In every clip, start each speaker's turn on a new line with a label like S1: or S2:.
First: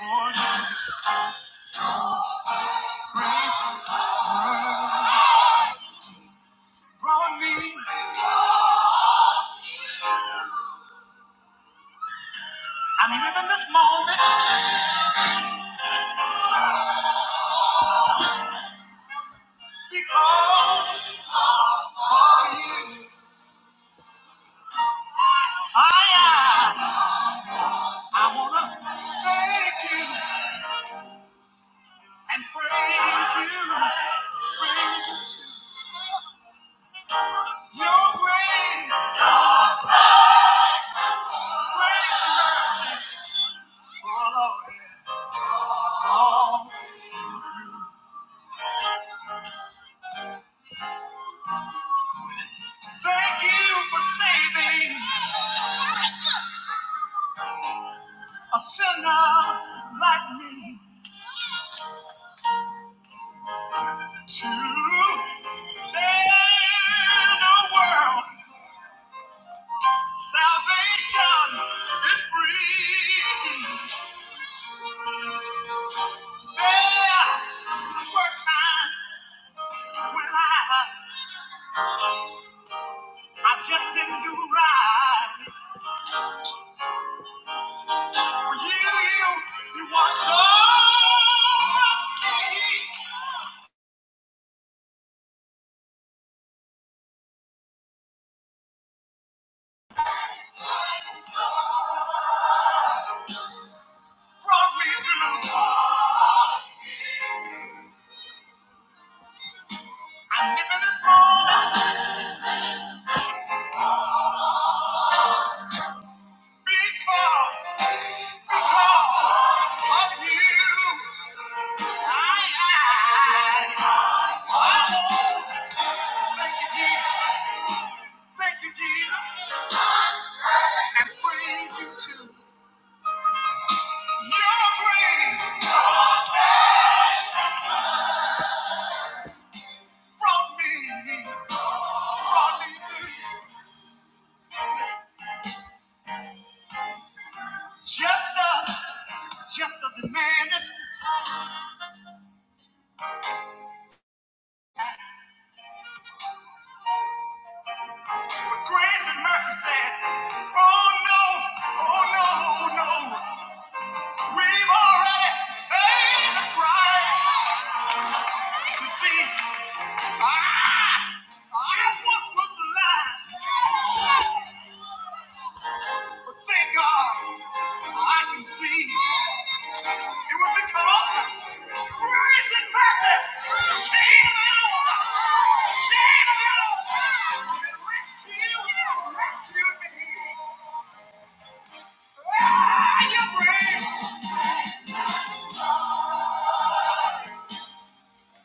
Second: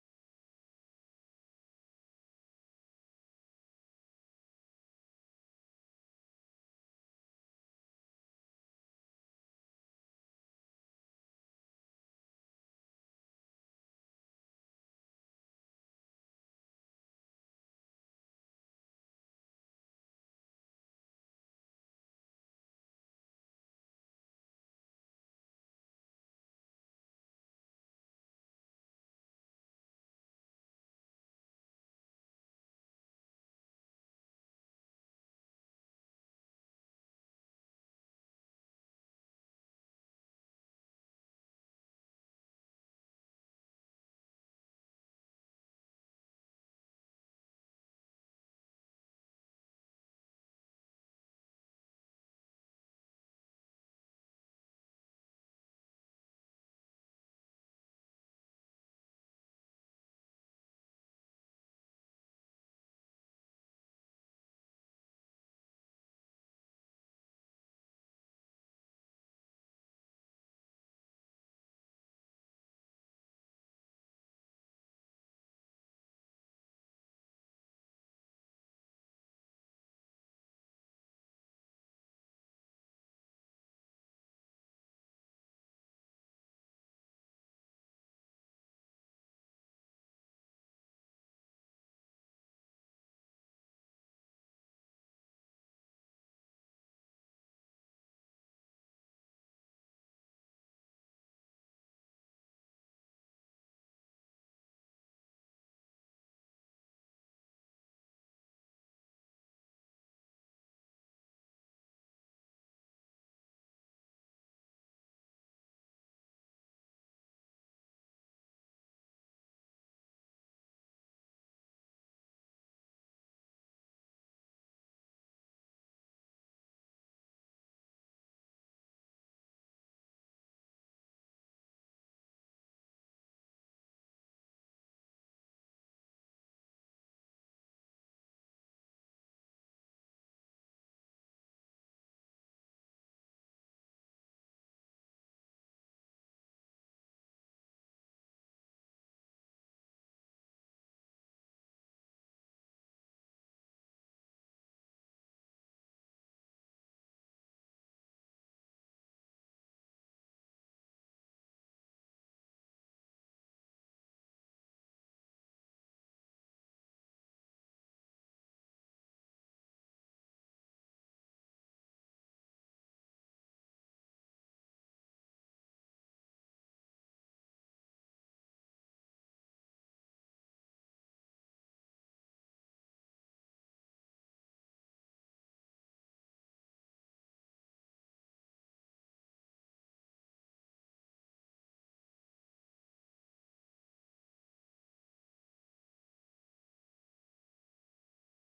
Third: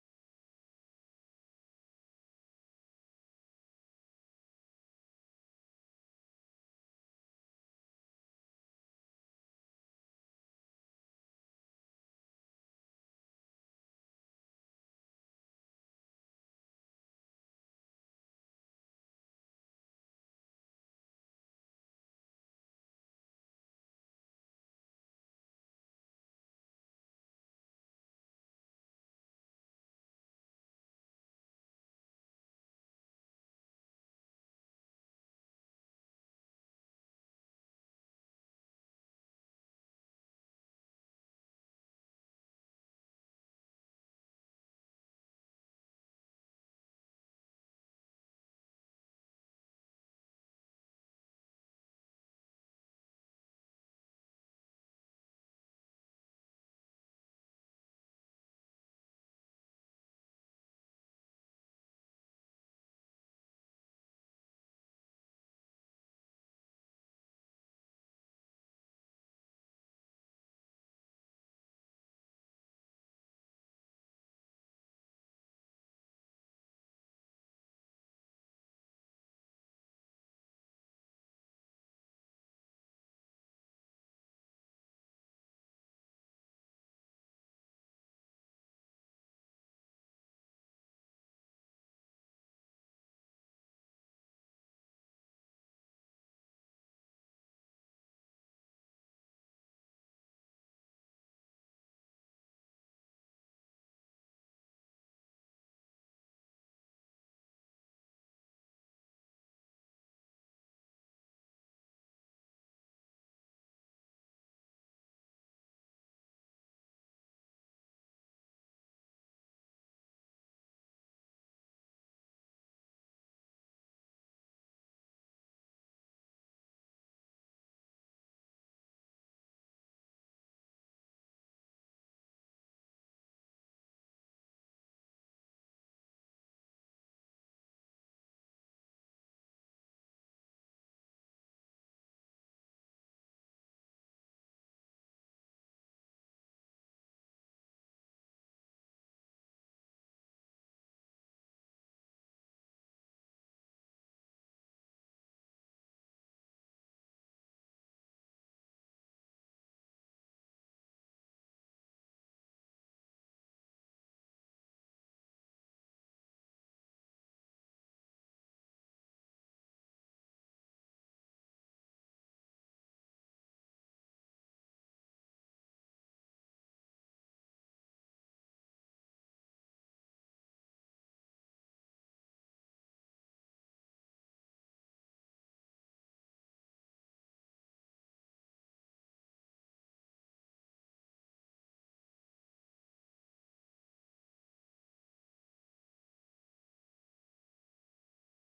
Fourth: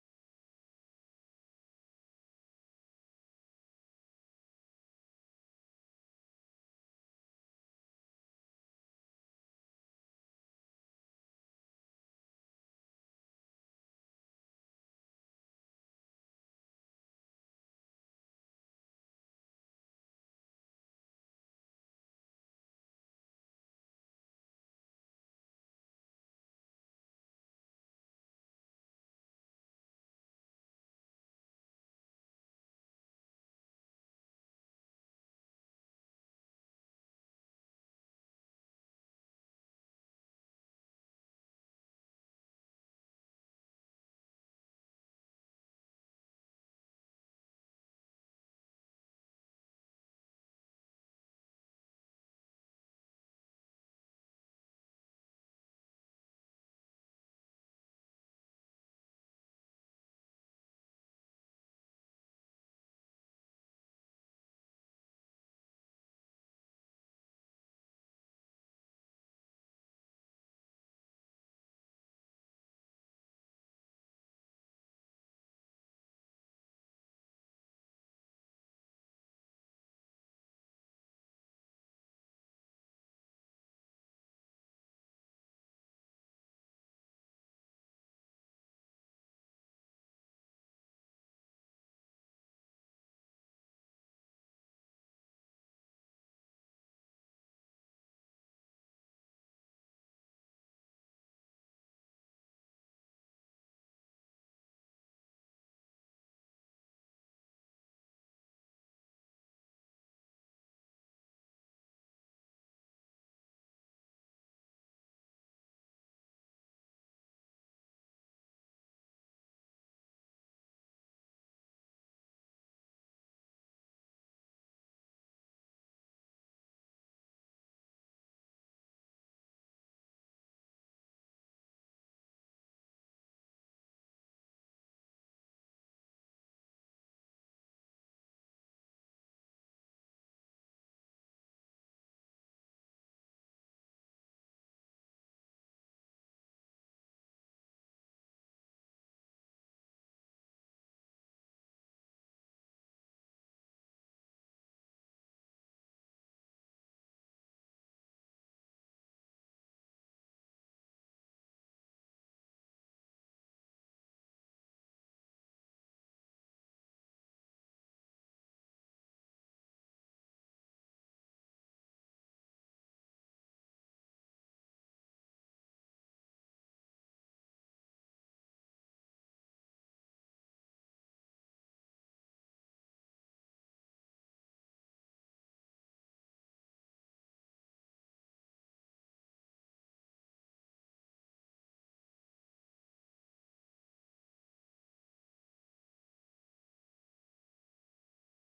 S1: All your grace brought me. I'm living this moment because of you. I, am. I wanna thank you and praise you. Your grace, grace and mercy. Oh, Lord. Oh, thank you for saving a sinner like me to save the world. Salvation is free. There were times when I, I just didn't do right. You, you, you watched over me, brought me through. I'm living this moment because, because of you. I, I, I thank you, Jesus. Thank you, Jesus. and praise you too. Your grace brought me, brought me Just a, just a demand that grace and mercy said, oh no, oh no, oh, no, we've already paid the price. You see, I, I once was blind, but thank God I can see. It will because Christ is present. Chain of hell. Chain of hell. Rescue, rescue me. Ah, your grace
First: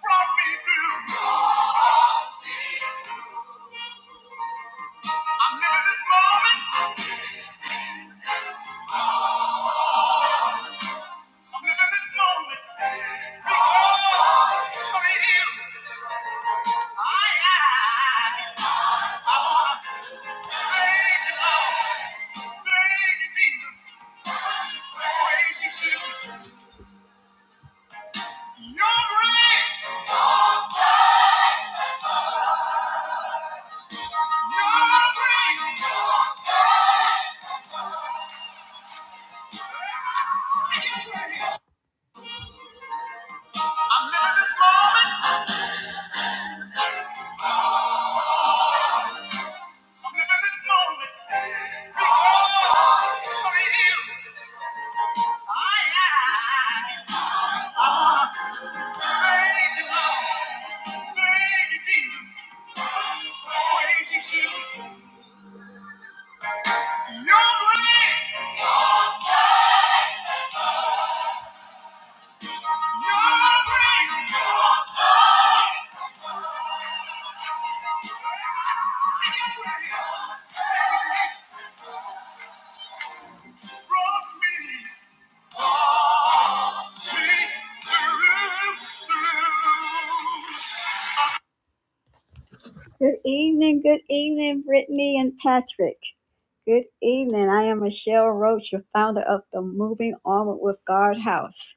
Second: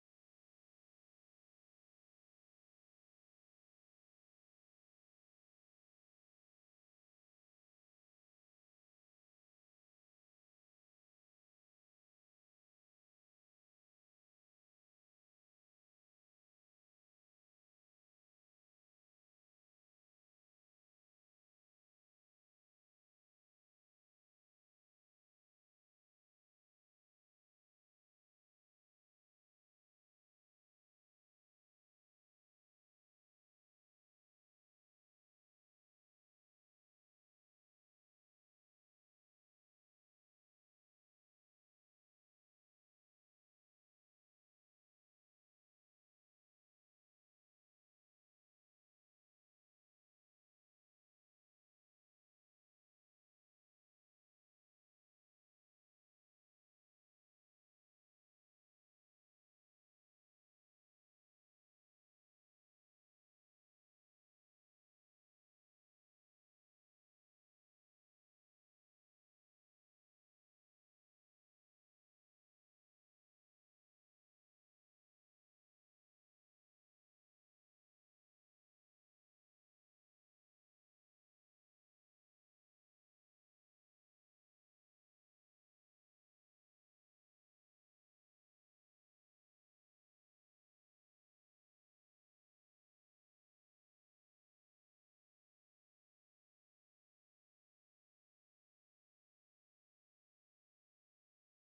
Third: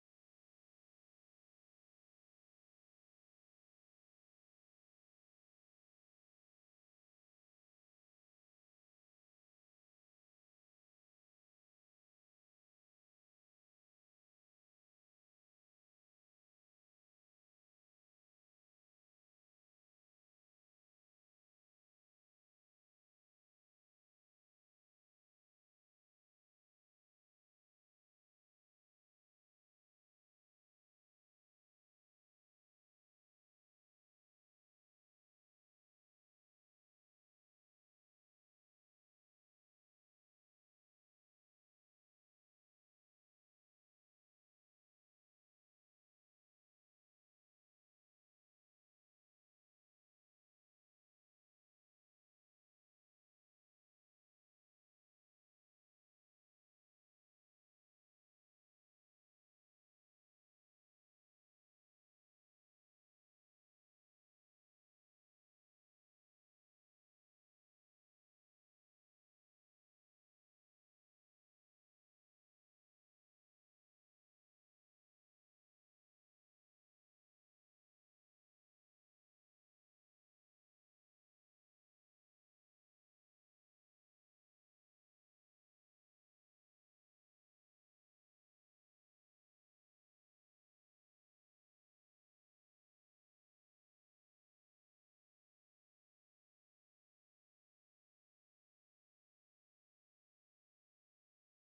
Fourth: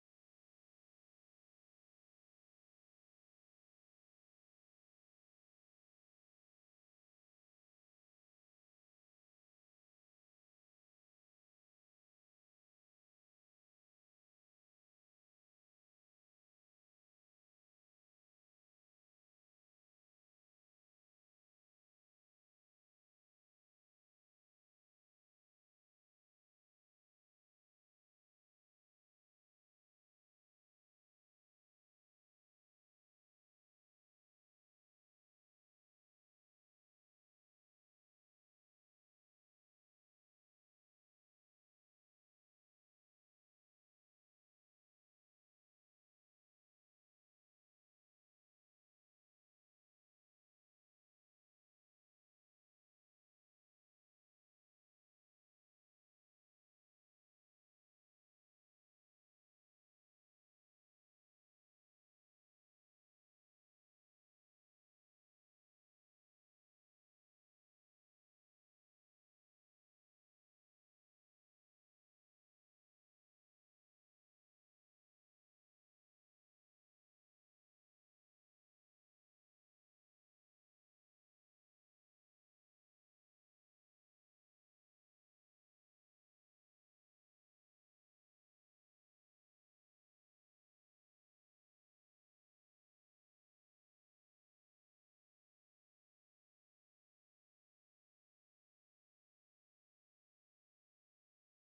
S1: brought me through. I'm living this moment. I'm living this moment. Because of you, I am. I want to thank you, Lord. Thank you, Jesus. Praise you, Jesus. You're great. I'm living this moment. I'm living this moment. Because of you, I am. Thank you, Lord. Thank you, Jesus. Praise you to your grace. Your grace. Brought me. Good evening, good evening, Brittany and Patrick. Good evening. I am Michelle Roach, your founder of the Moving Onward with God House.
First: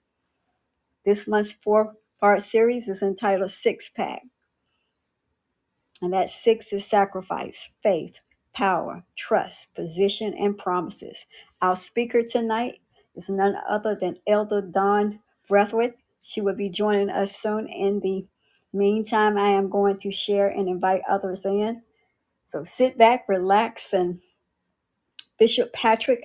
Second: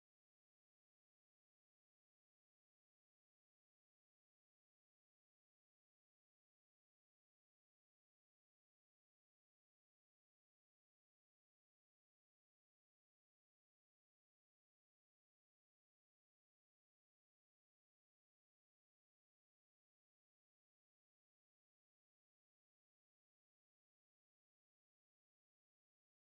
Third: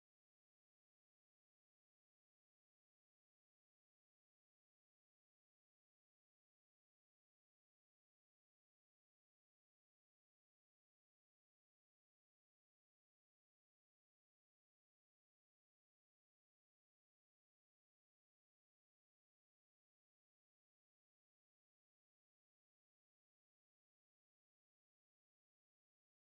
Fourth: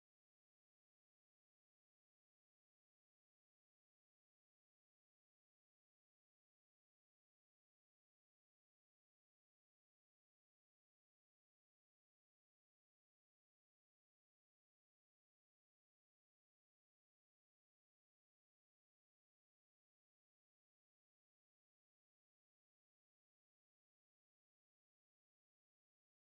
S1: This month's four part series is entitled Six Pack. And that six is sacrifice, faith, power, trust, position, and promises. Our speaker tonight is none other than Elder Dawn Breathwood. She will be joining us soon. In the meantime, I am going to share and invite others in. So sit back, relax, and Bishop Patrick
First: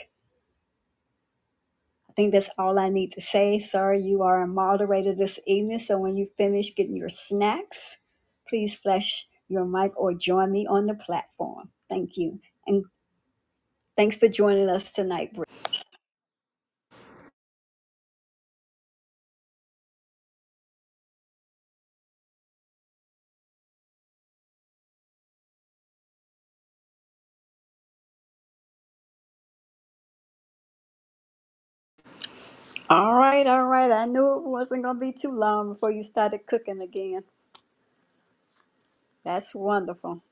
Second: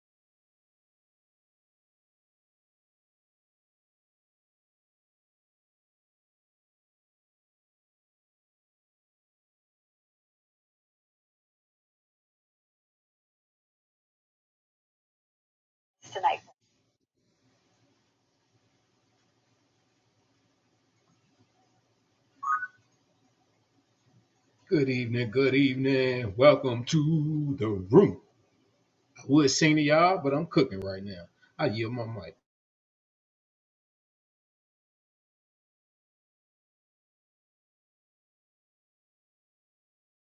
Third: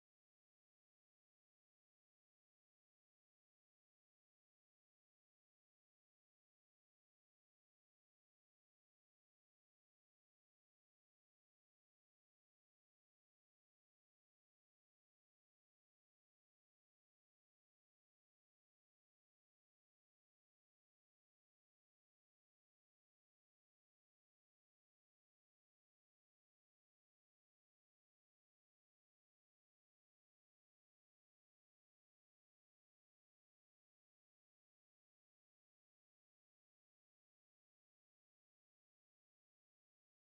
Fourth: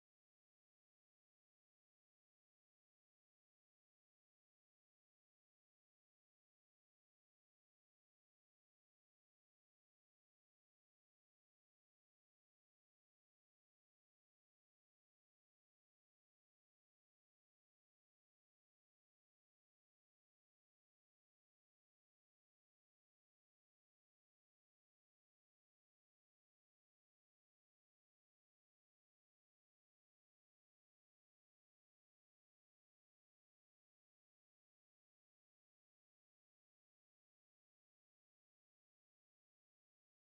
S1: I think that's all I need to say. Sir, you are a moderator this evening, so when you finish getting your snacks, please flash your mic or join me on the platform. Thank you. And thanks for joining us tonight, Bri.
S2: tonight. Good evening, good evening. Welcome to the room. I would sing to y'all, but I'm cooking right now. I yield my mic.
S1: All right, all right. I knew it wasn't going to be too long before you started cooking again. That's wonderful.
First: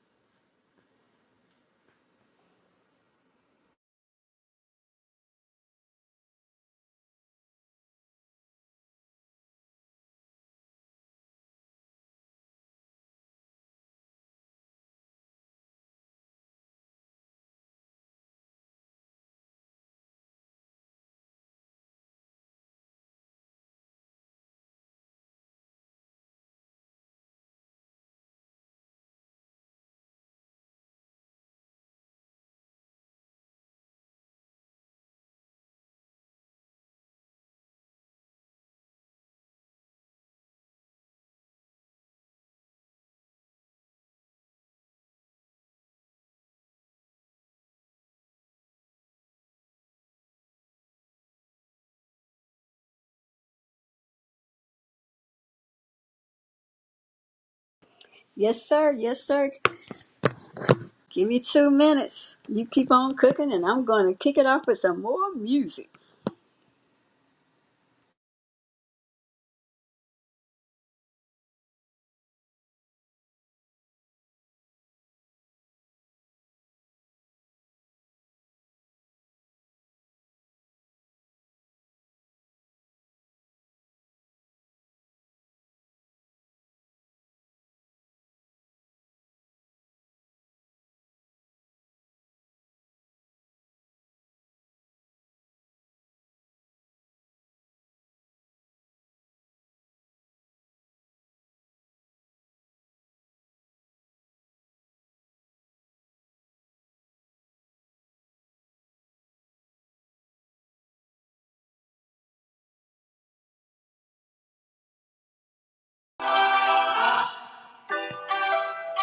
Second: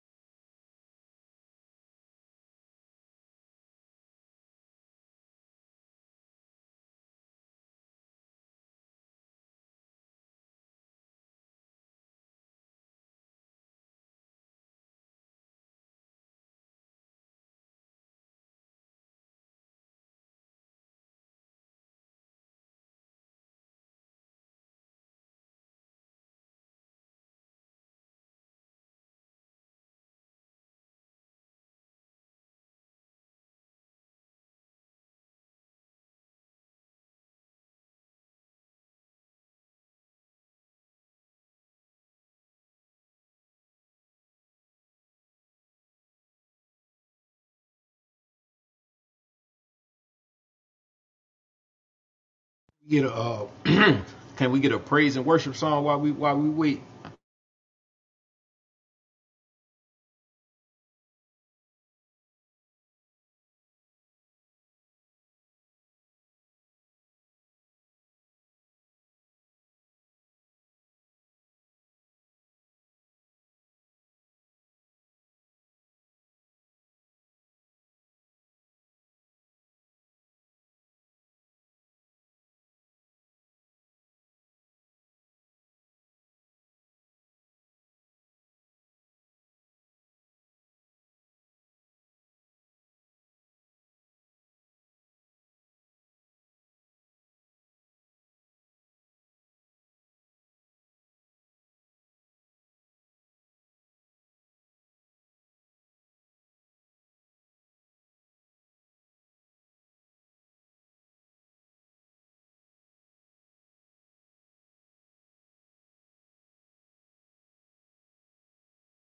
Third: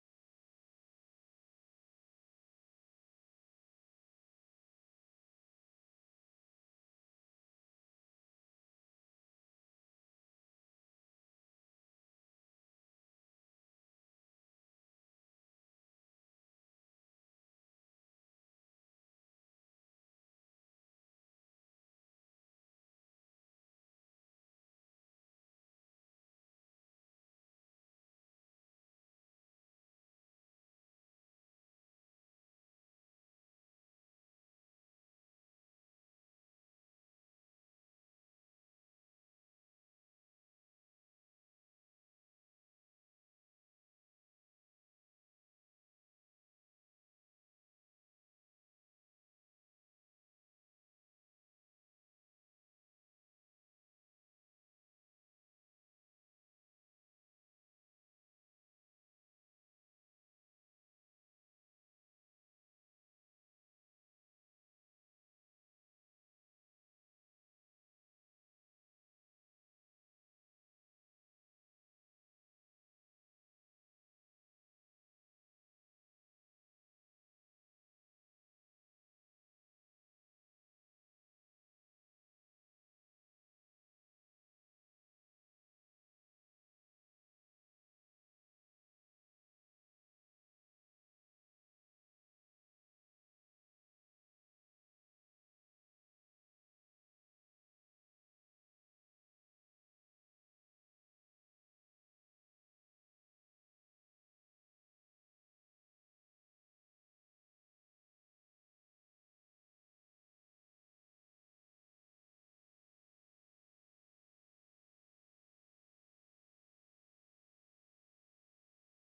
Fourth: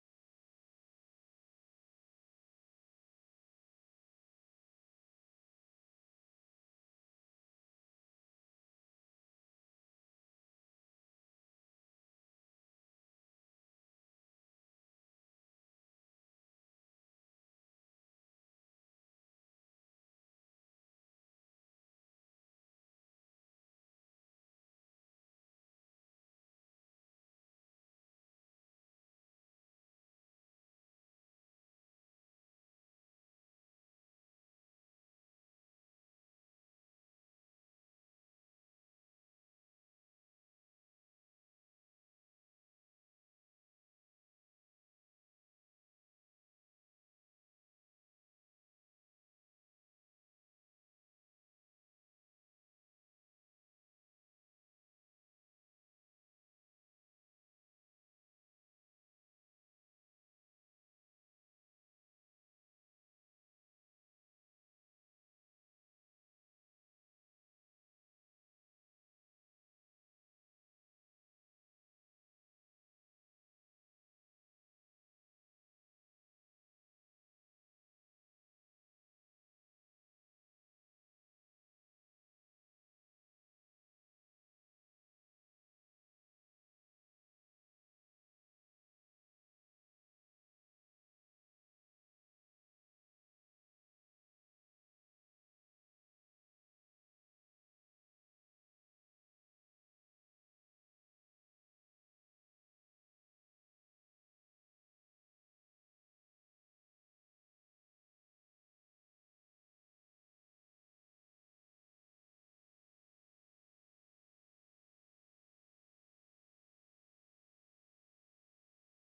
S2: Get a uh, can we get a praise and worship song while we while we wait?
S1: Yes, sir. Yes, sir. Give me two minutes. You keep on cooking, and I'm going to kick it off with some more music.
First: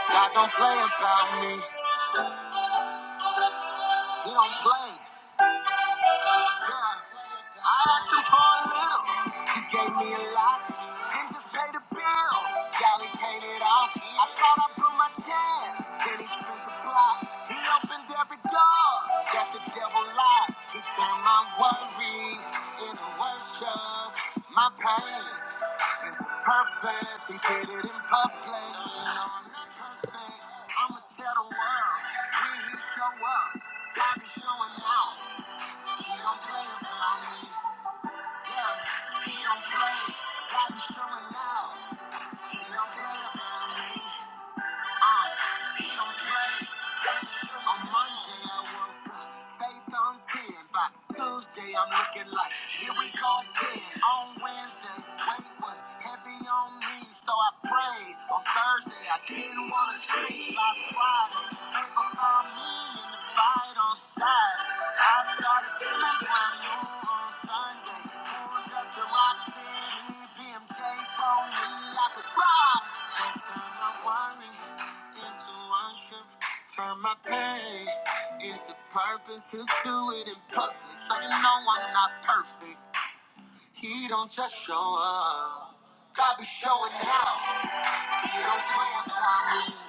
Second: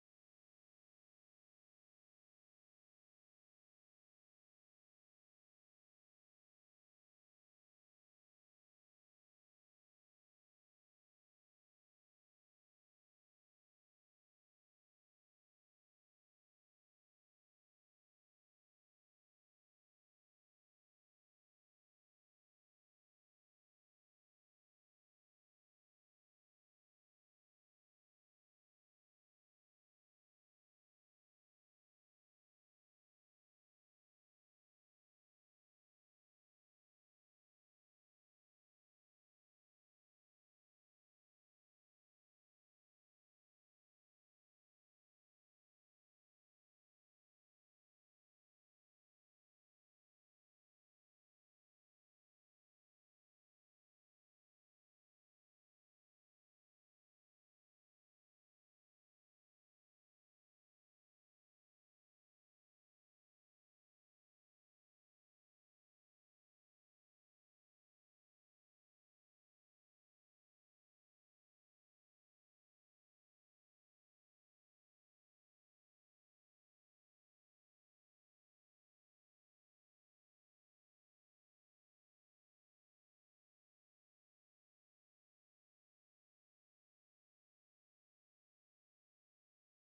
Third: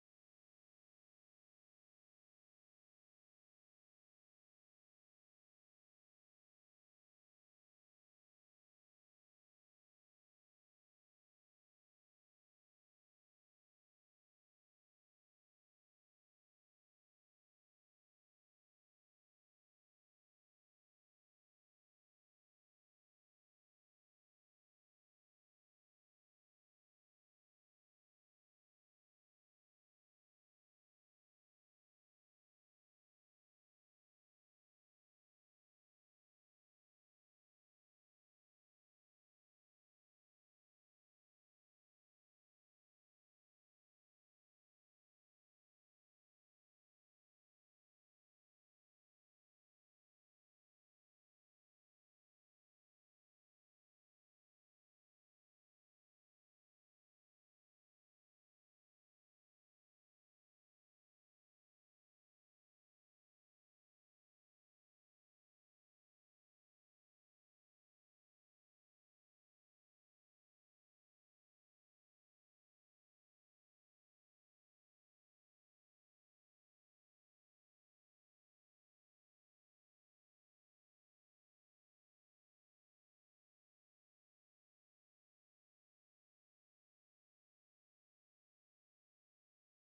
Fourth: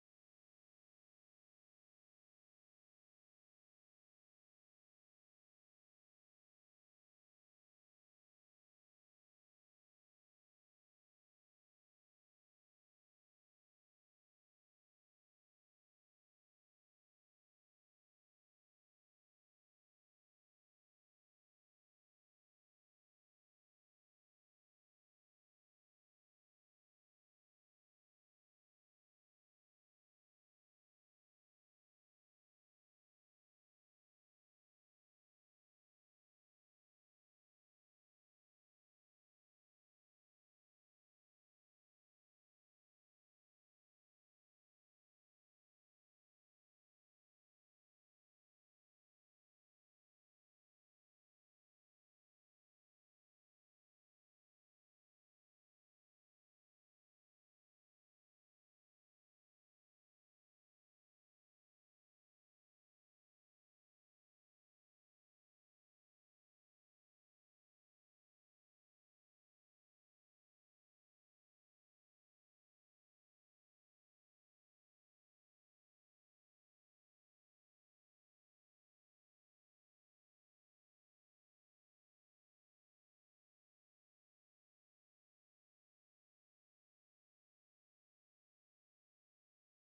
S1: God don't play about me. He don't play. I asked him for a little, he gave me a lot. Then just paid the bill, y'all he paid it off. I thought I blew my chance, then he spent the block. He opened every door that the devil locked. He turned my worry into worship, my pain into purpose. He did it in public. You know I'm not perfect. I'ma tell the world when he show up, God is showing out. He don't play around me. Yeah, he don't play. God is showing now. He don't play around me. Uh, he don't play. On Monday I woke up, faith on 10. By Tuesday I'm looking like, here we go again. On Wednesday, weight was heavy on me, so I prayed. On Thursday I didn't want to sleep. By Friday, favor found me in the fight on side. I started feeling brand new on Sunday. Pulled up to Roxanne, BMJ told me I could ride. Don't turn my worry into worship. Turn my pain into purpose. He'll do it in public, so you know I'm not perfect. He don't just show up. God be showing out. He don't play with time.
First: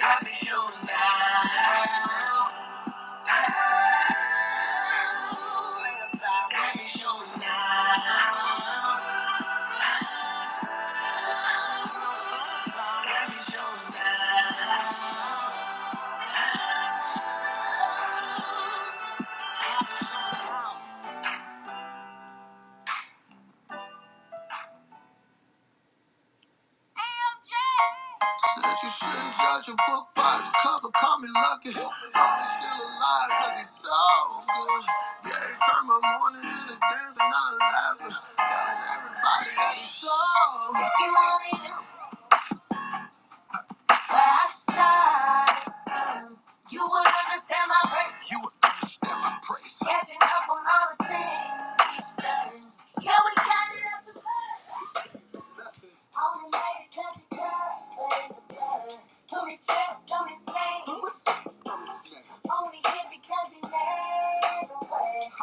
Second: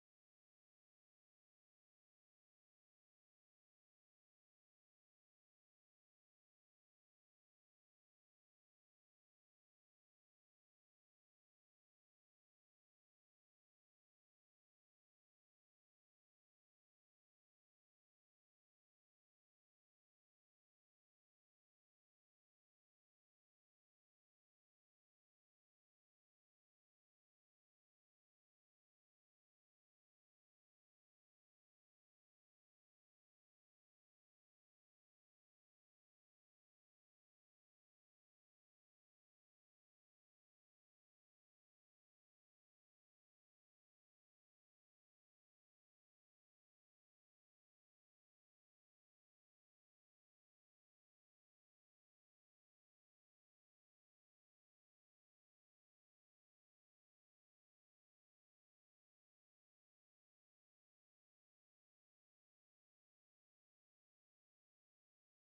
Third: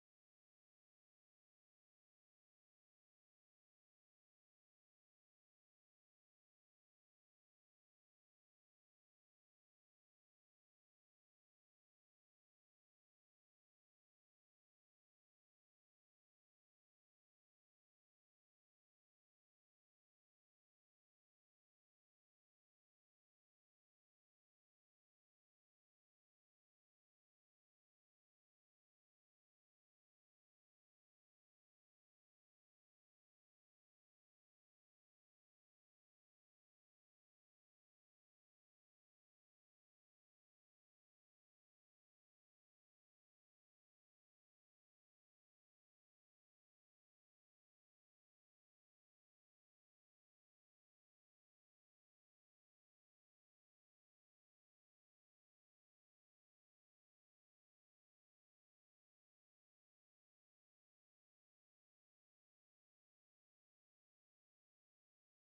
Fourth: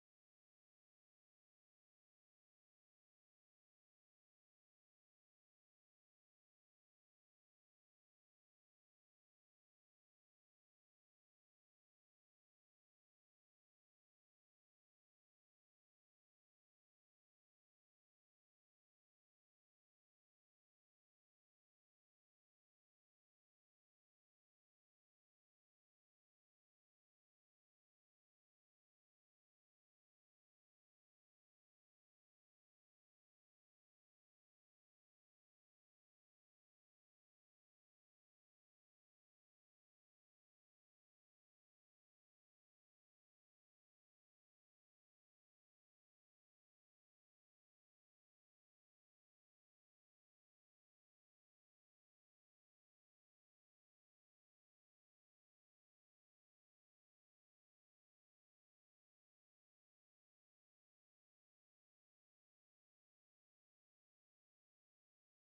S1: Got me showing now. Got me showing now. Got me showing now. Said you shouldn't judge a book by its cover, call me lucky. I'm still alive cause it's so good. Yeah, he turned my morning into dance and I'm laughing. Telling everybody that it's so good. If you only five stars, you would understand my praise. You would understand my praise. Catching up on all the things. he's done. Yeah, we got it up to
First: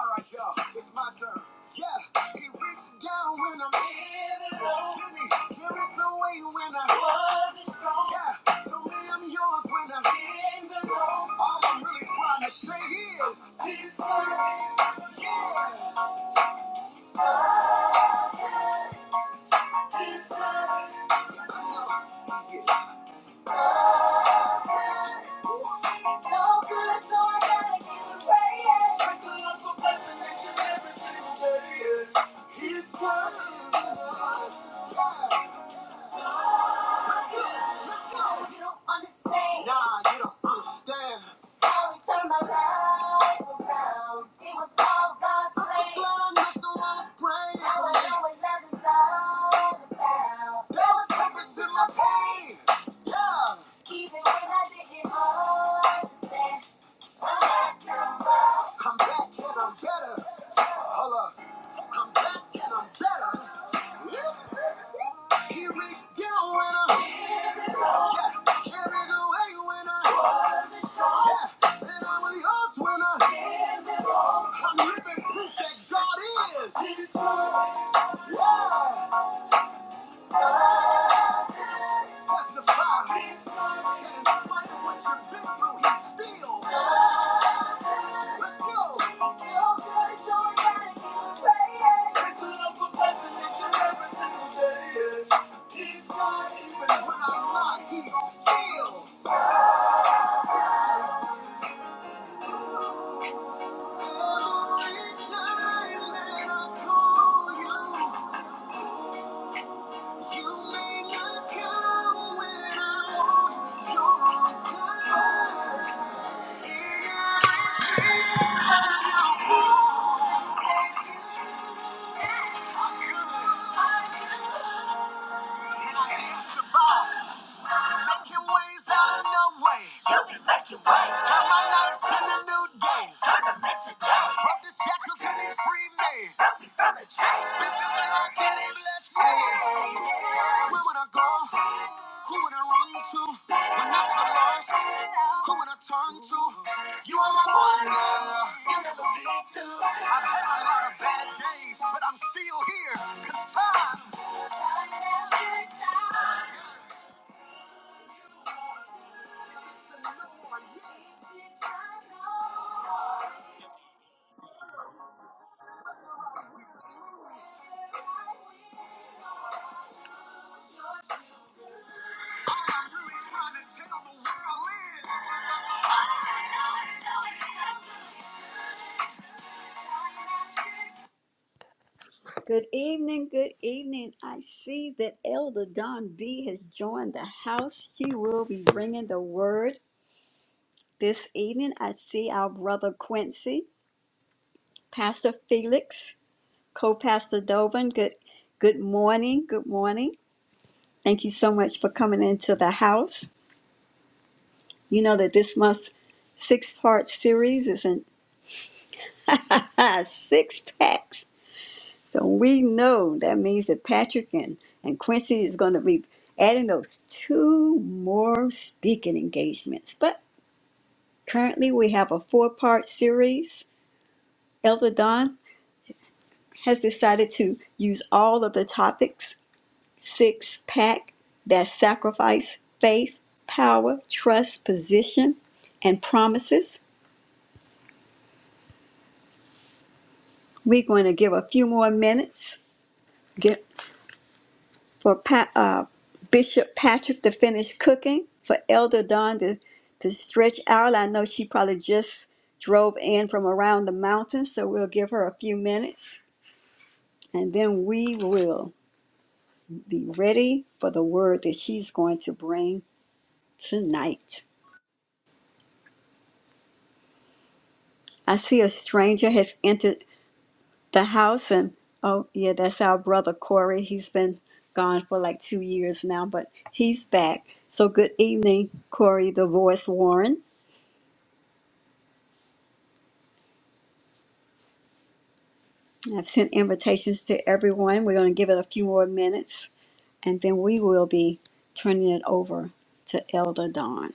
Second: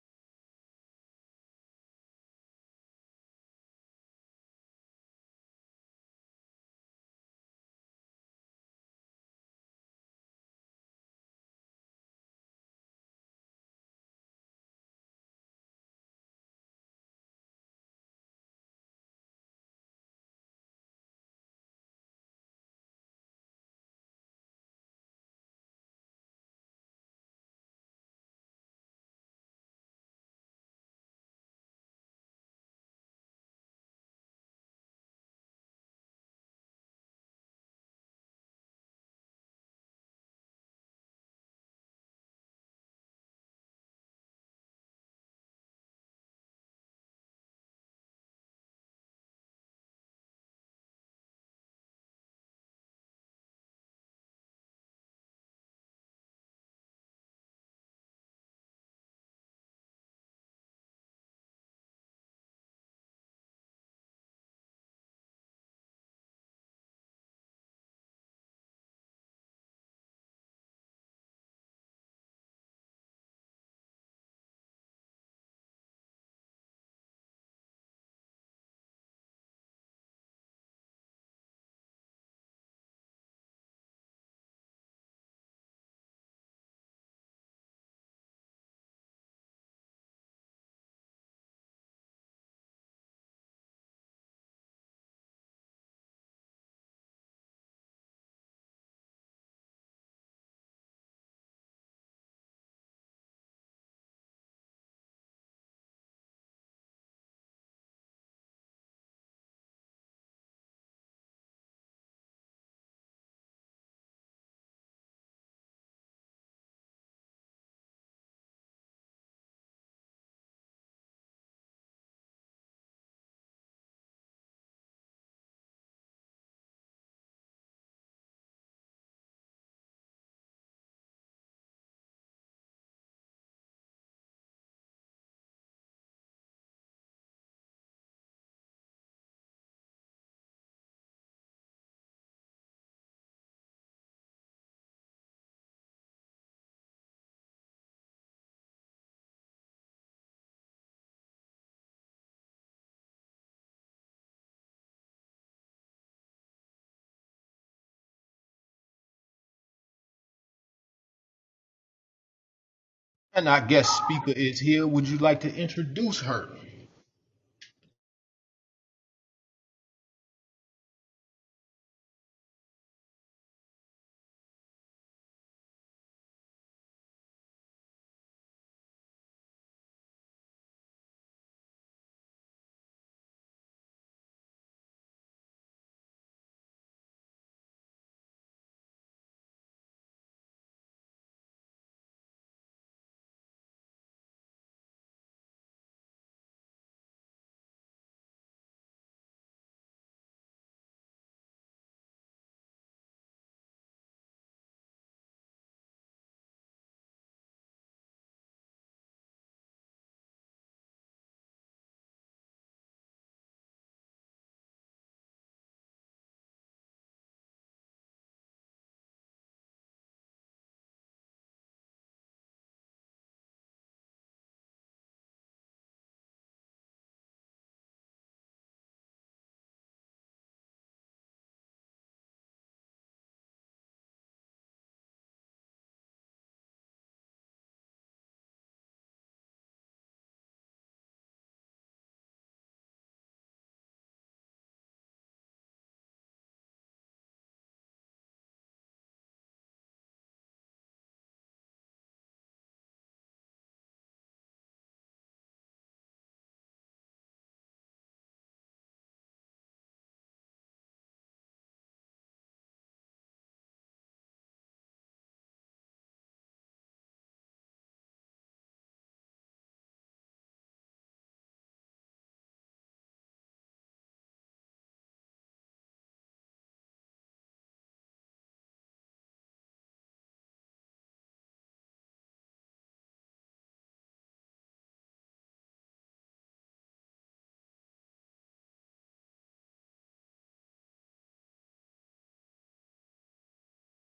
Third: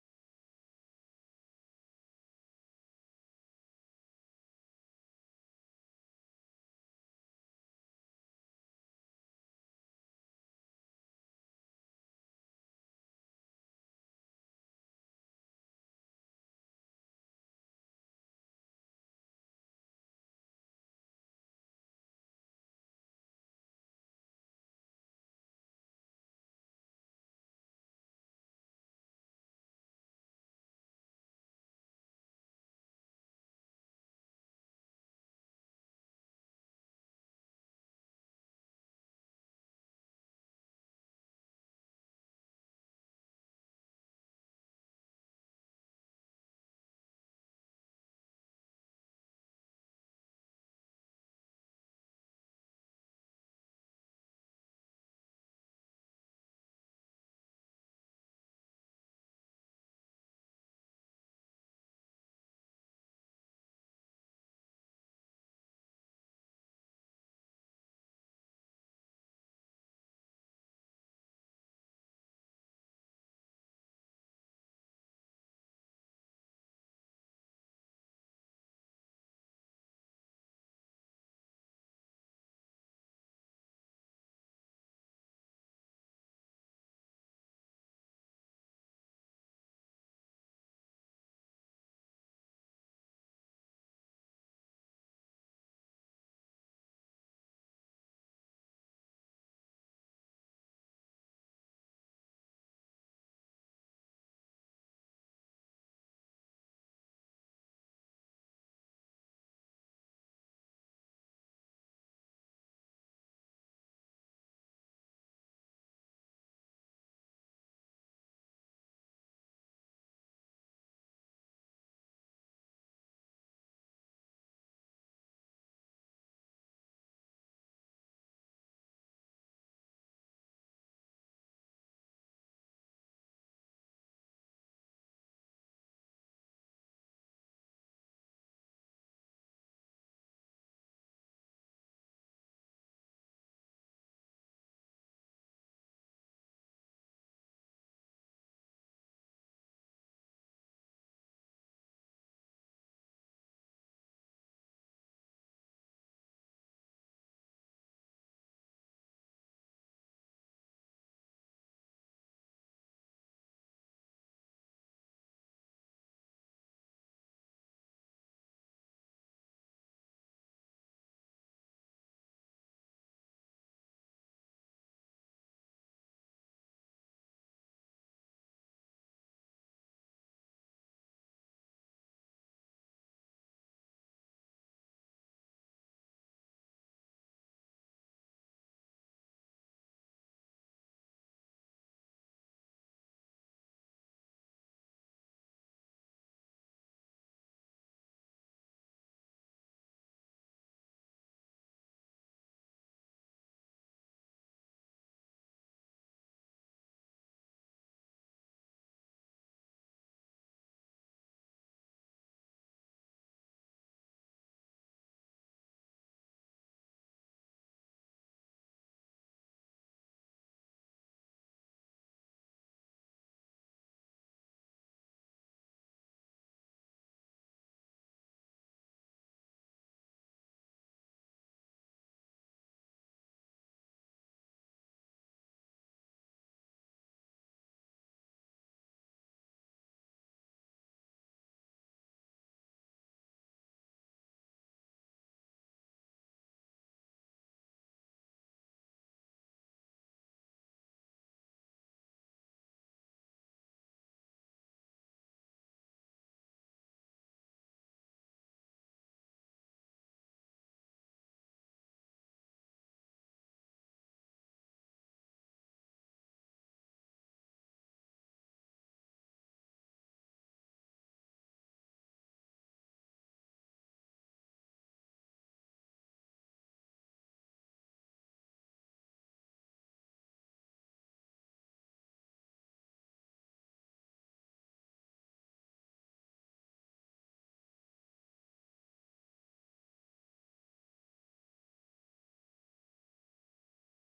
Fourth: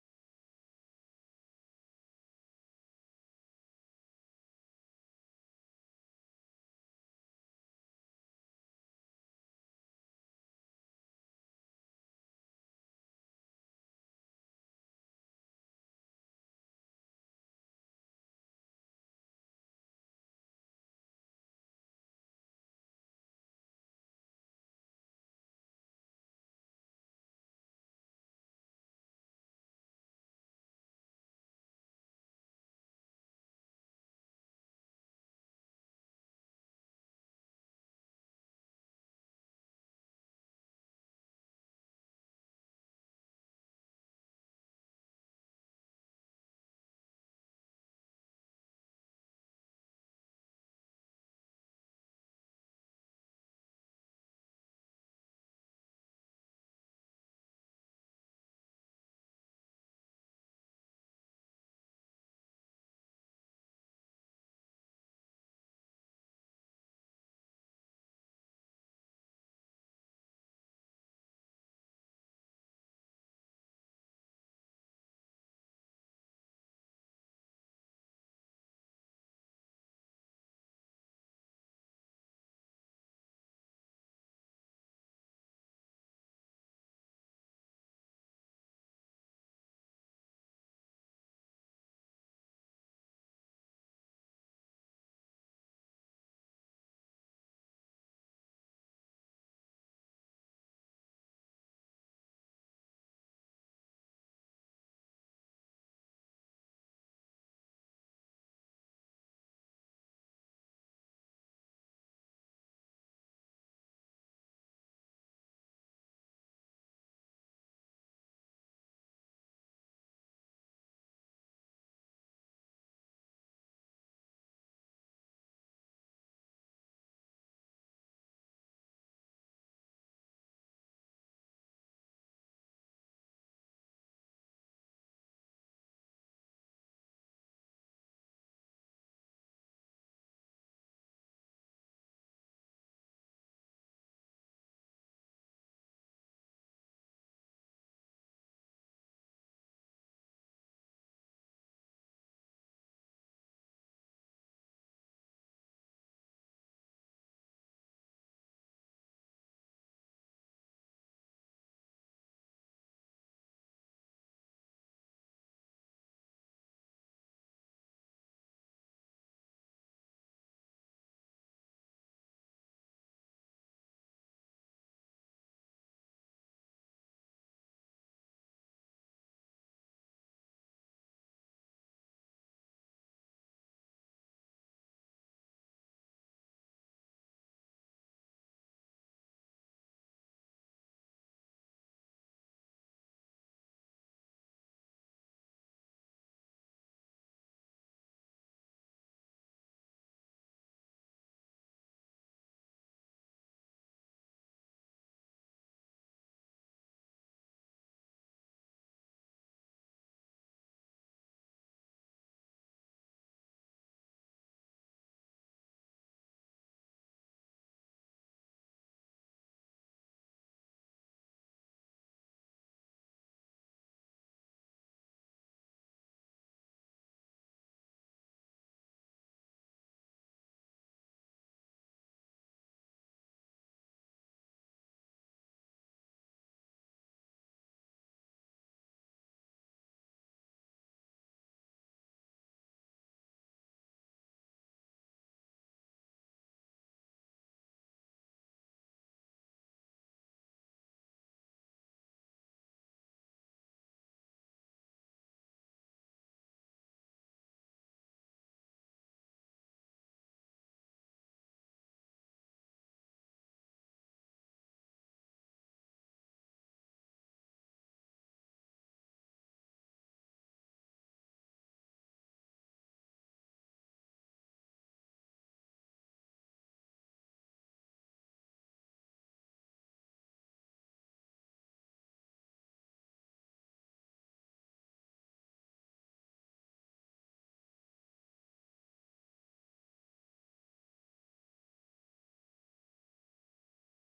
S1: Alright, y'all, it's my turn. Yeah, it reaches down when I'm feeling low. Can it give me, give it away when I wasn't strong? Yeah, so me, I'm yours when I feel below. All I'm really trying to say is. Even when I didn't understand I'm back and I'm better. Hold up. I'm back and I'm better. Yeah. He reached down when I yeah. carried away when I yeah. said I'm yours when I I'm living proof that God is. Yeah. Testify. that In spite of what you've been through, he's still. Let's go. Feel good, so I gotta keep praying. the love for blessing each every single day. Yeah. Making ways out of no way. Turn my nights into new days. Brought the shackles and they free me. Been man I get it, bless me. Where would I go? Who would I run to? When I was lost, who would I turn to? You are my one love. You'll never be two. I've had a lot of bad days, but I'm still here. Cause time.
S2: And our guest speaker is here. Would you like to introduce her?
S1: Good evening, good evening. I see that Elder Don B has joined the house. She will be bringing the word this evening. I see our brother Quincy, Pastor Felix. Co-Pastor Dovin, good good morning. Good morning. Thank you so much for coming into the house. You know that this month's six-part series is in six packs. So we know that means that Patrick and, and Quincy is going to be adding those two more speaking engagements. But currently we have a four-part series. Elder Don has decided to use all of the topics six pack that sacrifice faith, power, trust, position, and promises. We're going to give a few more minutes get for pa- uh, Bishop Patrick to finish cooking, for Elder Don to, to stretch out. I know she probably just drove in from around the mountain, so we'll give her a few minutes and then we will be ready for the word that she's going to bring tonight. I see a stranger has entered the house and oh yeah that's our brother corey he's been gone for like two years now but he's back so good evening corey the voice warren i've sent invitations to everyone we're going to give it a few more minutes and then we will be turning it over to elder don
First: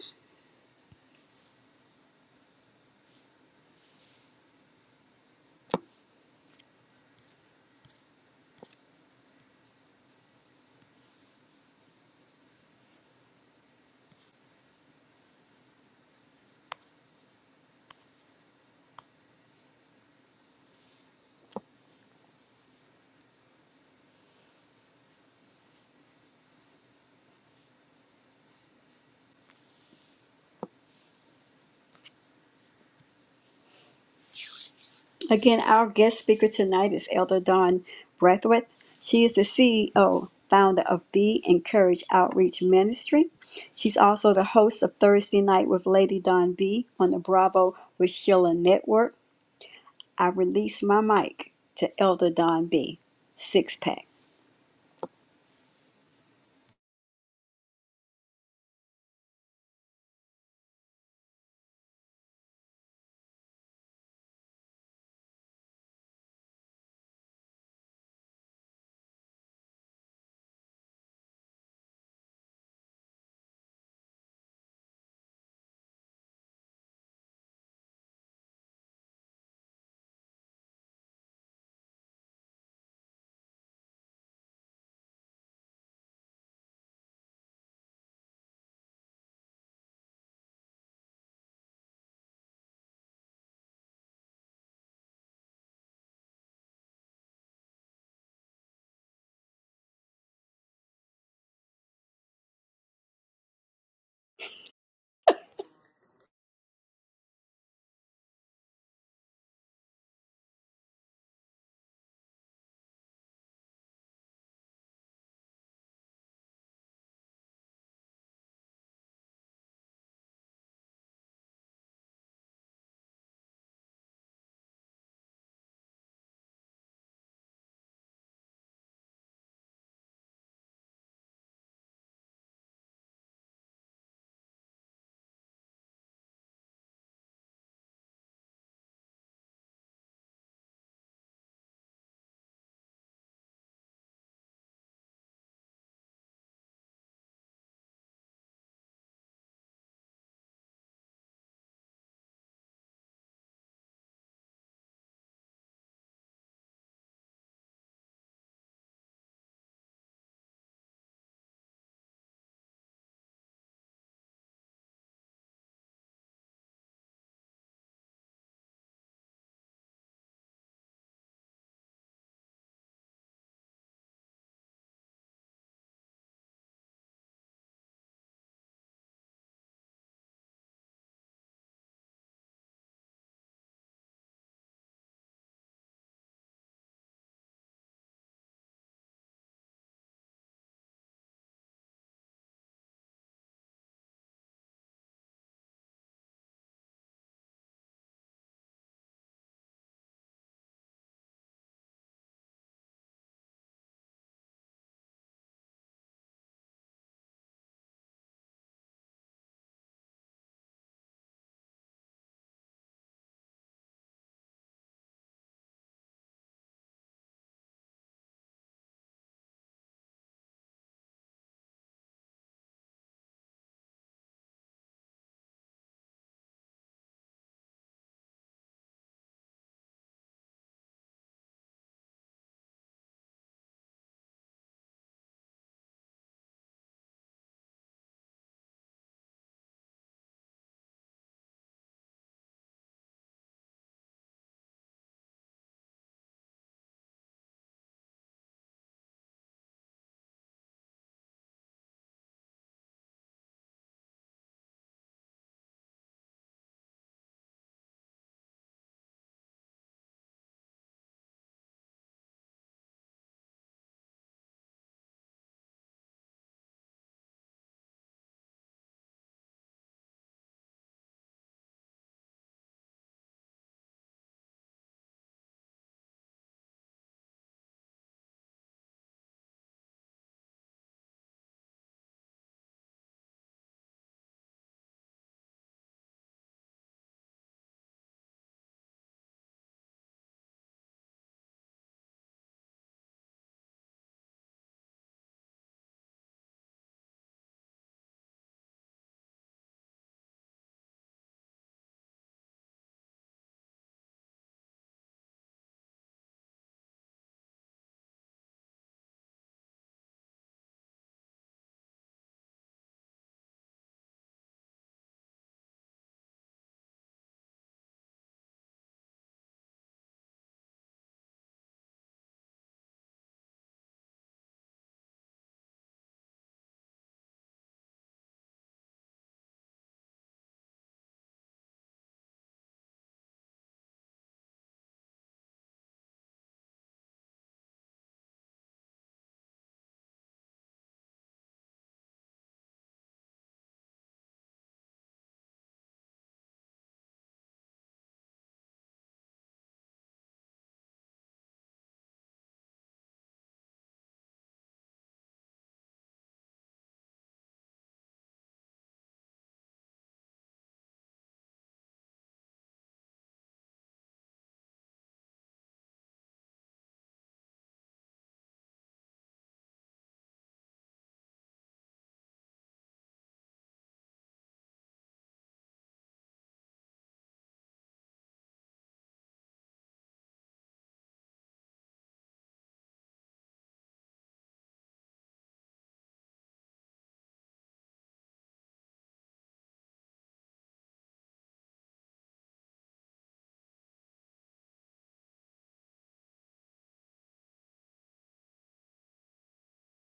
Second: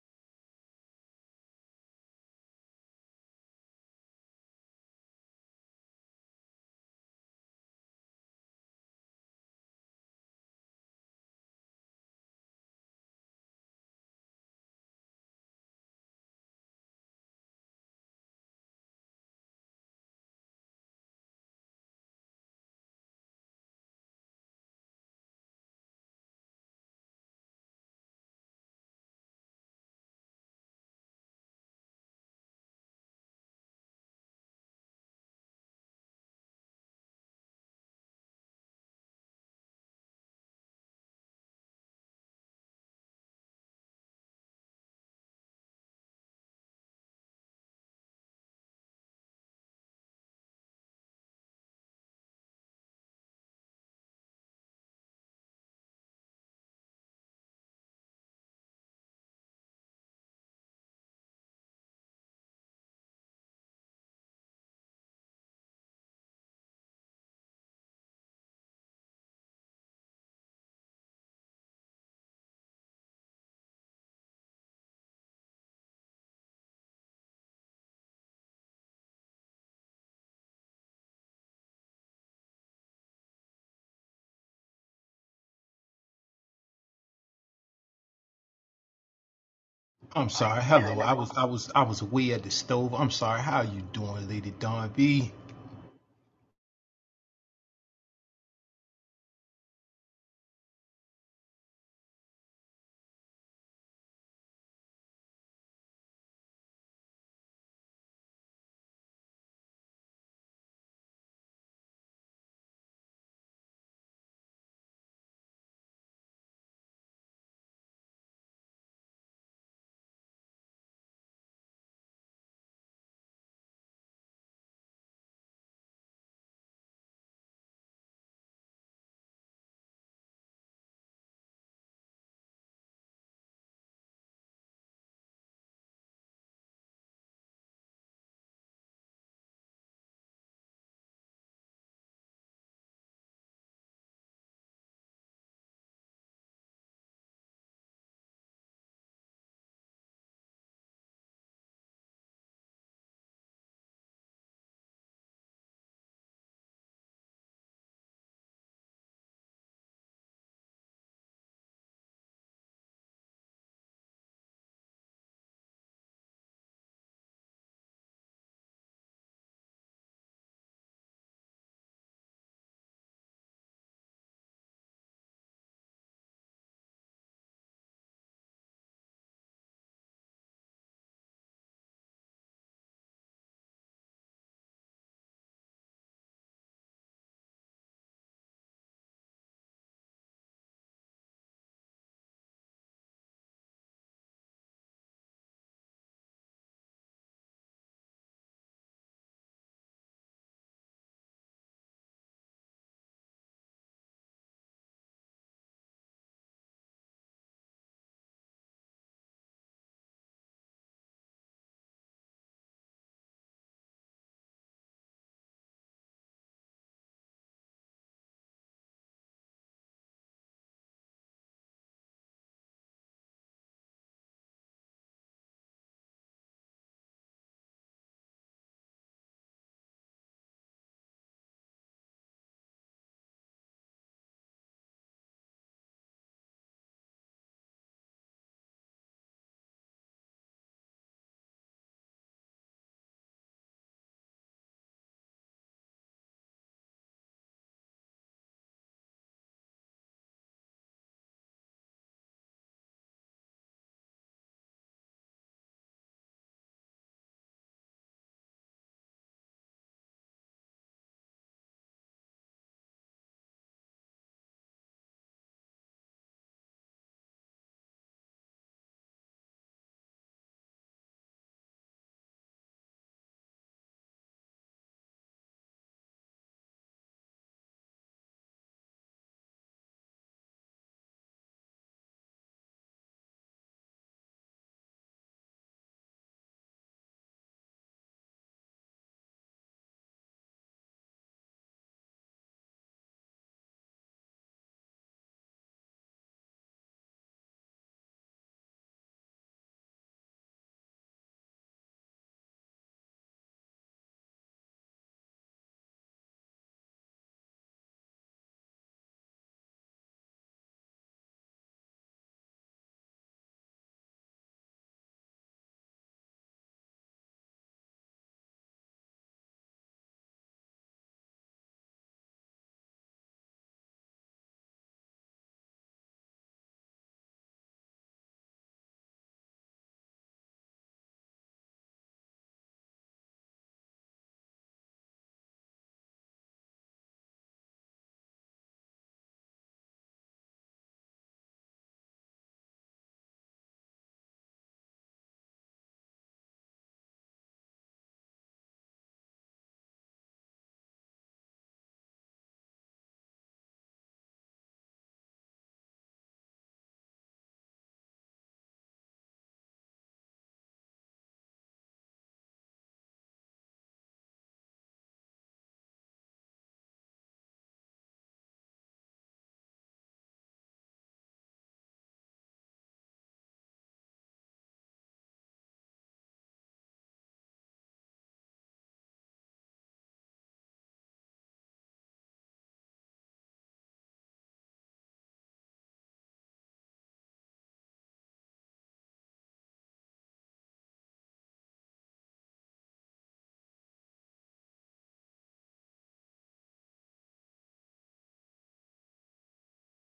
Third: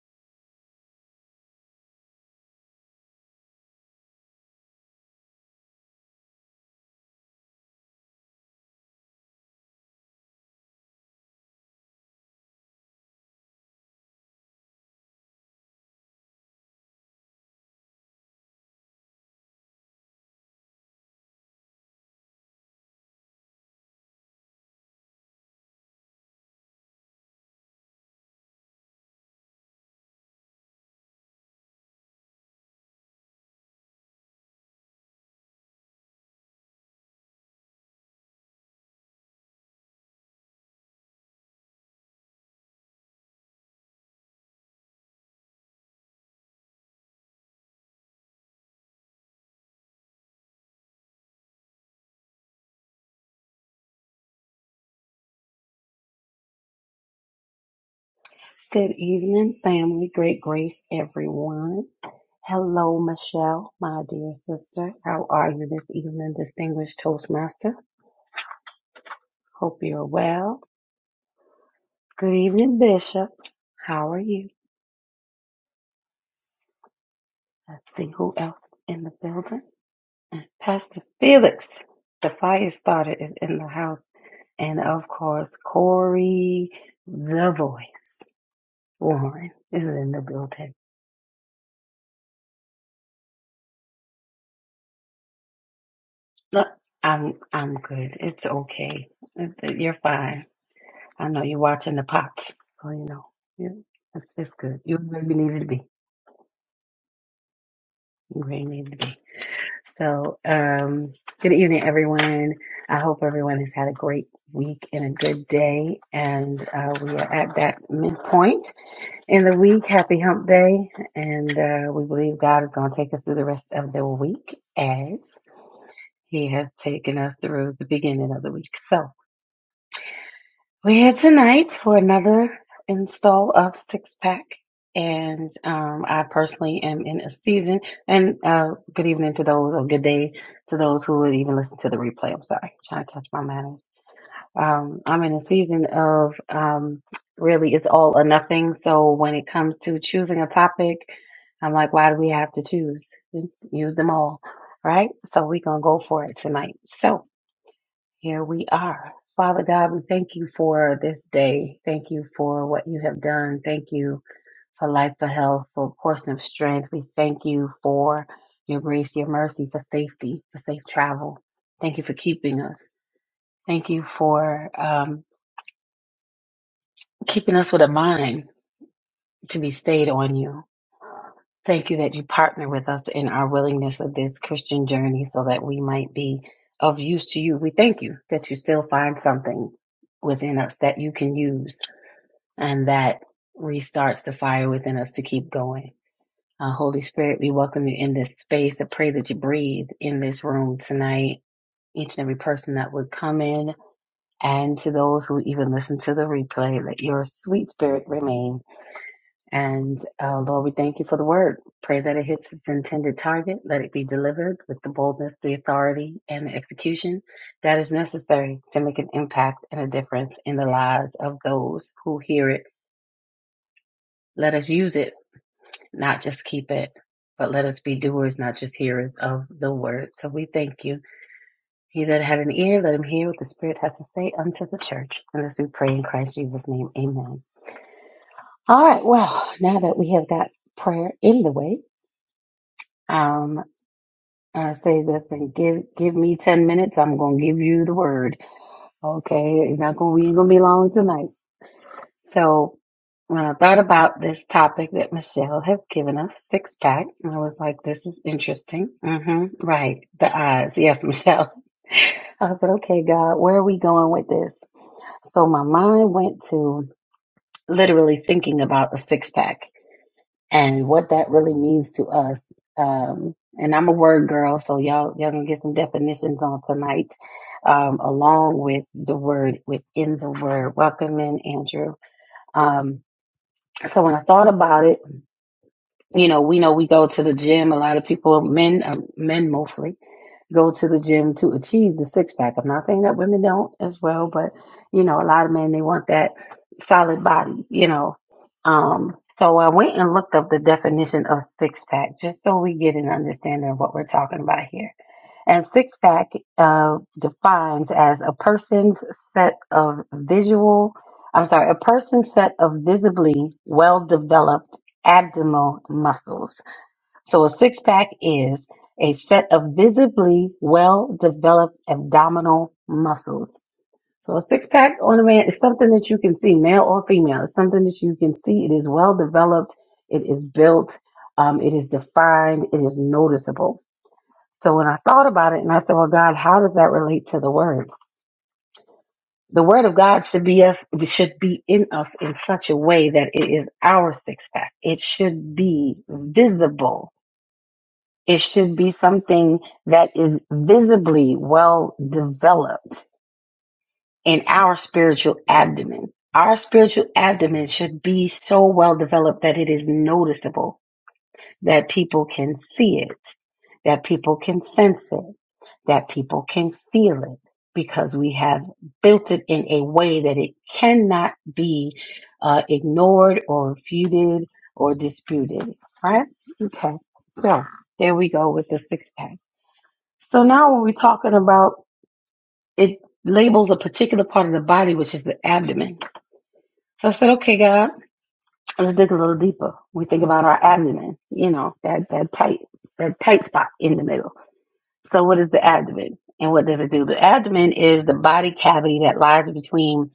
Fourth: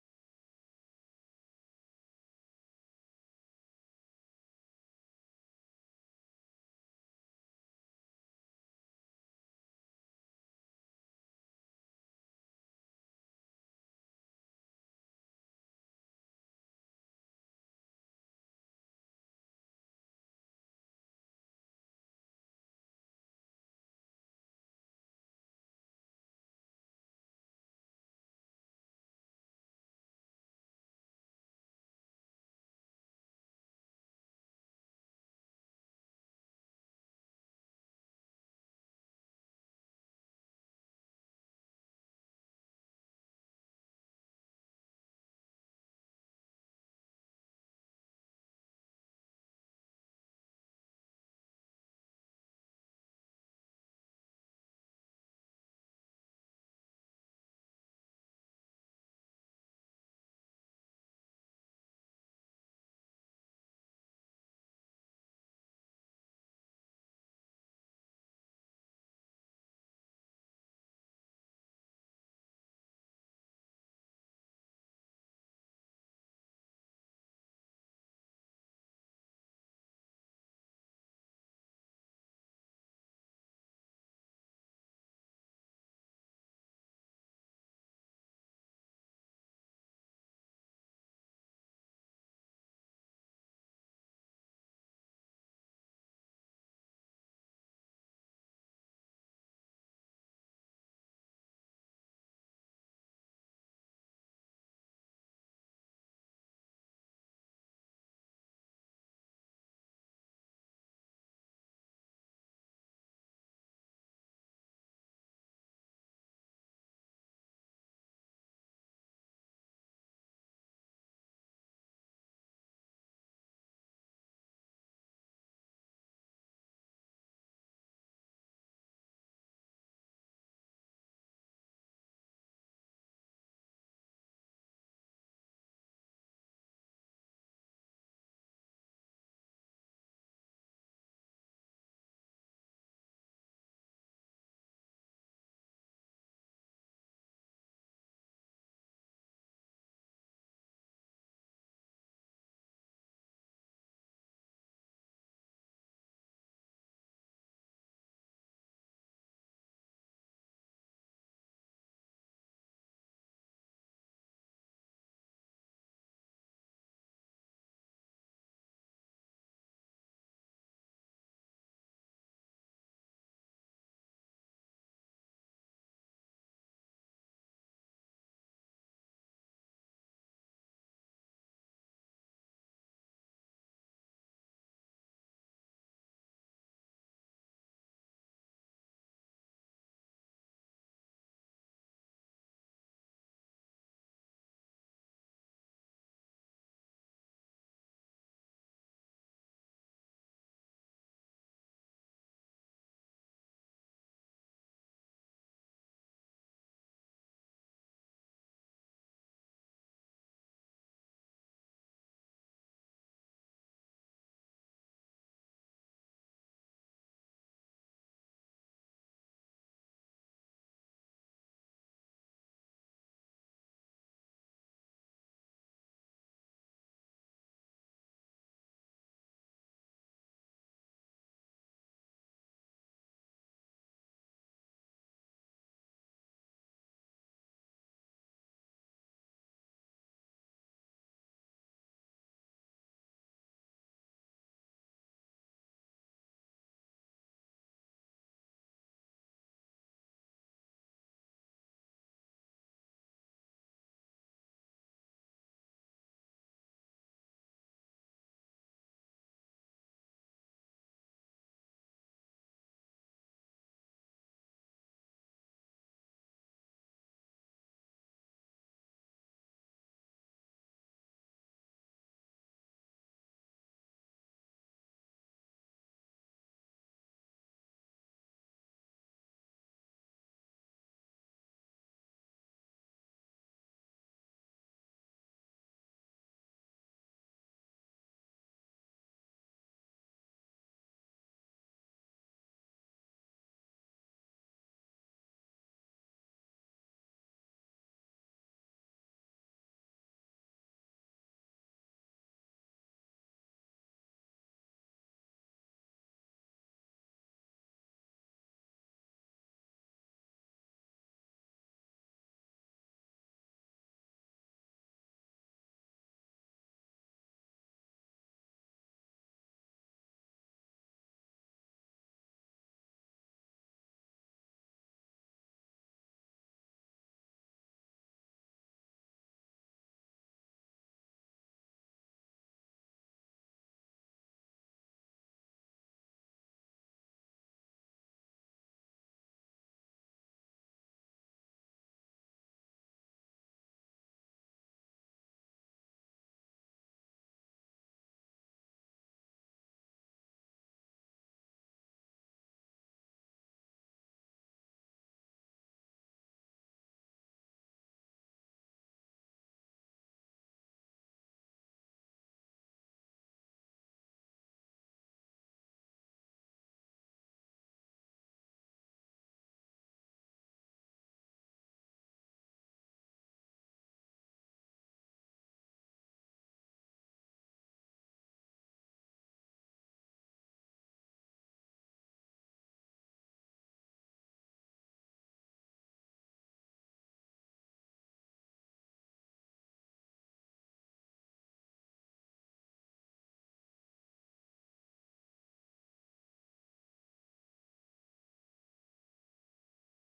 S1: Again, our guest speaker tonight is Elder Dawn Breathwaite. She is the CEO, founder of Be Encouraged Outreach Ministry. She's also the host of Thursday Night with Lady Dawn B on the Bravo with Sheila Network. I release my mic to Elder Dawn B. Six pack.
S3: Good evening, family. Great grace, everyone. Hello, Michelle, my dear sister. How are you this evening, distinguished Toastmaster? Hope you're well. Good evening, Bishop. How are you? Let's see who else is in the building. And Pastor Felix, the fire starter, is in the house. And of course, Corey, the voice, Warren, is in the
S2: I'm sorry.
S3: building.
S2: Hello. I was I was I was away at the stove. I'm sorry. How are you doing, Lady Don B?
S3: Look, I'm I'm good. It's okay. You're fine. I know you're watching the pots, so you know. Yeah, that's that's good. You're where you needed to be. You're where you needed to be. So, um, good evening, everyone. I hope everyone has had a great week and a good day. And uh, we are at that midpoint in the week. Happy Hump Day, and uh, we believe God is going to take us through the rest of the week as He has taken us through the beginning of the week. So. We're here tonight for another install of Six Pack. And um, I personally am in a season. And uh, good evening to those, or good day to those who would even listen to the replay. I'm sorry, trying to catch my manners. Um, I'm in a season of um, really it's all or nothing. So when it comes to choosing a topic, I'm like, why do we have to choose? Use them all, right? So we're going to go for it tonight. So here we are. Father God, we thank you for this day. Thank you for what you have done. Thank you for life, for health, for a portion of strength. We thank you for your grace, your mercy, for safety, for safe travel. Thank you for keeping us. Thank you for um, keeping us with a mind to be stayed on you. Thank you that you partner with us in our willingness of this Christian journey so that we might be of use to you. We thank you that you still find something within us that you can use and that restarts the fire within us to keep going. Uh, Holy Spirit, we welcome you in this space. I pray that you breathe in this room tonight, each and every person that would come in, and to those who even listen to the replay, let your sweet spirit remain. And uh, Lord, we thank you for the word. Pray that it hits its intended target. Let it be delivered with the boldness, the authority, and the execution that is necessary to make an impact and a difference in the lives of those who hear it. Let us use it, not just keep it, but let us be doers, not just hearers of the word. So we thank you. He that had an ear, let him hear what the Spirit has to say unto the church. And as we pray in Christ Jesus' name, amen. All right, well, now that we have got prayer in the way, um. I say this and give give me ten minutes. I'm gonna give you the word. Okay, it's not gonna we ain't gonna be long tonight. So when I thought about this topic that Michelle has given us, six pack, I was like, this is interesting. hmm Right, the eyes. Yes, Michelle. I said, okay, God, where are we going with this? So my mind went to literally thinking about a six pack and what that really means to us. Um, and I'm a word girl, so y'all y'all gonna get some definitions on tonight, um, along with the word within the word. Welcome in, Andrew. Um, so when I thought about it, you know, we know we go to the gym. A lot of people, men, uh, men mostly, go to the gym to achieve the six pack. I'm not saying that women don't as well, but you know, a lot of men they want that solid body, you know. Um, so I went and looked up the definition of six pack just so we get an understanding of what we're talking about here. And six pack uh, defines as a person's set of visual, I'm sorry, a person's set of visibly well developed abdominal muscles. So a six pack is a set of visibly well developed abdominal muscles. So a six pack on a man is something that you can see, male or female. It's something that you can see. It is well developed. It is built. Um, it is defined. It is noticeable. So when I thought about it and I said, well, God, how does that relate to the word? The word of God should be us, should be in us in such a way that it is our six pack. It should be visible. It should be something that is visibly well developed in our spiritual abdomen. Our spiritual abdomen should be so well developed that it is noticeable that people can see it, that people can sense it, that people can feel it, because we have built it in a way that it cannot be uh, ignored or refuted or disputed. Right? Okay. So there we go with the six pack. So now when we're talking about it labels a particular part of the body, which is the abdomen. So I said, okay, God let's dig a little deeper. We think about our abdomen, you know, that, that tight, that tight spot in the middle. So what is the abdomen and what does it do? The abdomen is the body cavity that lies between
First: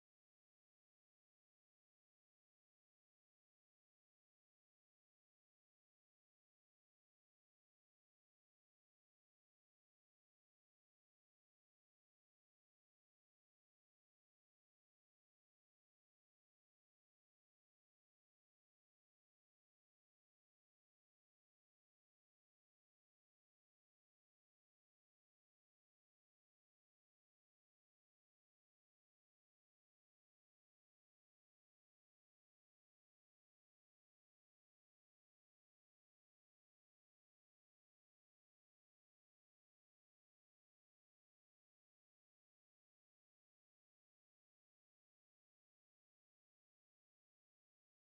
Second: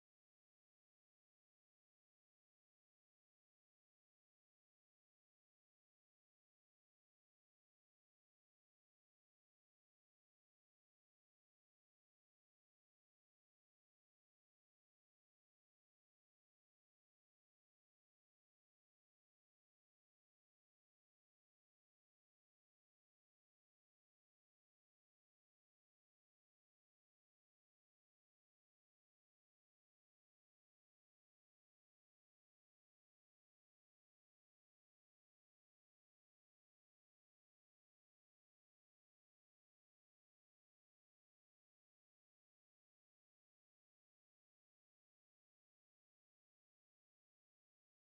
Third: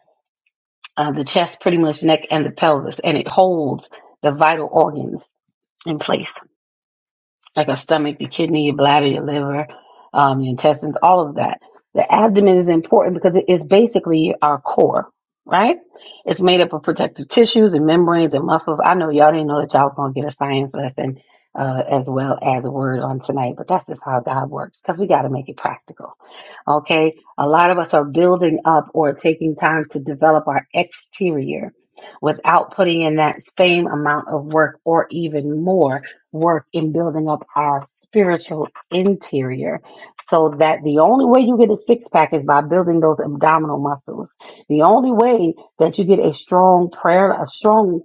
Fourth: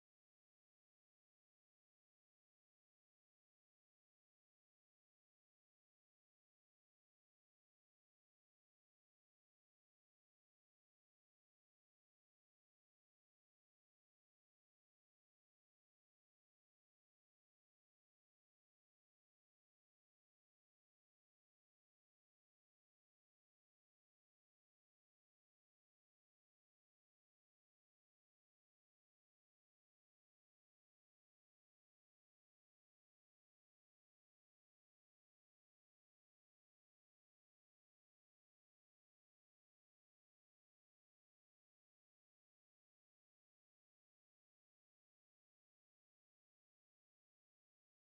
S3: uh, the chest, pretty much neck and the pelvis, and it holds the vital organs in place like a stomach, the kidney, your bladder, your liver, um, your intestines, all of that. The abdomen is important because it is basically our core, right? It's made up of protective tissues and membranes and muscles. I know y'all didn't know that y'all was gonna get a science lesson uh, as well as a word on tonight, but that's just how God works because we got to make it practical. Okay, a lot of us are building up or taking time to develop our exterior without putting in that same amount of work or even more work in building up our spiritual interior so that the only way you get a six pack is by building those abdominal muscles. The only way that you get a strong prayer, a strong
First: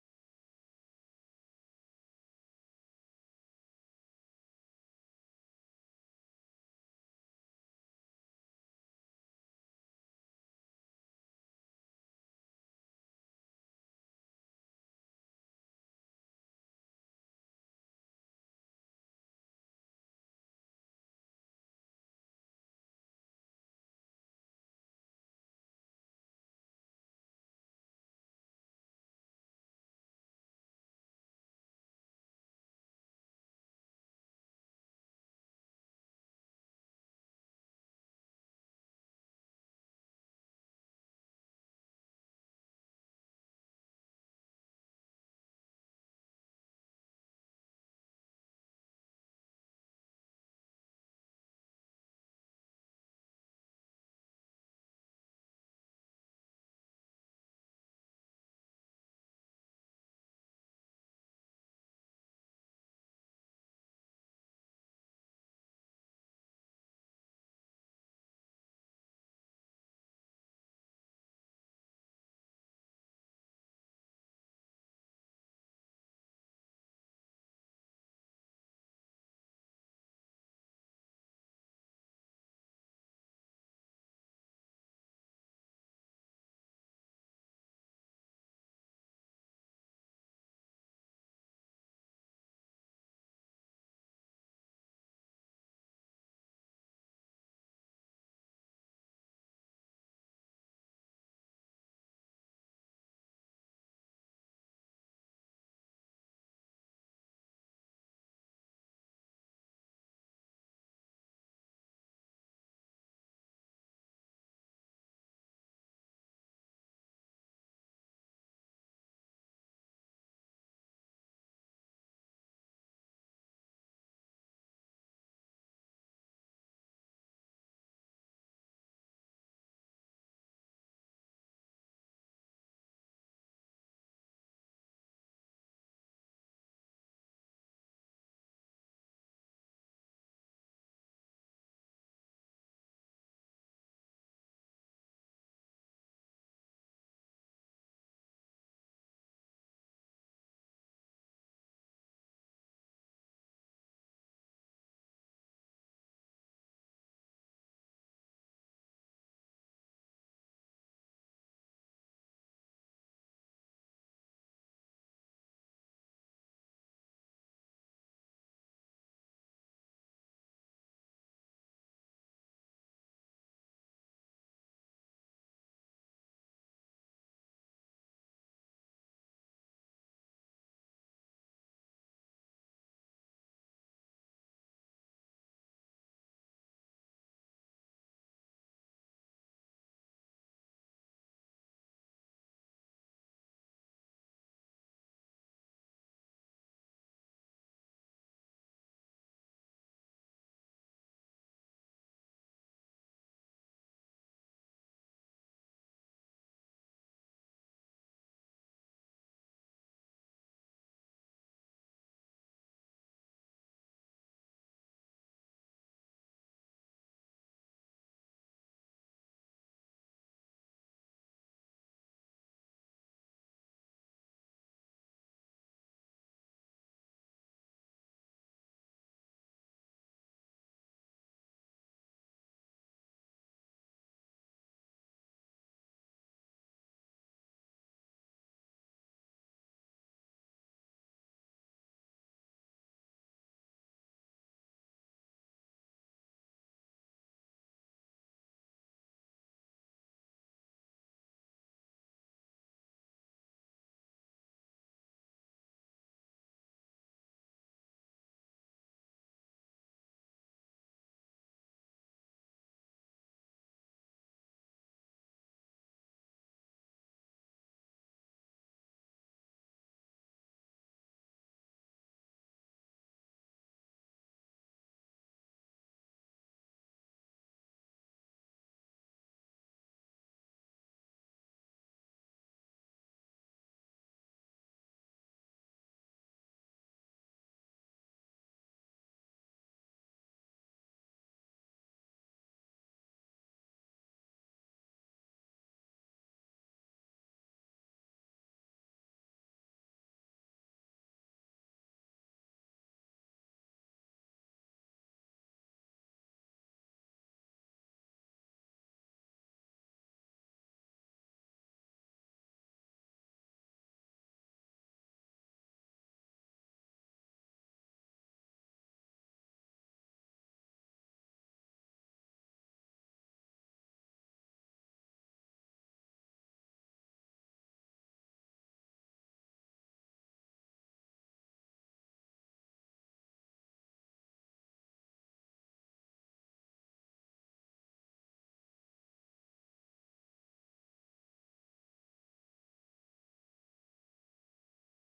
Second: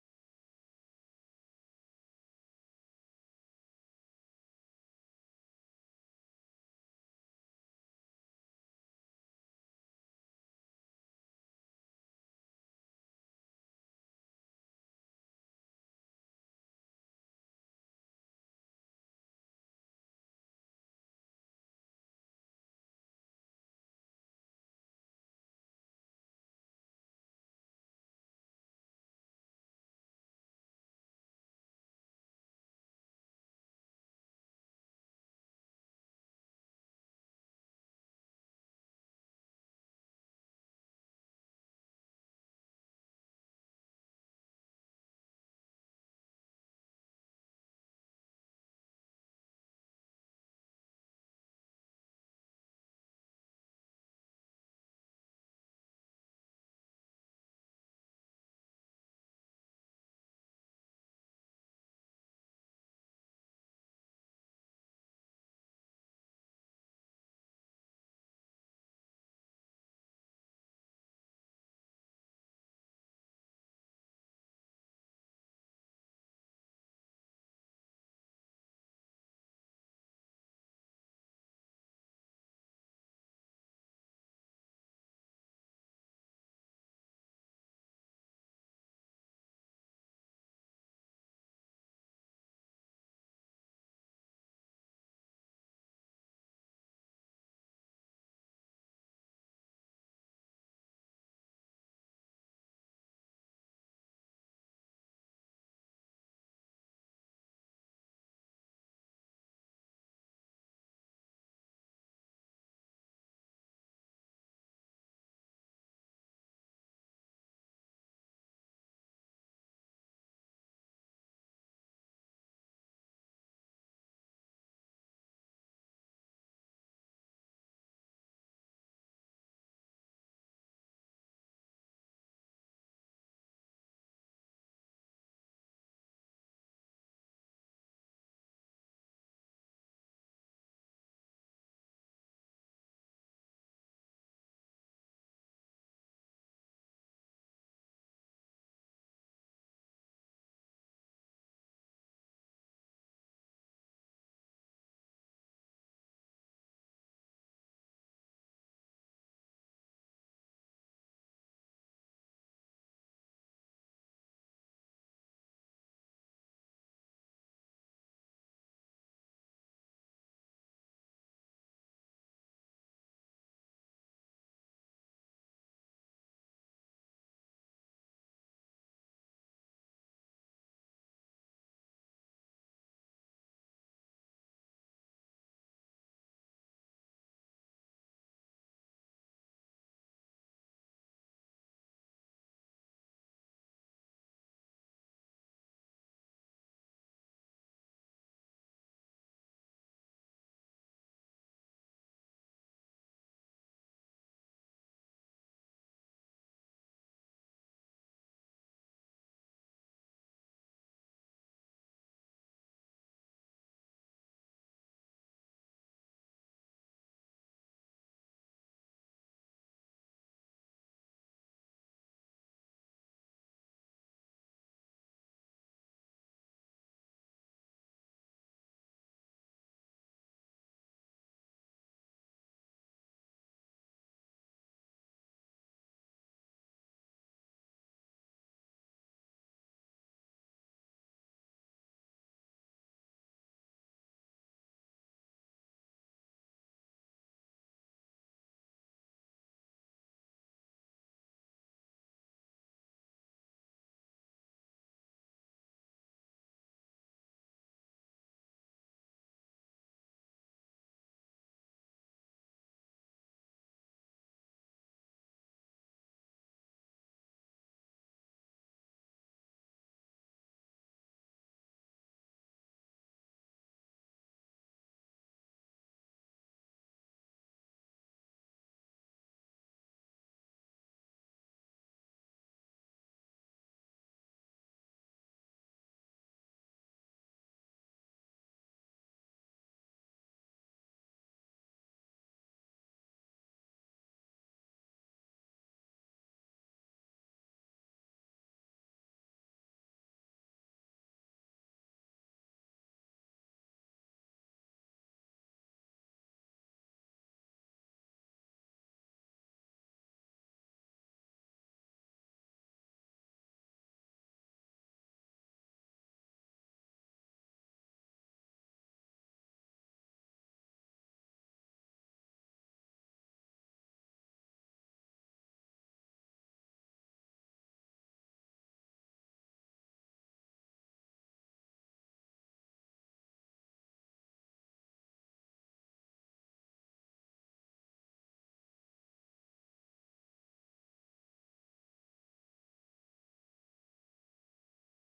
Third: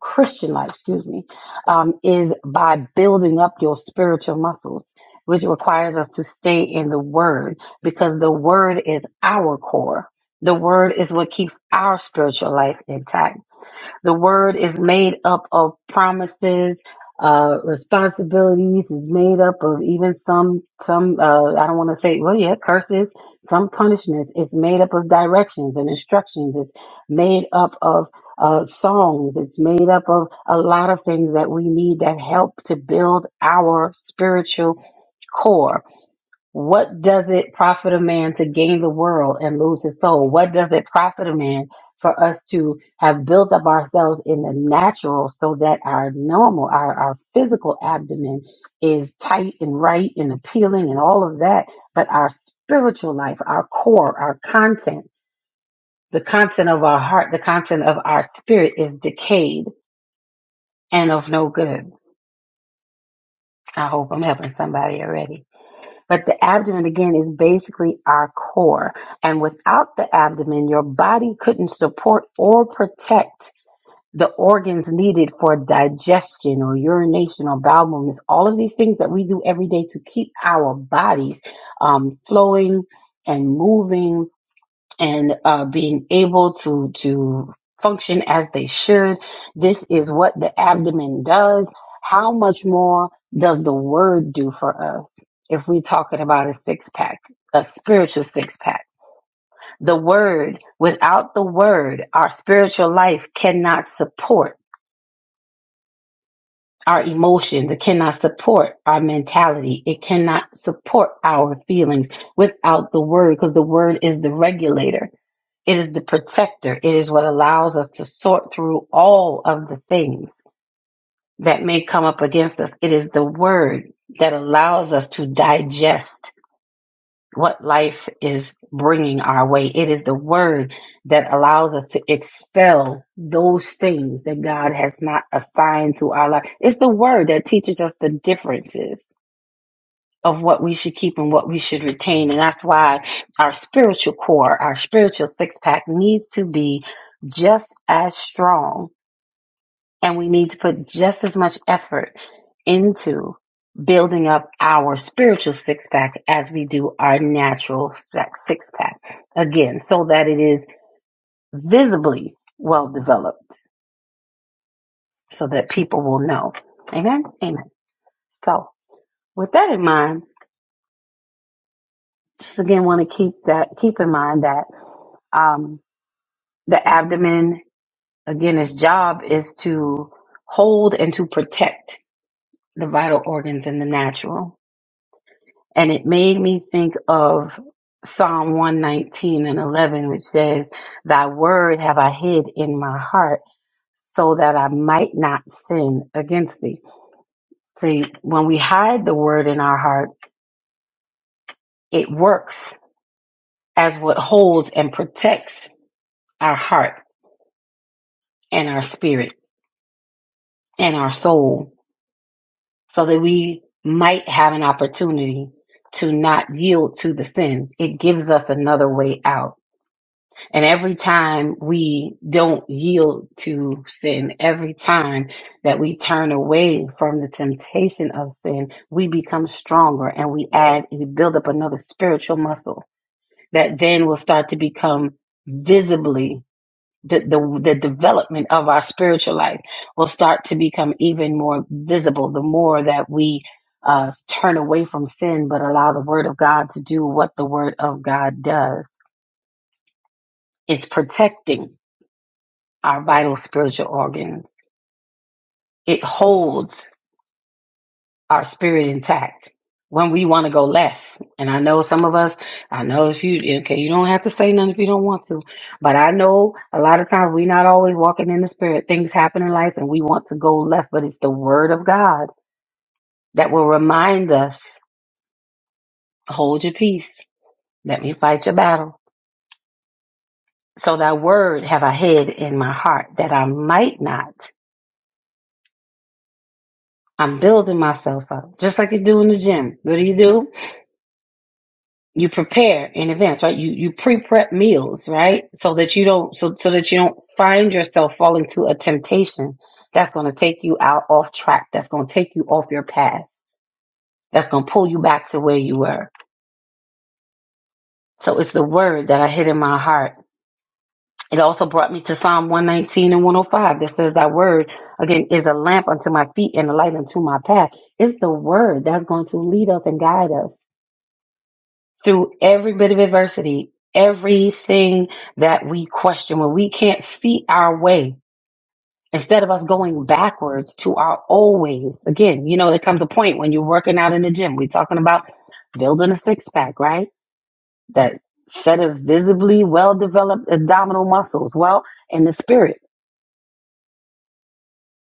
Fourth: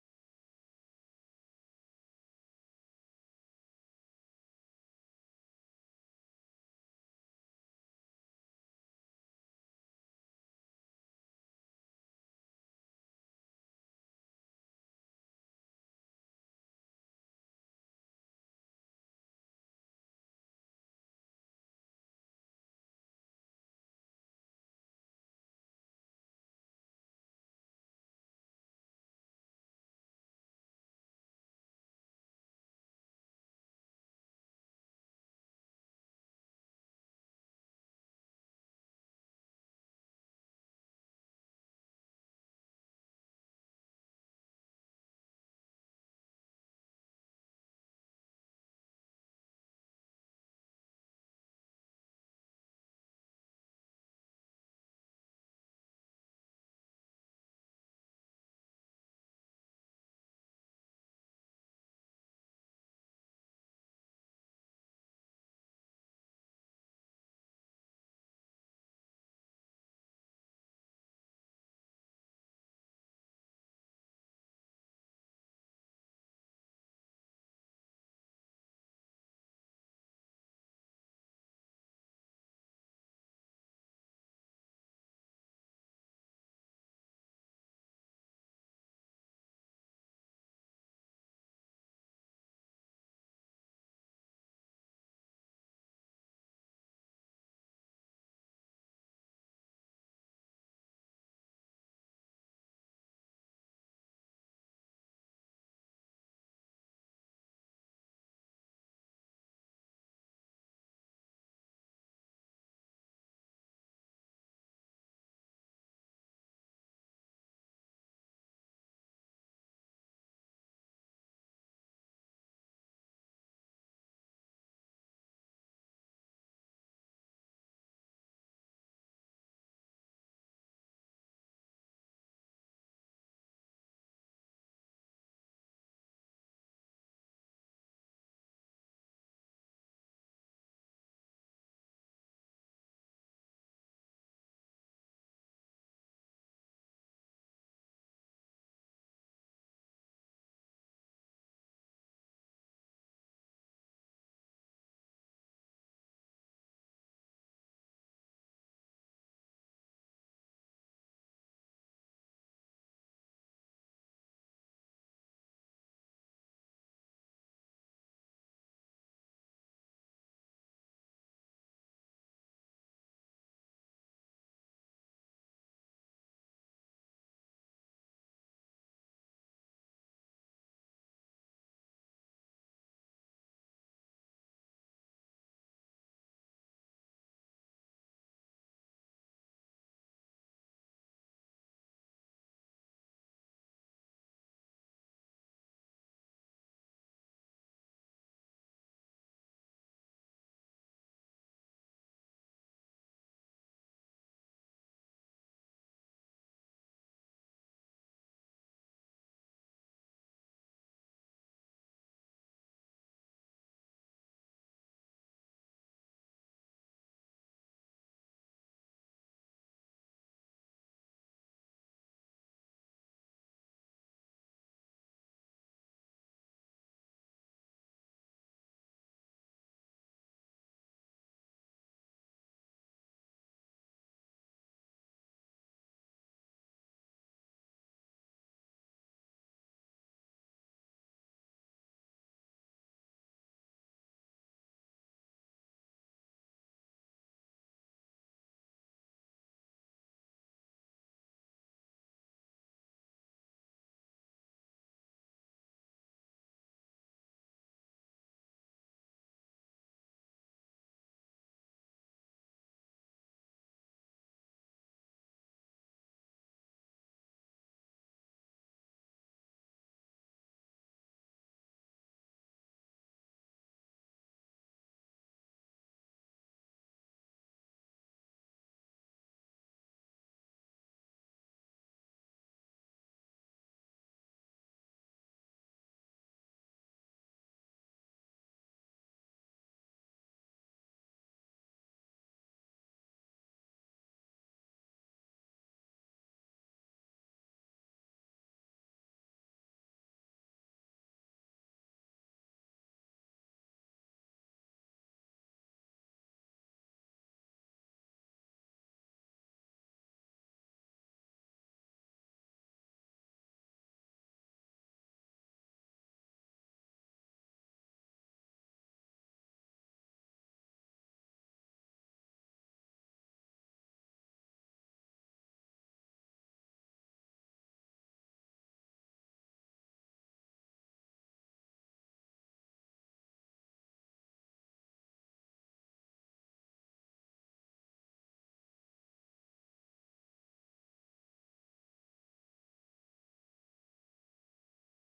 S3: Christian life, excuse me, um, is by building up your spiritual muscles, which requires us to stay in the word because the word is our core. The word is what keeps our spiritual life intact the word is made up of promises, uh, responsibilities. Is made up of even some some. Uh, I don't want to say well, yeah, curses, some punishments. It's made up of directions and instructions. It's made up of uh, songs. It's made up of a lot of things that we need that help to build our spiritual core what does it profit a man to gain the world and lose his soul? What does it profit a man for us to have built up ourselves in the natural so that our normal, our, our physical abdomen is tight and right and appealing and all of that? But our spiritual life, our core, our content, the content of our heart, the content of our spirit is decayed and of no good. I hope I'm helping somebody already. But the abdomen, again, is basically our core. And without the abdomen, your body couldn't support or protect the organs needed for digestion or urination or bowel movements, all of these things that we do every day to keep our bodies um, flowing and moving and uh, being able to to function as they should. This is what the abdomen does. How much more does the word do for us if we're talking about a six pack, a spiritual six pack? The word, without the word, our spiritual life cannot support our emotions. It cannot support our mentality. It cannot support our feelings without the word because the word is the regulator It is the protector. It is what allows us to sort through all of the things that may come up against us. It is the word that allows us to digest what life is bringing our way. It is the word that allows us to expel those things that God has not assigned to our life. It's the word that teaches us the differences of what we should keep and what we should retain. And that's why our spiritual core, our spiritual six pack needs to be just as strong. And we need to put just as much effort into building up our spiritual six pack as we do our natural six pack again, so that it is visibly well developed so that people will know. Amen. Amen. So with that in mind, just again want to keep that, keep in mind that, um, The abdomen, again, its job is to hold and to protect the vital organs in the natural. And it made me think of Psalm 119 and 11, which says, Thy word have I hid in my heart so that I might not sin against thee. See, when we hide the word in our heart, it works as what holds and protects our heart and our spirit and our soul so that we might have an opportunity to not yield to the sin. It gives us another way out. And every time we don't yield to sin, every time that we turn away from the temptation of sin, we become stronger and we add and we build up another spiritual muscle that then will start to become visibly the, the the development of our spiritual life will start to become even more visible the more that we uh, turn away from sin but allow the word of god to do what the word of god does it's protecting our vital spiritual organs it holds our spirit intact when we want to go left. And I know some of us, I know if you, okay, you don't have to say nothing if you don't want to, but I know a lot of times we're not always walking in the spirit. Things happen in life and we want to go left, but it's the word of God that will remind us, hold your peace. Let me fight your battle. So thy word have I hid in my heart that I might not. I'm building myself up, just like you do in the gym. What do you do? you prepare in advance, right? You you pre-prep meals, right? So that you don't so so that you don't find yourself falling to a temptation that's going to take you out off track. That's going to take you off your path. That's going to pull you back to where you were. So it's the word that I hid in my heart. It also brought me to Psalm 119 and 105 that says, Thy word, again, is a lamp unto my feet and a light unto my path. It's the word that's going to lead us and guide us. through every bit of adversity, everything that we question, when we can't see our way, instead of us going backwards to our old ways, again, you know, there comes a point when you're working out in the gym. We're talking about building a six pack, right? That set of visibly well developed abdominal muscles. Well, in the spirit.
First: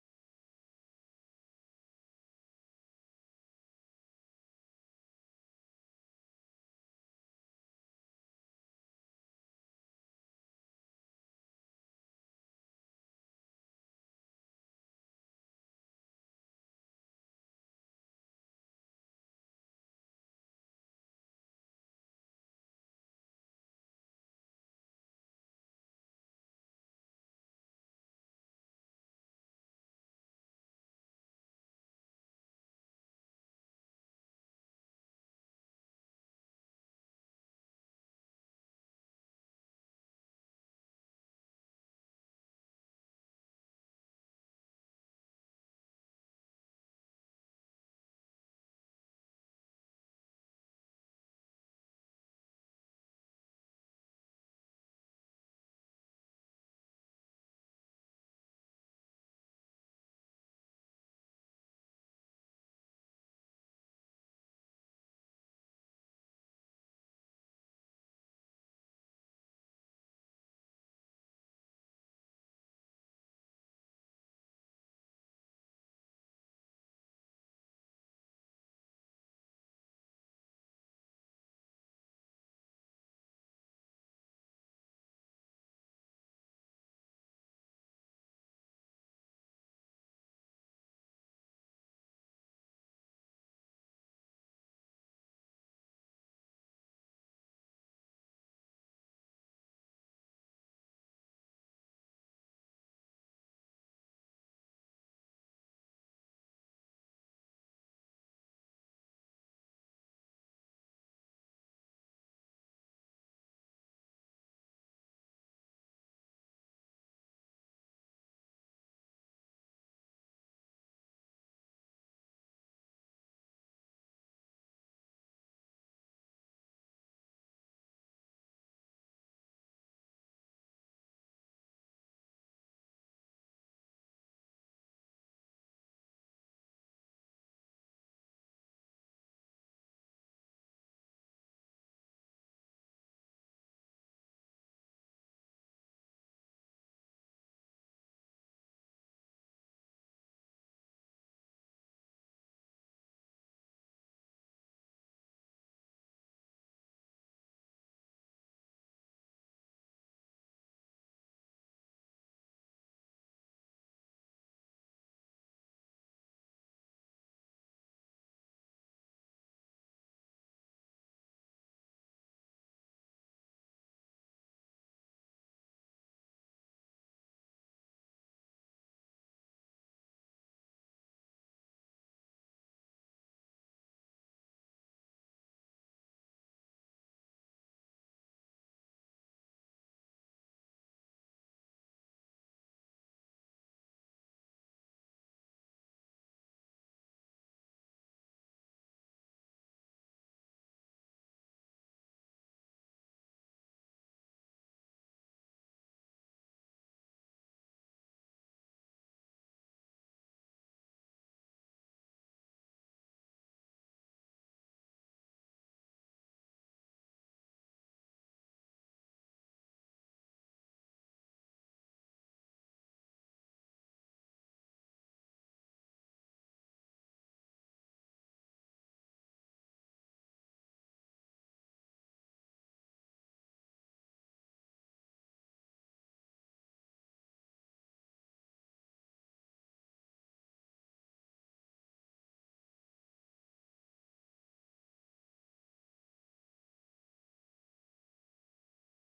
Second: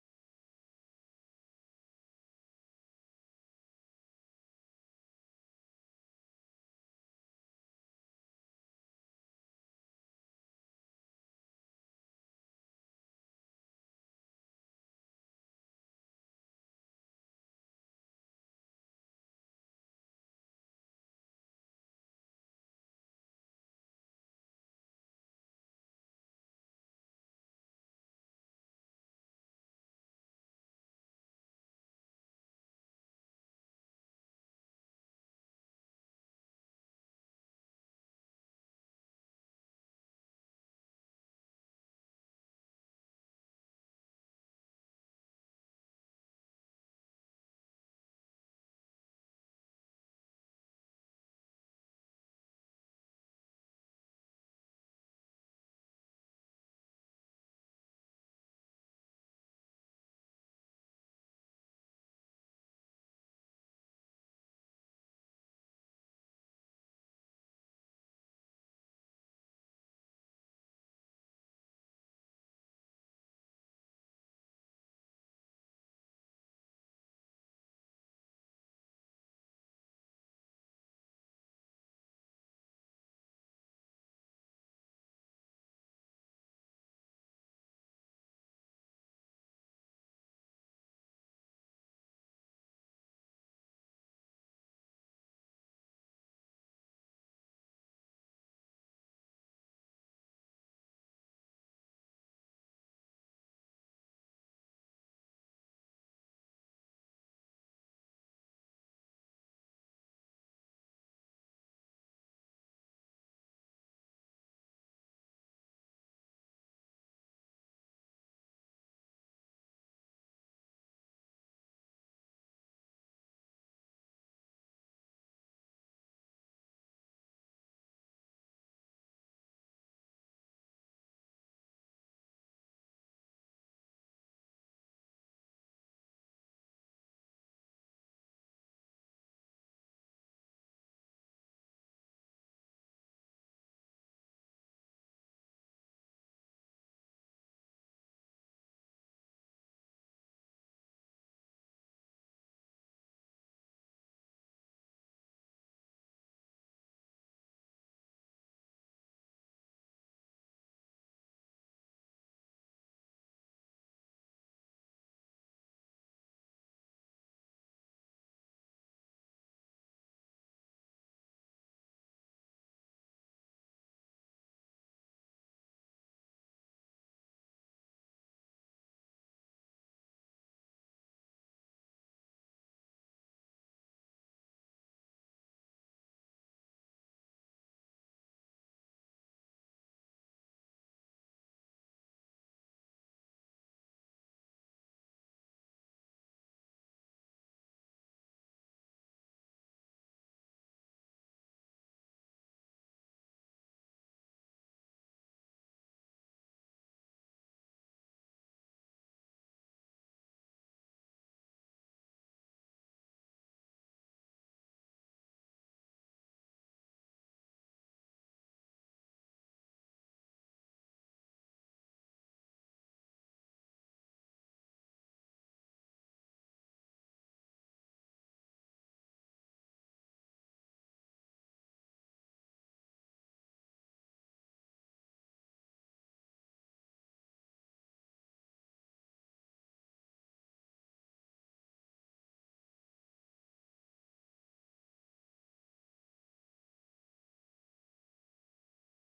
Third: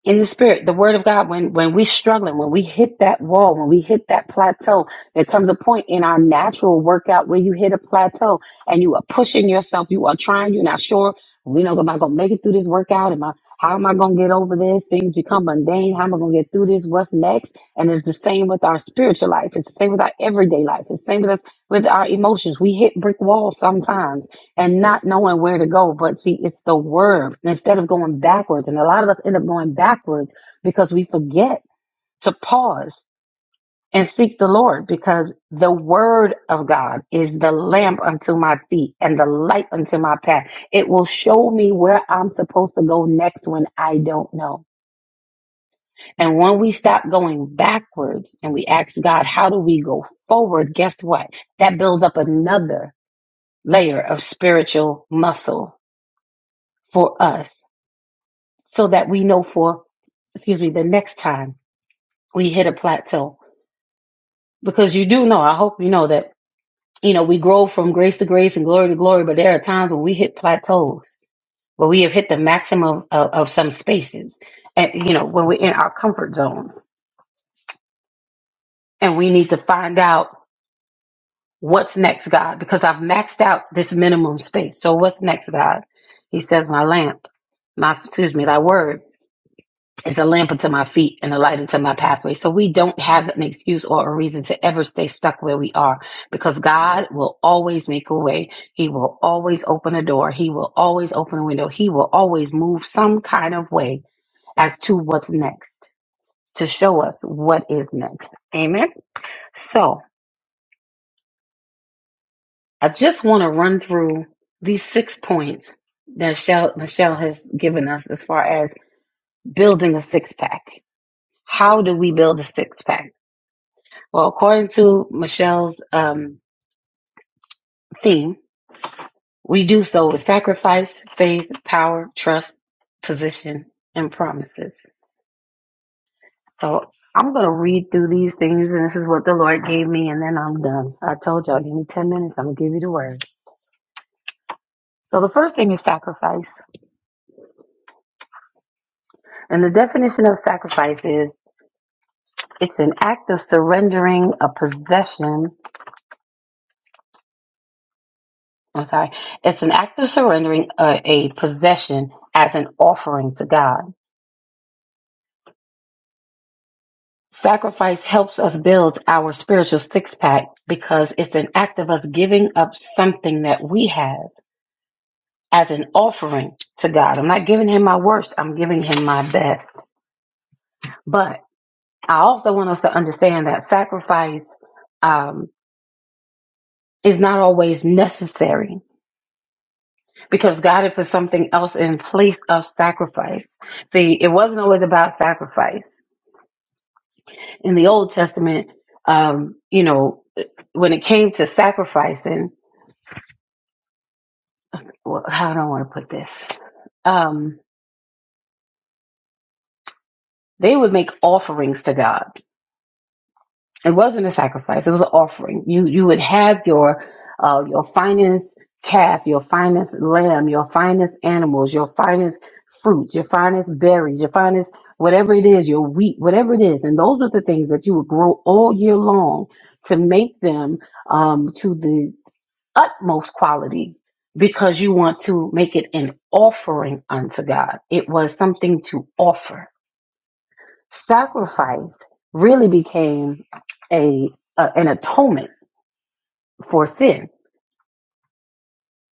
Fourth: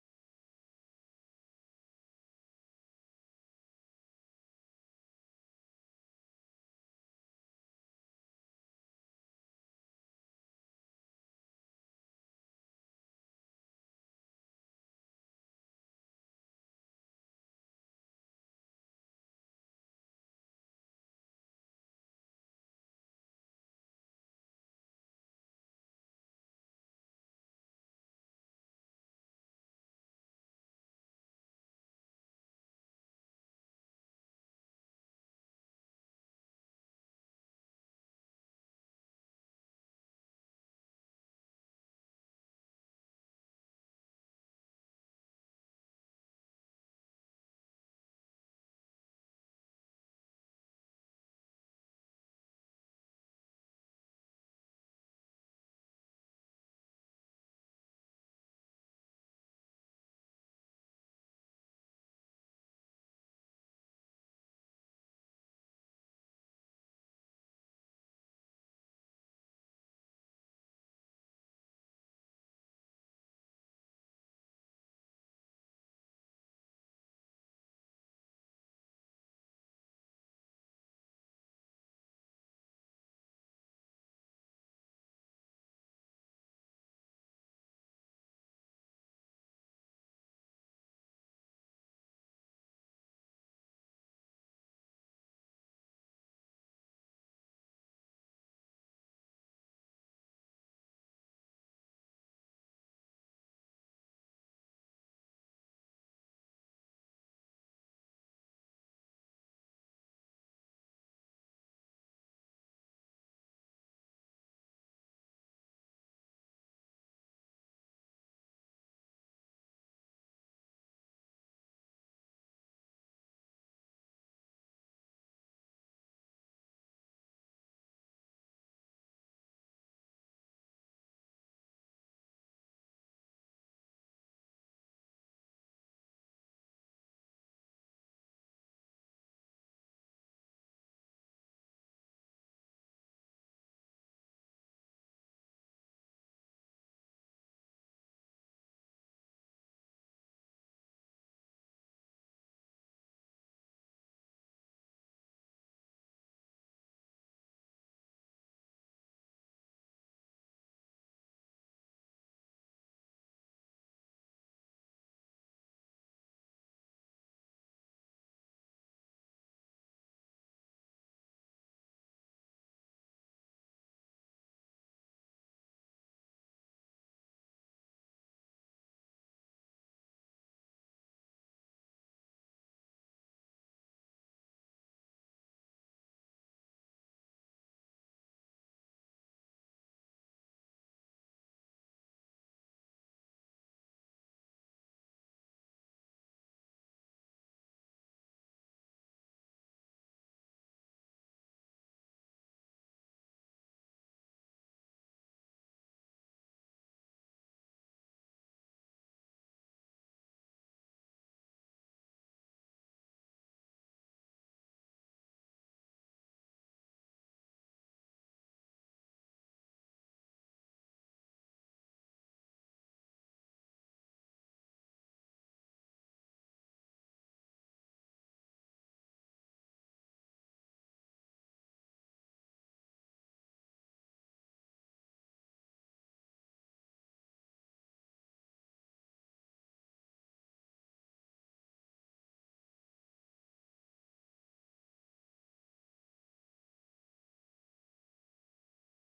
S3: in the spirit, the word of God, when when we struggling, when we hit that wall, when we hit that plateau, there comes a point in our natural workout where you hit a plateau and you are pushing yourself, you are trying, you're not sure, we know am I gonna make it through this workout? Am I how am I gonna get over this? Things become mundane. How am I gonna get through this? What's next? And it's the same with our spiritual life, it's the same with our everyday life, it's the same with us with our emotions. We hit brick walls sometimes and not knowing where to go. But see, it's the word instead of going backwards. And a lot of us end up going backwards because we forget to pause and seek the Lord because the word of God is the lamp unto my feet and the light unto my path. It will show me where I'm supposed to go next when I don't know. And when we stop going backwards and we ask God, how do we go forward? Guess what? That builds up another layer of spiritual muscle for us so that we know for, excuse me, the next time we hit a plateau. Because you do know, I hope you know that, you know, we grow from grace to grace and glory to glory, but there are times when we hit plateaus, where we have hit the maximum of, of some spaces and, you know, when we're in our comfort zones and we need to find out what's next, God, because I've maxed out this minimum space. So what's next, God? He says, my lamp, my, excuse me, thy word. is a lamp unto my feet and a light unto my pathway. So we don't have an excuse or a reason to ever stay stuck where we are because God will always make a way. He will always open a door. He will always open a window. He will always move some kind of way as to what's next to show us what is next. Amen. So I just want to run through these six points that Michelle, Michelle has given us as far as building a six pack. How do we build a six pack? Well, according to Michelle's um, theme, we do so with sacrifice, faith, power, trust, position, and promises. So I'm going to read through these things, and this is what the Lord gave me, and then I'm done. I told y'all, give me 10 minutes, I'm going to give you the word. So the first thing is sacrifice. And the definition of sacrifice is it's an act of surrendering a possession. I'm sorry. It's an act of surrendering a, a possession as an offering to God. Sacrifice helps us build our spiritual six pack because it's an act of us giving up something that we have as an offering to God. I'm not giving Him my worst, I'm giving Him my best. But I also want us to understand that sacrifice um, is not always necessary because God had put something else in place of sacrifice. See, it wasn't always about sacrifice. In the Old Testament, um, you know, when it came to sacrificing, well, how do I want to put this? Um, they would make offerings to God. It wasn't a sacrifice; it was an offering. You you would have your uh, your finest calf, your finest lamb, your finest animals, your finest fruits, your finest berries, your finest whatever it is, your wheat, whatever it is, and those are the things that you would grow all year long to make them um, to the utmost quality because you want to make it an offering unto God. It was something to offer. Sacrifice really became a, a an atonement for sin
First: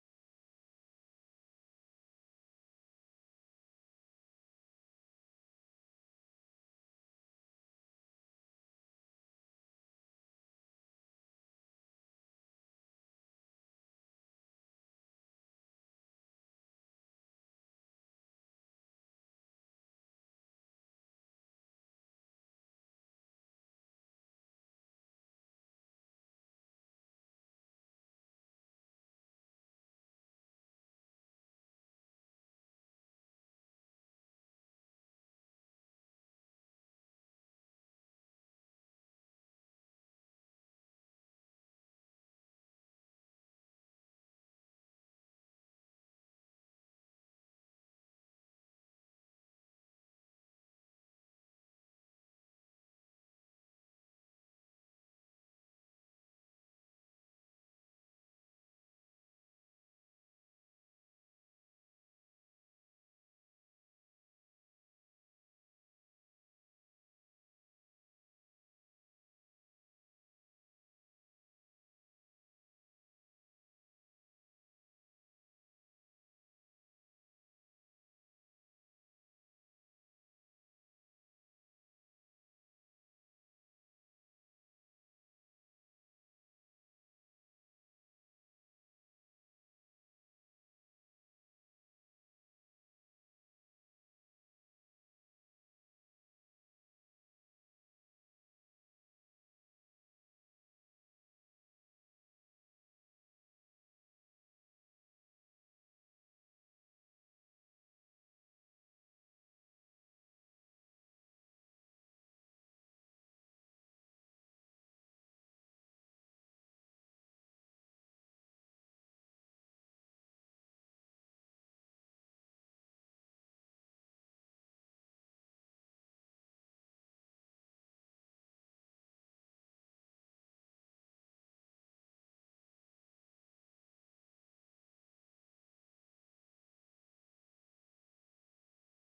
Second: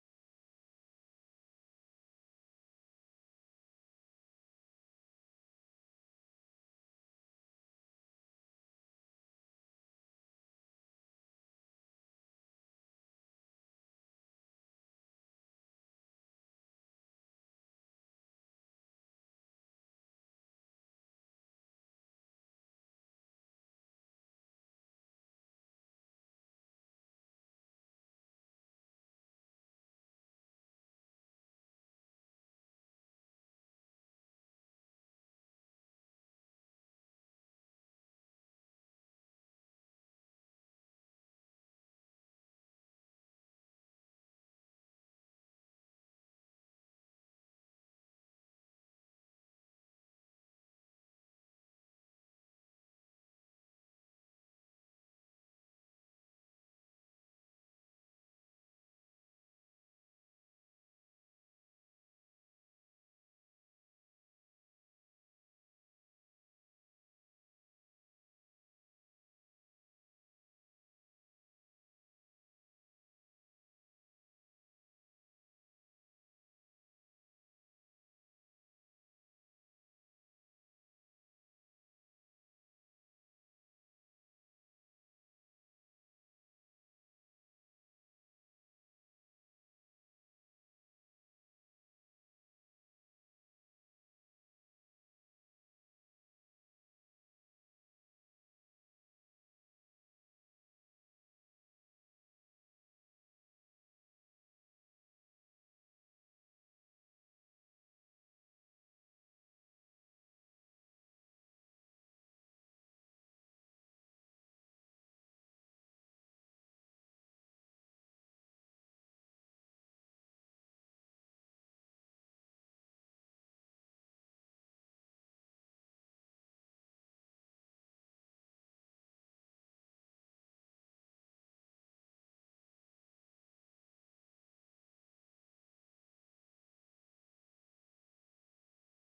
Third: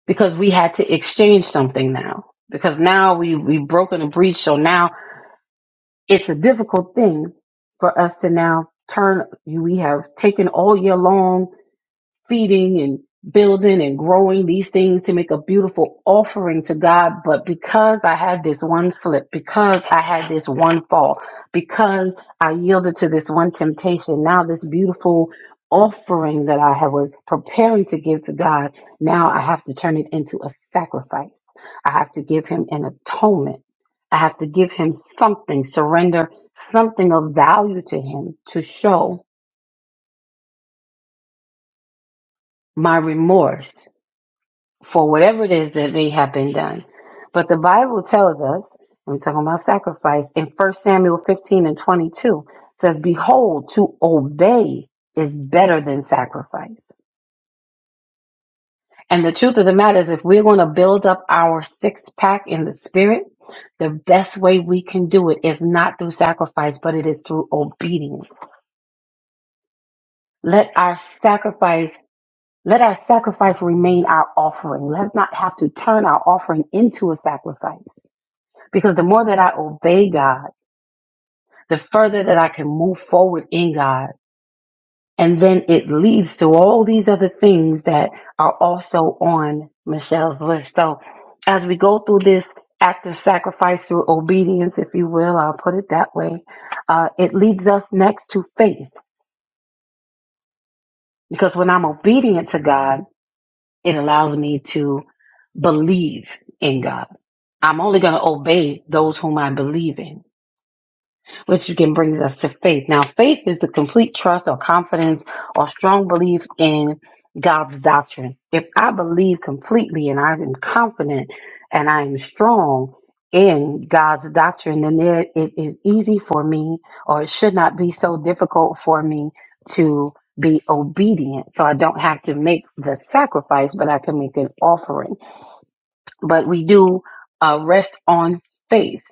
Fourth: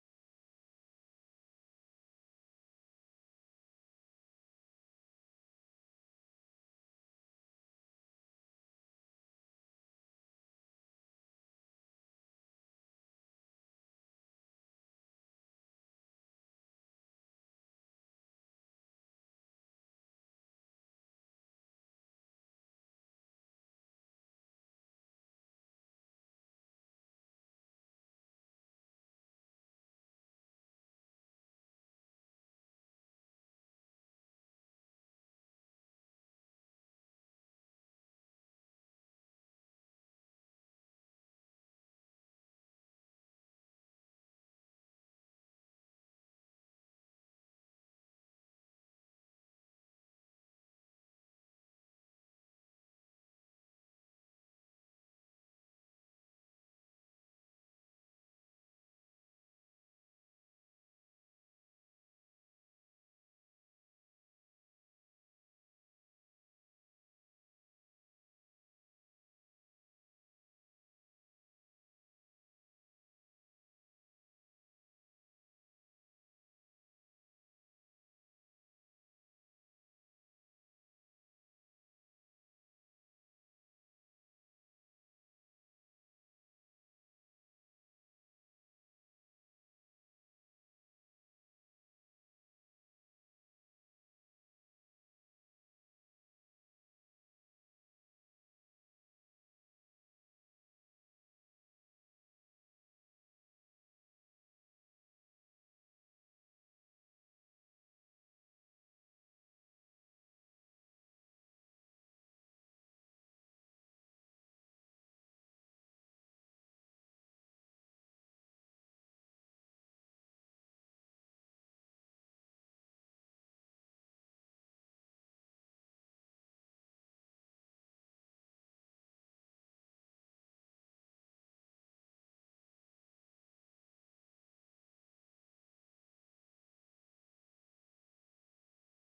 S3: because we had to exchange something now. Because now we we've broken a breach, so now it's a difficult thing for us to now turn. We have taken all year long feeding and building and growing these things to make a beautiful offering to God. But because I had this one slip, because I had this one fall, because I yielded to this one temptation, now this beautiful offering that I had- was preparing to give to God, now I have to turn it into a sacrifice. I have to give Him an atonement. I have to give Him something, surrender something of value to Him to show my remorse for whatever it is that may have been done. But the Bible tells us, and we're talking about sacrifice, in First Samuel 15 and 22, says, Behold, to obey is better than sacrifice. And the truth of the matter is, if we're going to build up our six pack in the spirit, the best way we can do it is not through sacrifice, but it is through obedience. Let our sacrifice let our sacrifice remain our offering. Let's not have to turn our offering into a sacrifice. Because the more that I obey God, the further that I can move forward in God. And then it leads to all these other things that are also on Michelle's list. So as we go through this act of sacrifice through obedience, if you will, I'll put it that way, uh, it leads us next to faith. Because when I'm obedient to God, it allows me to believe in God. I'm only going to obey those whom I believe in. which again brings us to faith. Now, faith is the complete trust or confidence or strong belief in God's doctrine. If I believe completely and I am confident and I am strong in God's doctrine, then there, it is easy for me, or it should not be so difficult for me to be obedient. So I don't have to make the sacrifice, but I can make an offering. But we do uh, rest on faith.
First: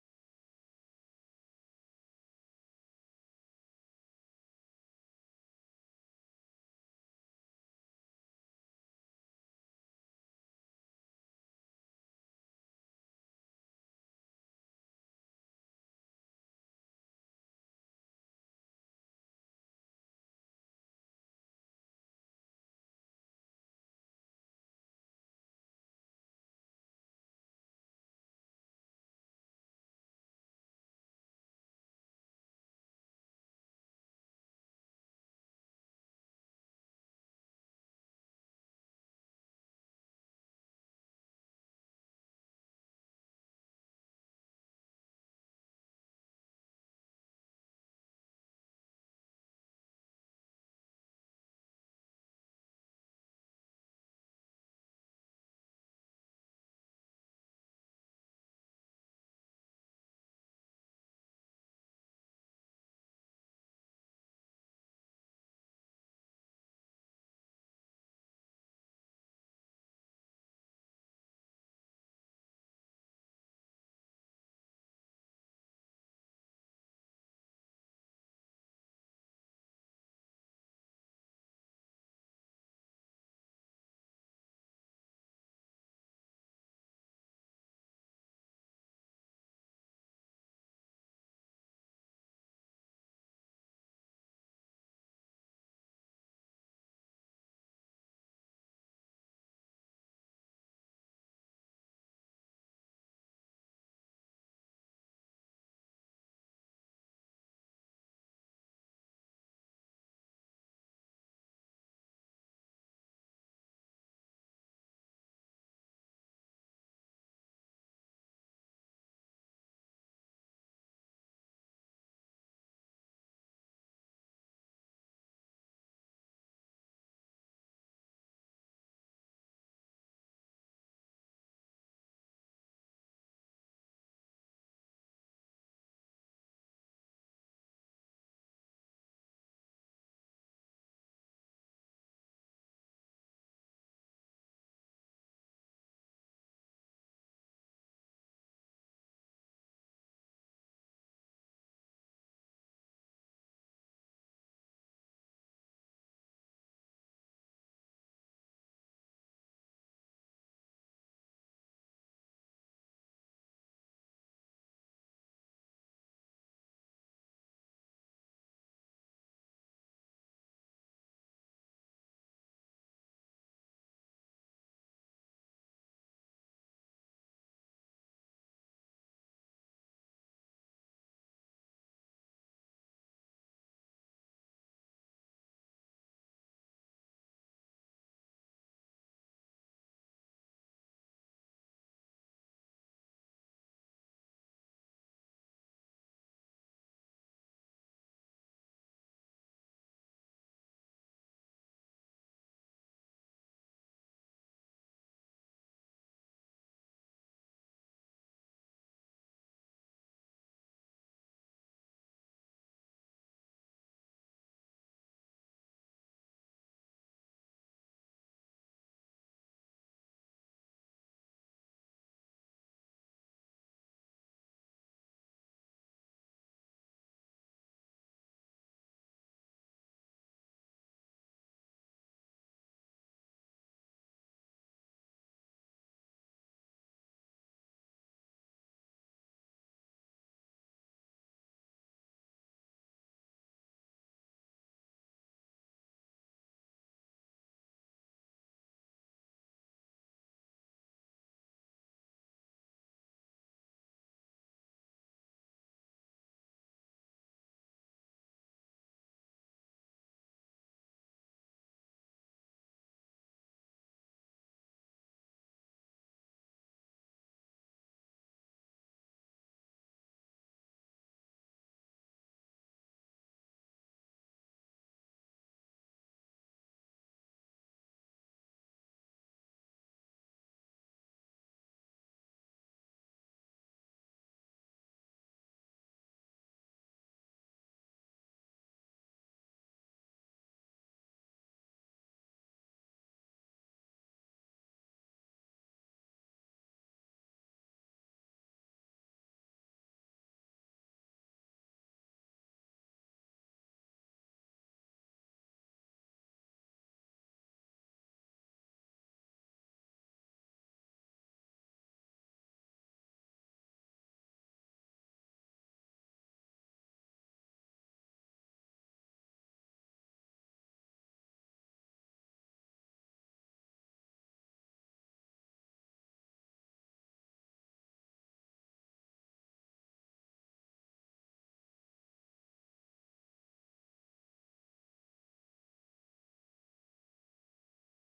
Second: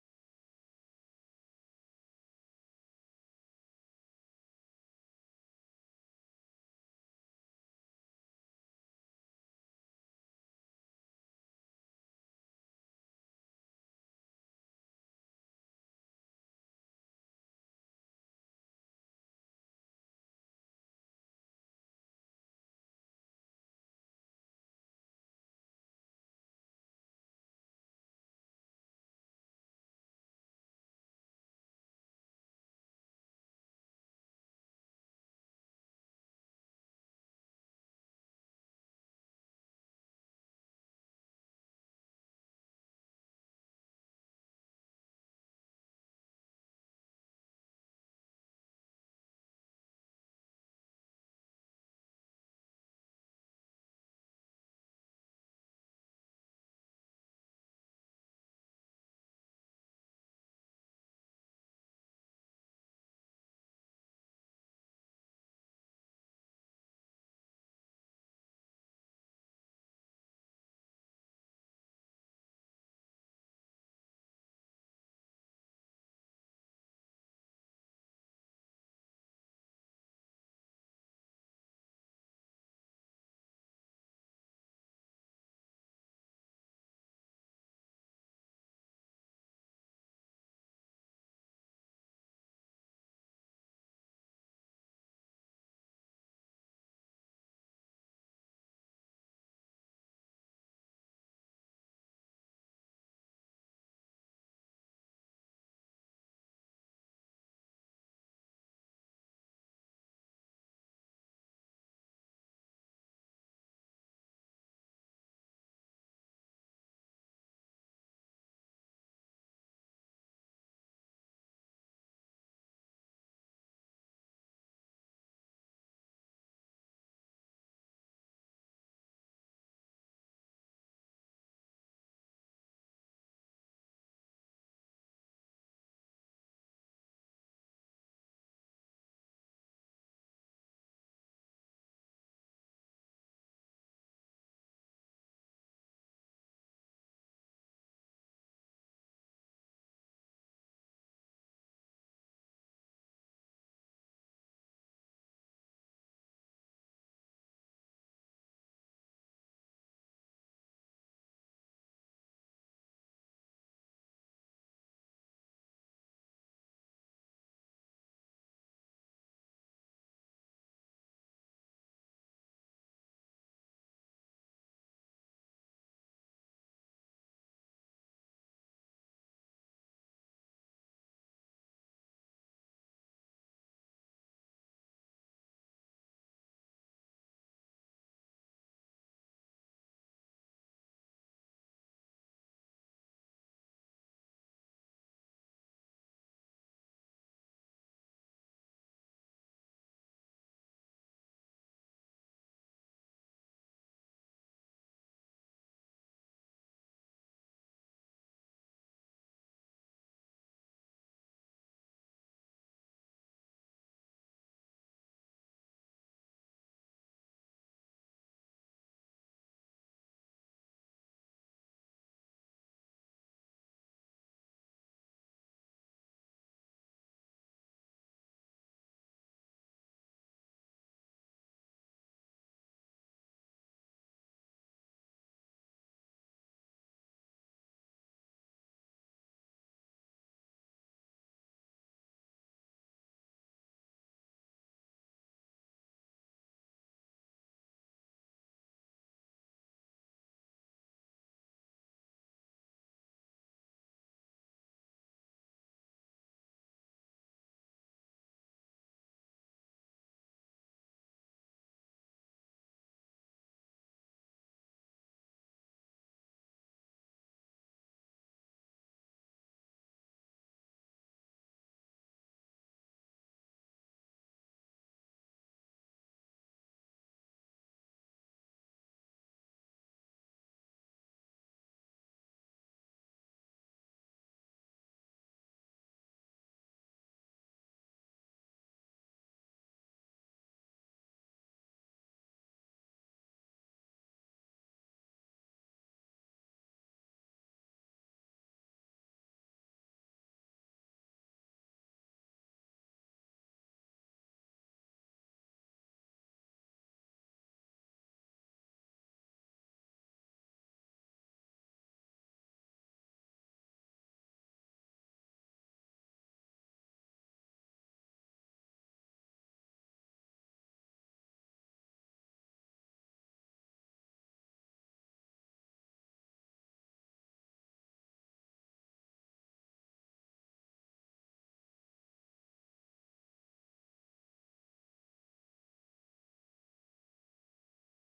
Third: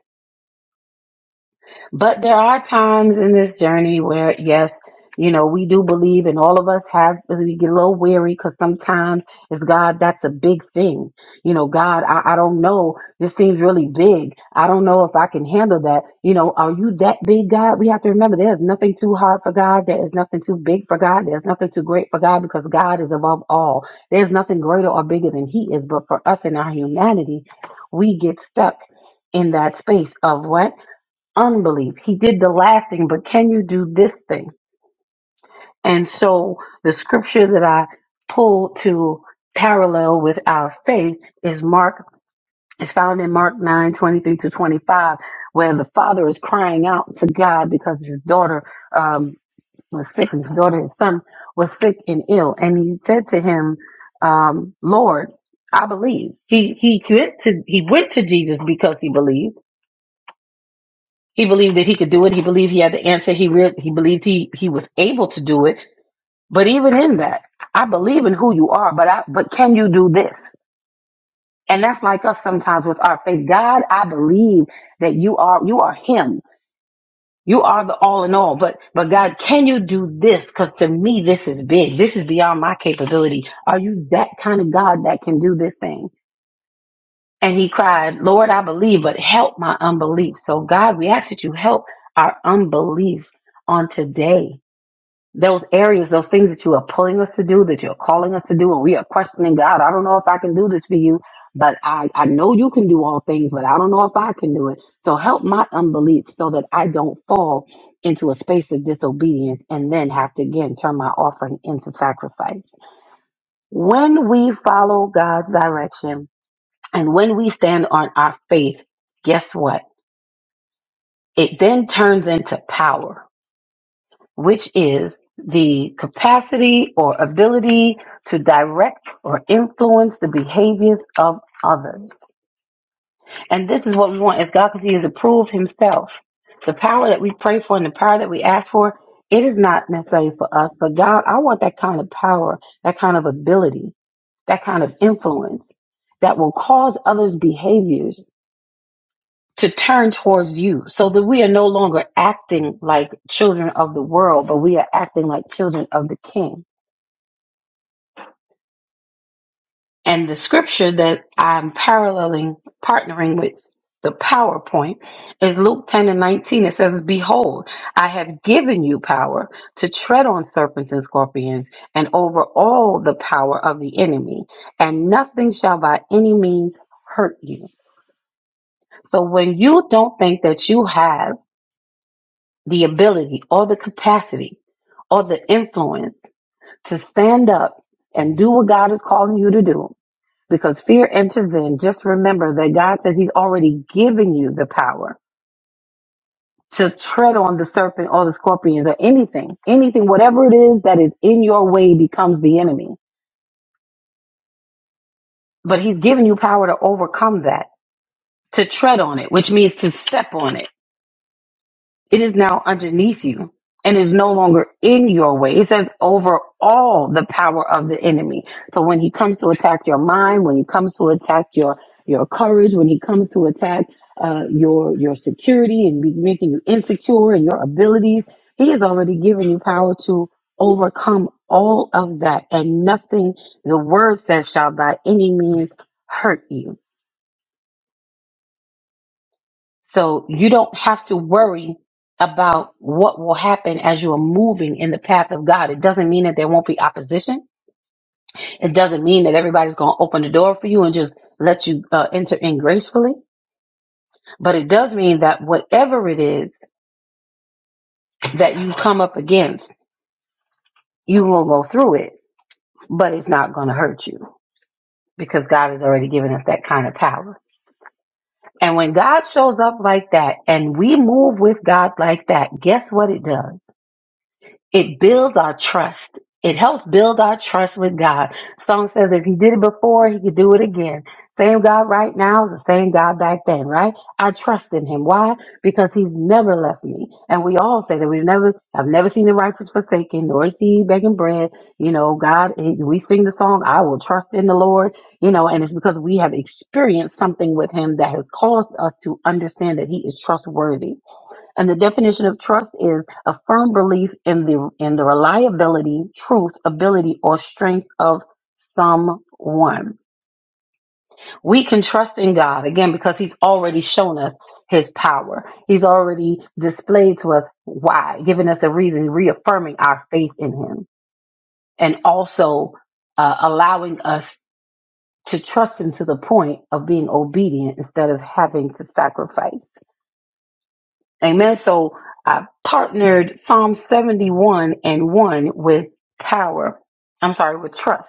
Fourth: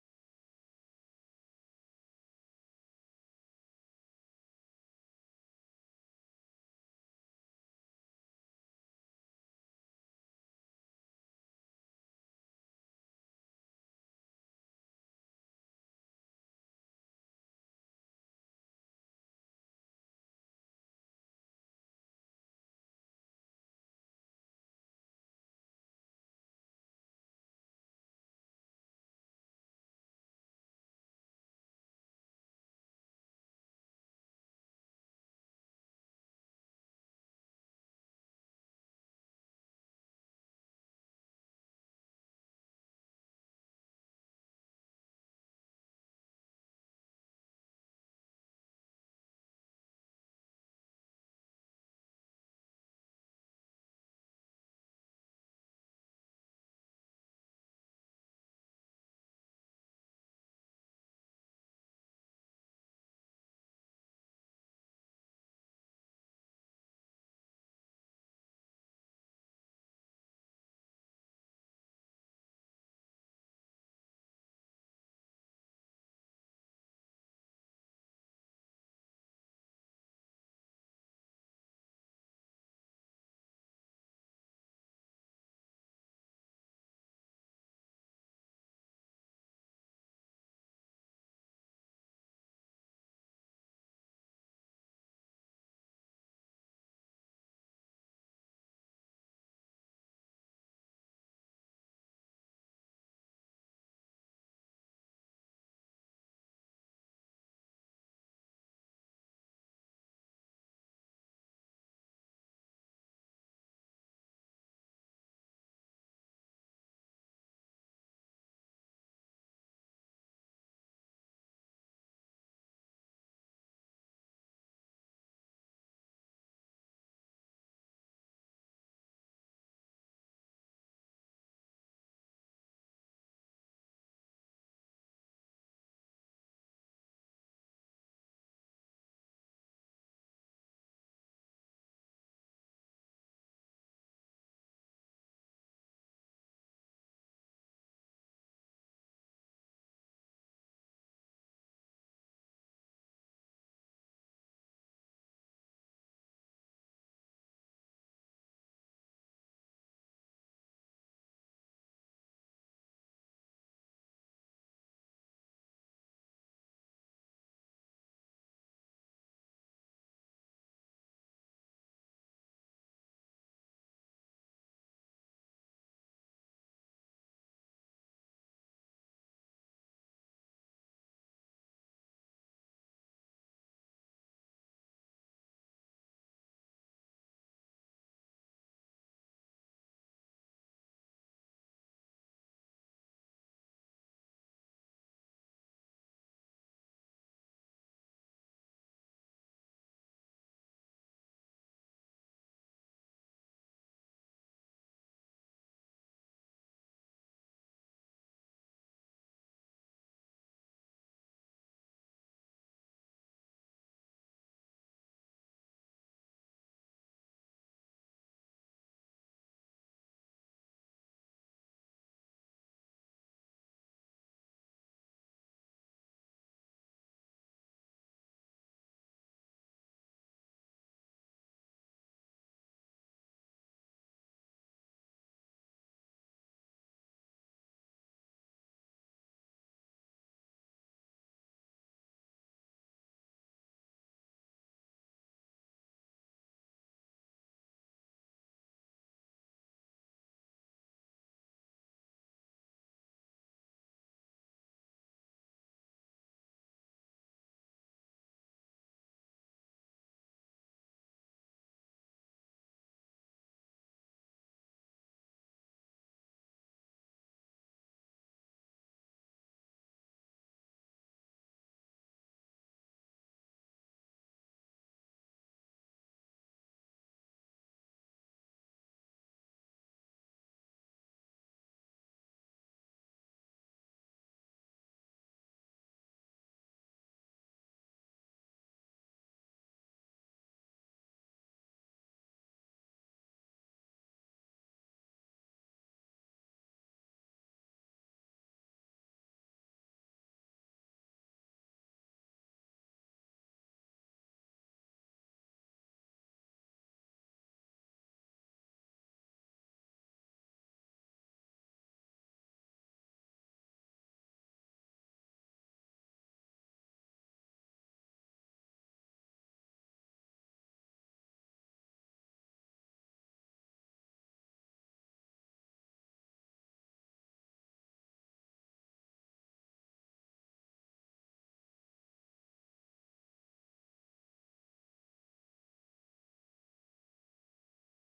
S3: But there are times in this journey where, yes, you know, we do believe, and all of us have, we get a little weary because sometimes it's God, that's a big thing. You know, God, I, I don't know. This seems really big. I don't know if I can handle that. You know, are you that big, God? We have to remember there's nothing too hard for God. There is nothing too big for God. There's nothing too great for God because God is above all. There's nothing greater or bigger than He is. But for us in our humanity, we get stuck in that space of what? unbelief. He did the last thing, but can you do this thing? And so the scripture that I pulled to parallel with our faith is Mark is found in Mark 9 23 to 25, where the father is crying out to God because his daughter um, was sick, his daughter, his son was sick and ill. And he said to him, um, Lord, I believe. He he went to he went to Jesus because he believed He believed that he could do it. He believed he had the answer. He re- he believed he he was able to do it. But even in that, I believe in who you are, but I but can you do this? And that's like us sometimes with our faith. God, I believe that you are you are him. You are the all in all. But but God, can you do this? Cuz to me this is big. This is beyond my capability. Are you that kind of God that can do this thing? And he cried, Lord, I believe, but help my unbelief. So, God, we ask that you help our unbelief on today. Those areas, those things that you are pulling us to do, that you're calling us to do, and we are questioning God. I don't know if I can do this for you, but I, I know you can do all things, but I don't know if I can do it. So help my unbelief so that I don't fall into a space of disobedience and then have to again turn my offering into sacrifice. When we follow God's direction, and when we stand on our faith, guess what? It then turns into power, which is the capacity or ability to direct or influence the behaviors of others. And this is what we want as God continues to prove himself. The power that we pray for and the power that we ask for, it is not necessarily for us, but God, I want that kind of power, that kind of ability, that kind of influence that will cause others' behaviors to turn towards you so that we are no longer acting like children of the world, but we are acting like children of the king. And the scripture that I'm paralleling, partnering with the PowerPoint is Luke 10 and 19. It says, Behold, I have given you power to tread on serpents and scorpions and over all the power of the enemy, and nothing shall by any means hurt you. So when you don't think that you have the ability or the capacity or the influence to stand up and do what God is calling you to do. Because fear enters in, just remember that God says He's already given you the power to tread on the serpent or the scorpions or anything, anything, whatever it is that is in your way becomes the enemy. But He's given you power to overcome that, to tread on it, which means to step on it It is now underneath you and is no longer in your way. It says over all the power of the enemy. So when he comes to attack your mind, when he comes to attack your your courage, when he comes to attack uh, your your security and be making you insecure and your abilities, he has already given you power to overcome all of that, and nothing the word says shall by any means hurt you. So you don't have to worry about what will happen as you are moving in the path of God. It doesn't mean that there won't be opposition. It doesn't mean that everybody's going to open the door for you and just let you uh, enter in gracefully. But it does mean that whatever it is that you come up against, you will go through it, but it's not going to hurt you because God has already given us that kind of power. And when God shows up like that and we move with God like that, guess what it does? it builds our trust. It helps build our trust with God. Song says if he did it before, he could do it again. Same God right now is the same God back then, right? I trust in him. Why? Because he's never left me. And we all say that we've never, I've never seen the righteous forsaken, nor is he begging bread. You know, God, we sing the song, I will trust in the Lord, you know, and it's because we have experienced something with him that has caused us to understand that he is trustworthy and the definition of trust is a firm belief in the in the reliability, truth, ability, or strength of someone. We can trust in God again because He's already shown us His power. He's already displayed to us why, giving us a reason, reaffirming our faith in Him, and also uh, allowing us to trust Him to the point of being obedient instead of having to sacrifice. Amen. So I partnered Psalm 71 and 1 with power. I'm sorry, with trust,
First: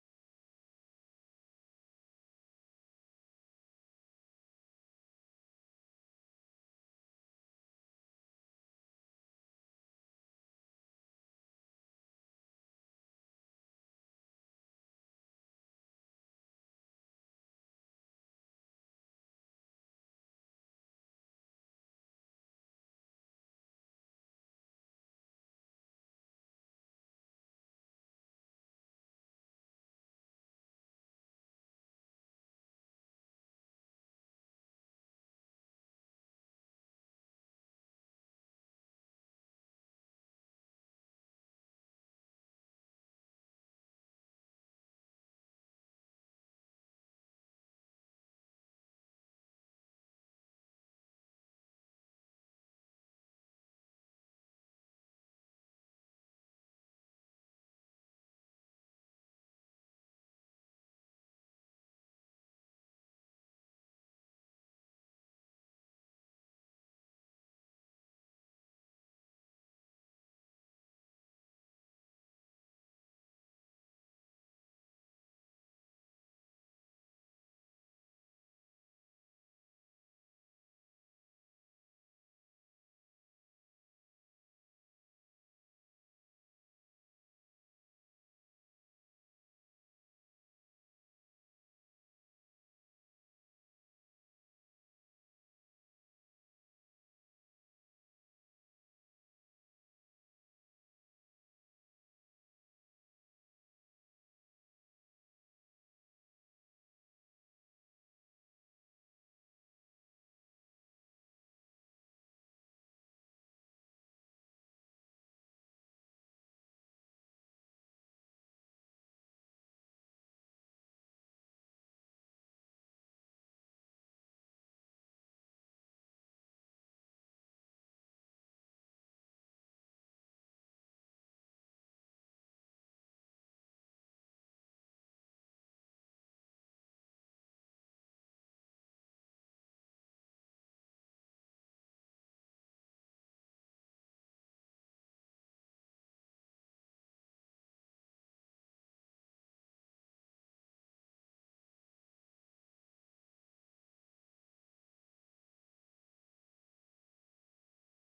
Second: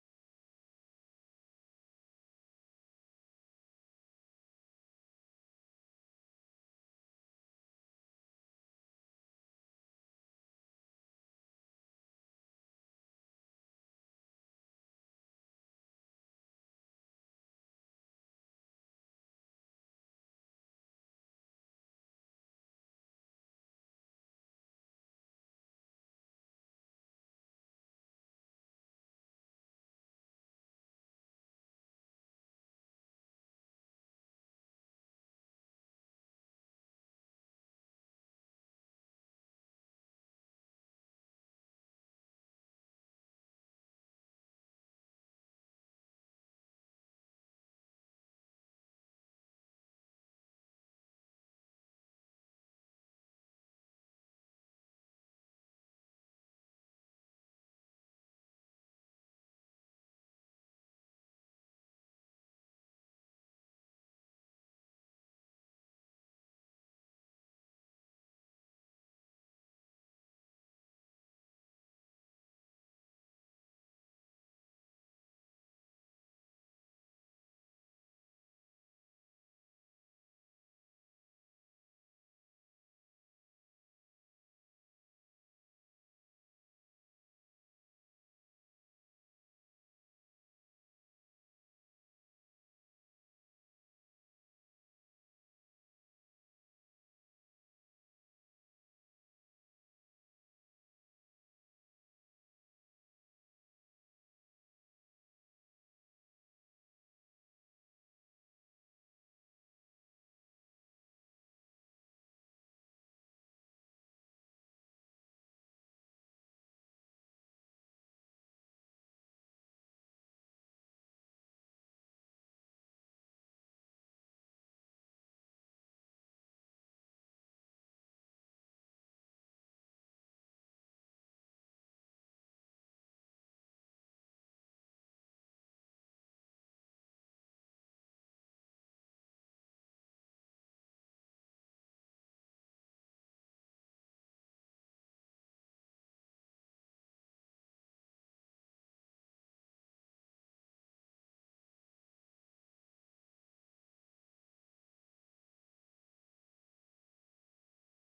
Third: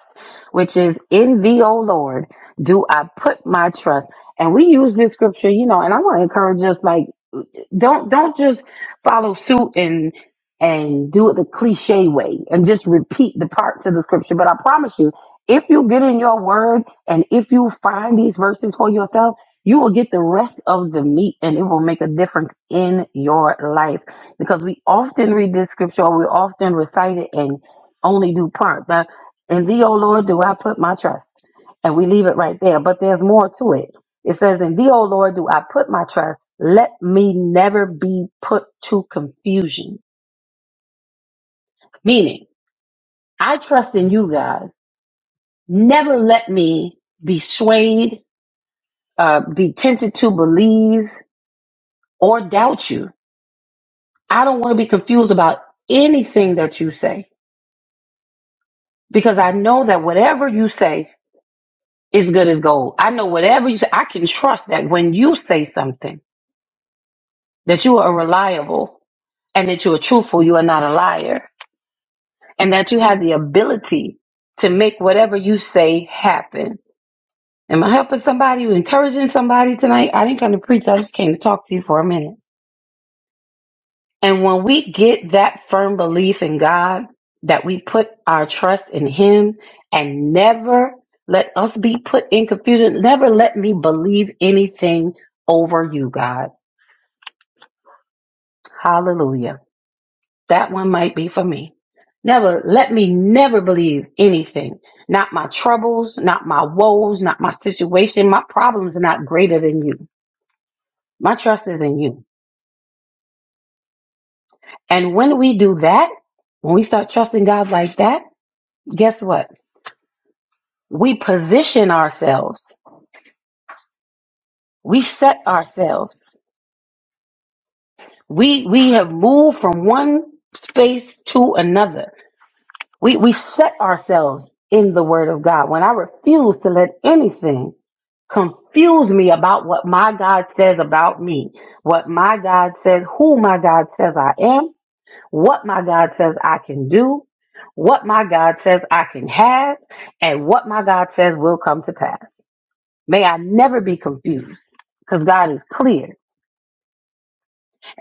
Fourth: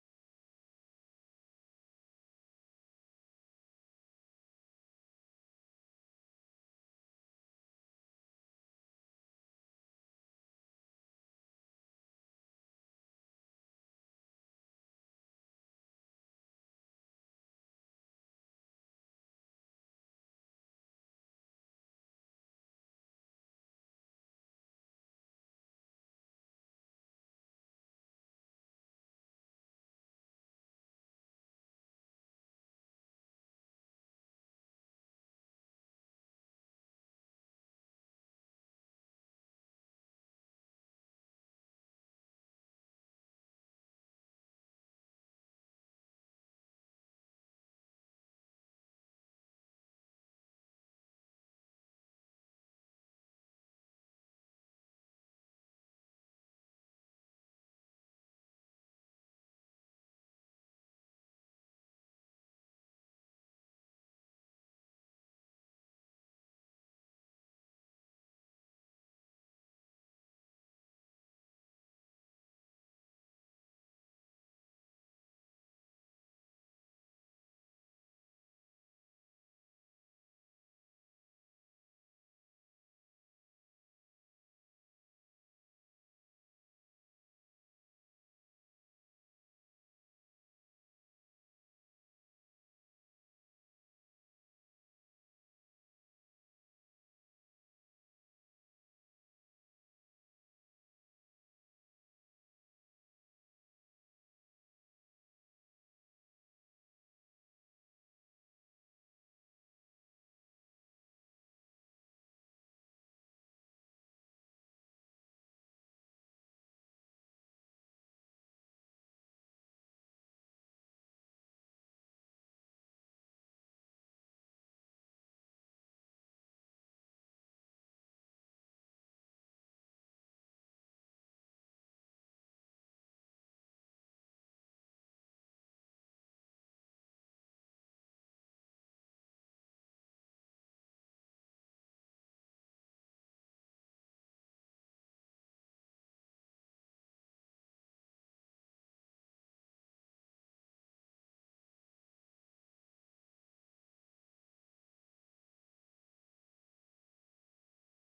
S3: which is in thee, O Lord, do I put my trust. And we use this scripture, you know, and I want to encourage us like, don't don't just follow suit and and do it the cliche way and just repeat the parts of the scripture. But I promise you, if you get in your word and if you find these verses for yourself, you will get the rest of the meat and it will make a difference in your life. Because we often read this scripture or we often recite it and only do part. The in thee, O Lord, do I put my trust. And we leave it right there. But there's more to it it says, In thee, O Lord, do I put my trust. Let me never be put to confusion. Meaning, I trust in you, God. Never let me be swayed, uh, be tempted to believe or doubt you. I don't want to be confused about anything that you say because I know that whatever you say is good as gold. I know whatever you say, I can trust that when you say something, that you are reliable and that you are truthful, you are not a liar and that you have the ability to make whatever you say happen. Am I helping somebody, encouraging somebody tonight? I didn't come to preach. I just came to talk to you for a minute. And when we get that firm belief in God, that we put our trust in Him and never let us be put in confusion, never let me believe anything over you, God. Hallelujah. That one might be for me. Never, let me never believe anything. Not my troubles, not my woes, not my situation. My problems are not greater than you. My trust is in you. And when we do that, when we start trusting God like that, guess what? We position ourselves. We set ourselves. We, we have moved from one space to another We we set ourselves in the word of God. When I refuse to let anything confuse me about what my God says about me, what my God says, who my God says I am, what my God says I can do, what my God says I can have, and what my God says will come to pass. May I never be confused because God is clear.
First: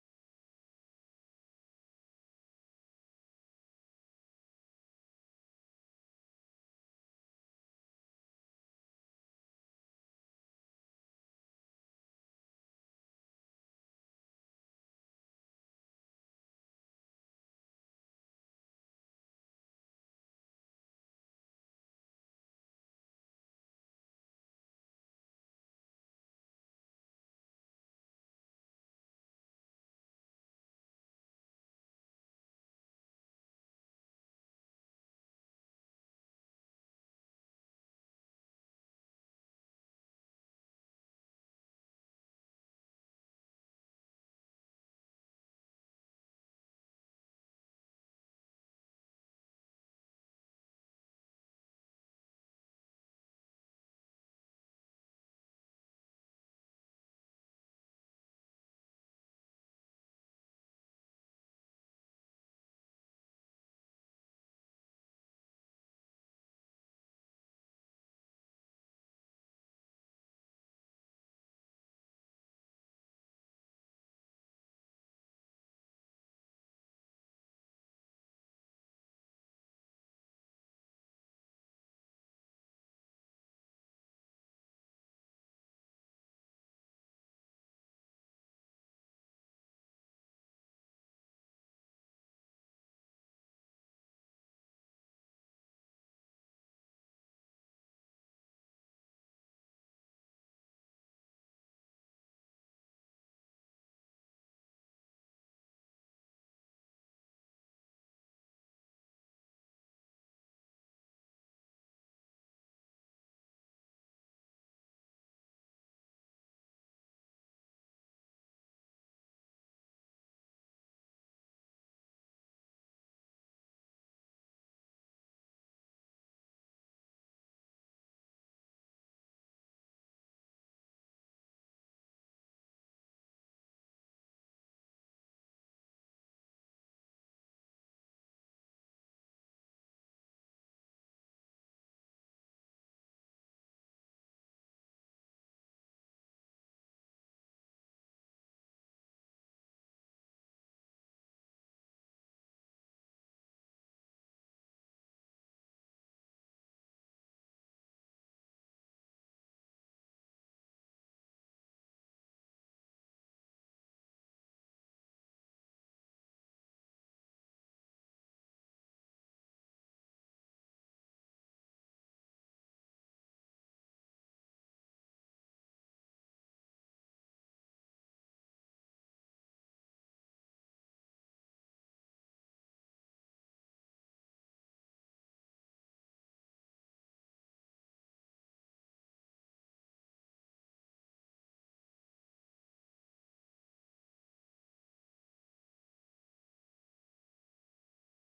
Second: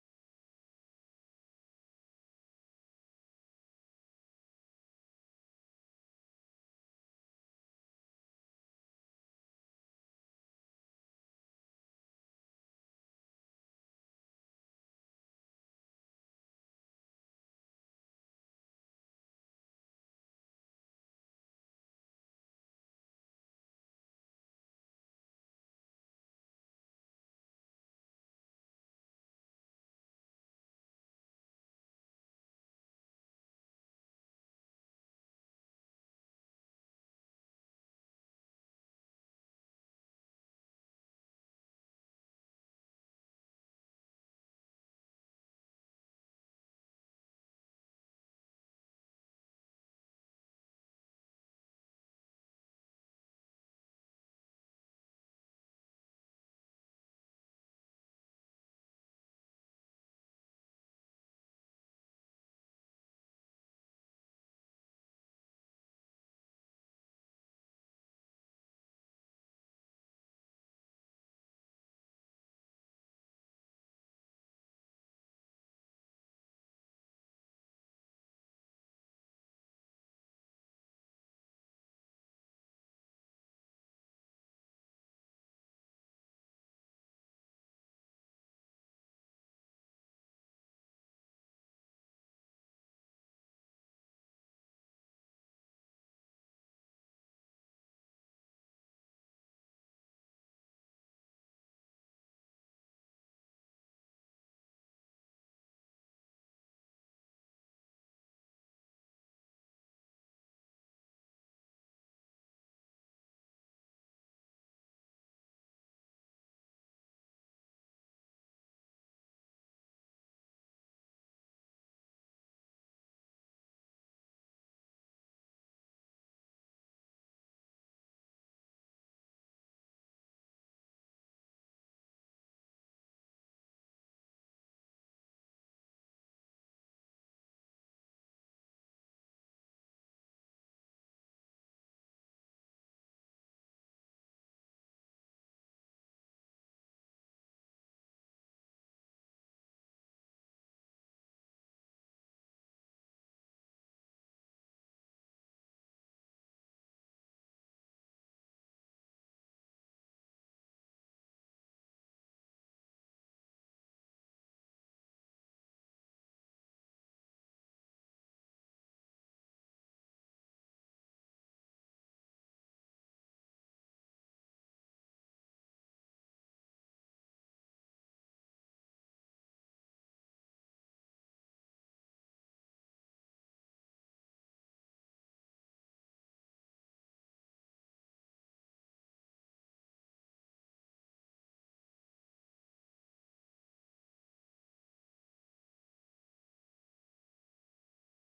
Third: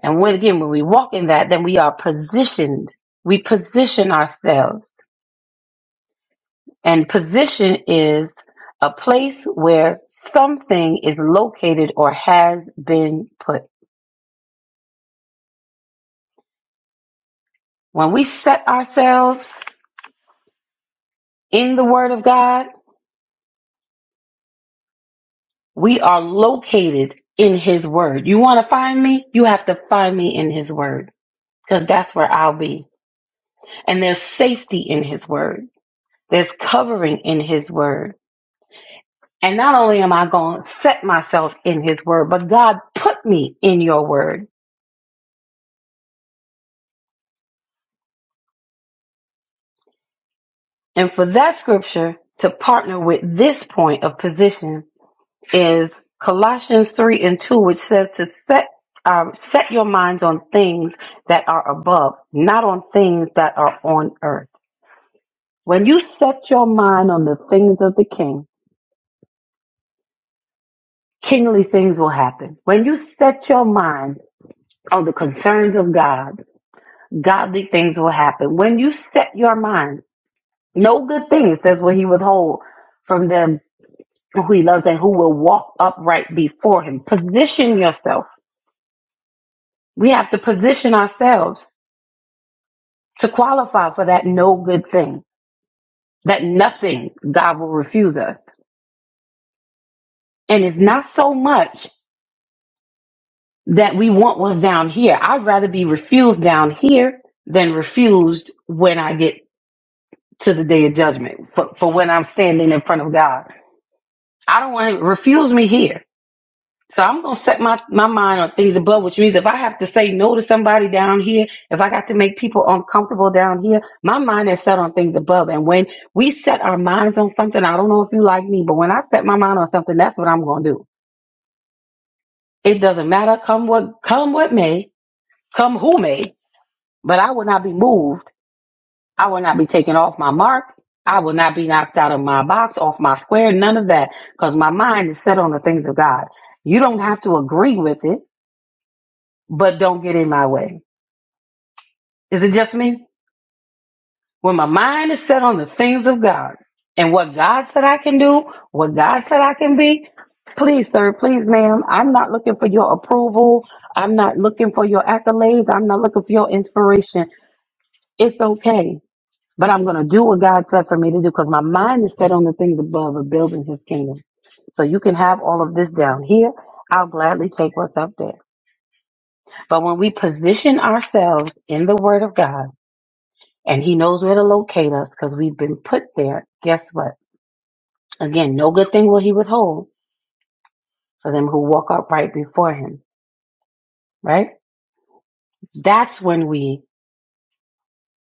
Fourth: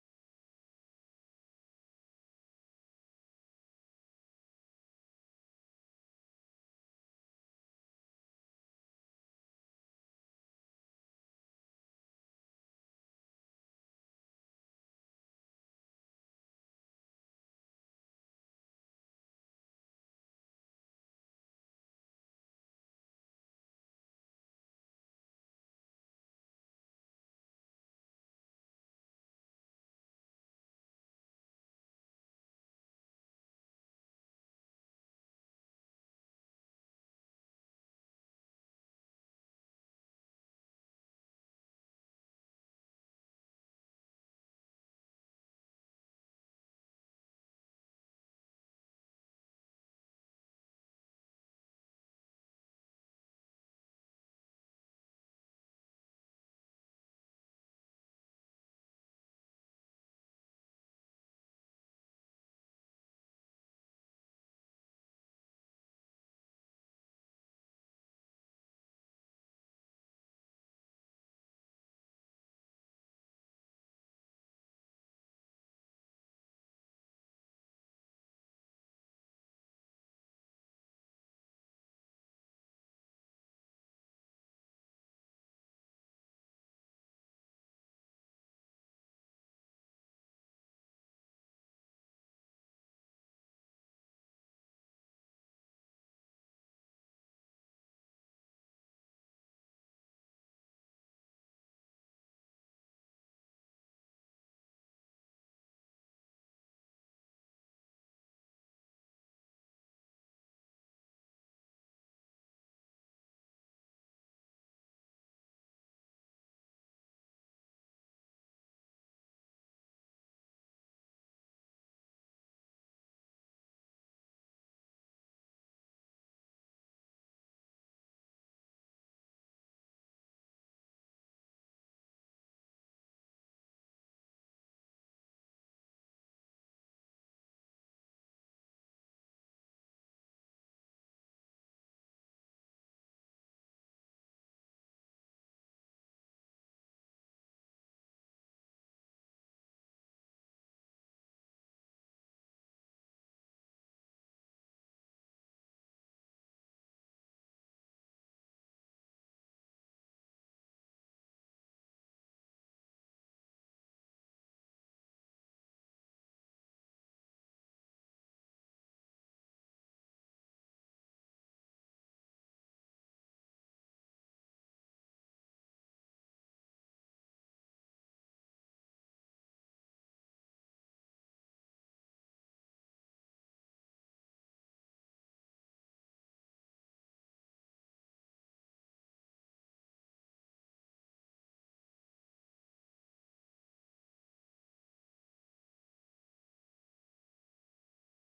S3: And when again, when we walk in that, then we are positioned. We position ourselves And position is a place where something is located or has been put. When we set ourselves in the Word of God, we are located in His Word. You want to find me? You have to find me in His Word because that's where I'll be. And there's safety in His Word, there's covering in His Word. And not only am I going to set myself in His Word, but God put me in your Word. And for that scripture to partner with this point of position is Colossians 3 and 2, which says to set um, set your minds on things that are above, not on things that are on earth. When you set your mind on the things of the king, kingly things will happen. When you set your mind on the concerns of God, godly things will happen. When you set your mind, no good thing, it says, will he withhold from them who he loves and who will walk upright before him. Position yourself. We have to position ourselves to qualify for that no good thing, that nothing God will refuse us. And it's not so much that we want what's down here. I'd rather be refused down here than refused when I get to the day of judgment for, for when I'm standing in front of God. I don't want him to refuse me here So I'm gonna set my, my mind on things above, which means if I have to say no to somebody down here, if I got to make people uncomfortable down here, my mind is set on things above. And when we set our minds on something, I don't know if you like me, but when I set my mind on something, that's what I'm gonna do. It doesn't matter, come what come what may, come who may, but I will not be moved. I will not be taken off my mark. I will not be knocked out of my box, off my square, none of that, because my mind is set on the things of God. You don't have to agree with it. but don't get in my way. Is it just me? When my mind is set on the things of God and what God said I can do, what God said I can be, please, sir, please, ma'am, I'm not looking for your approval. I'm not looking for your accolades. I'm not looking for your inspiration. It's okay. But I'm going to do what God said for me to do because my mind is set on the things above of building his kingdom. So you can have all of this down here. I'll gladly take what's up there. But when we position ourselves in the word of God, and he knows where to locate us because we've been put there. Guess what? Again, no good thing will he withhold for them who walk upright before him, right? That's when we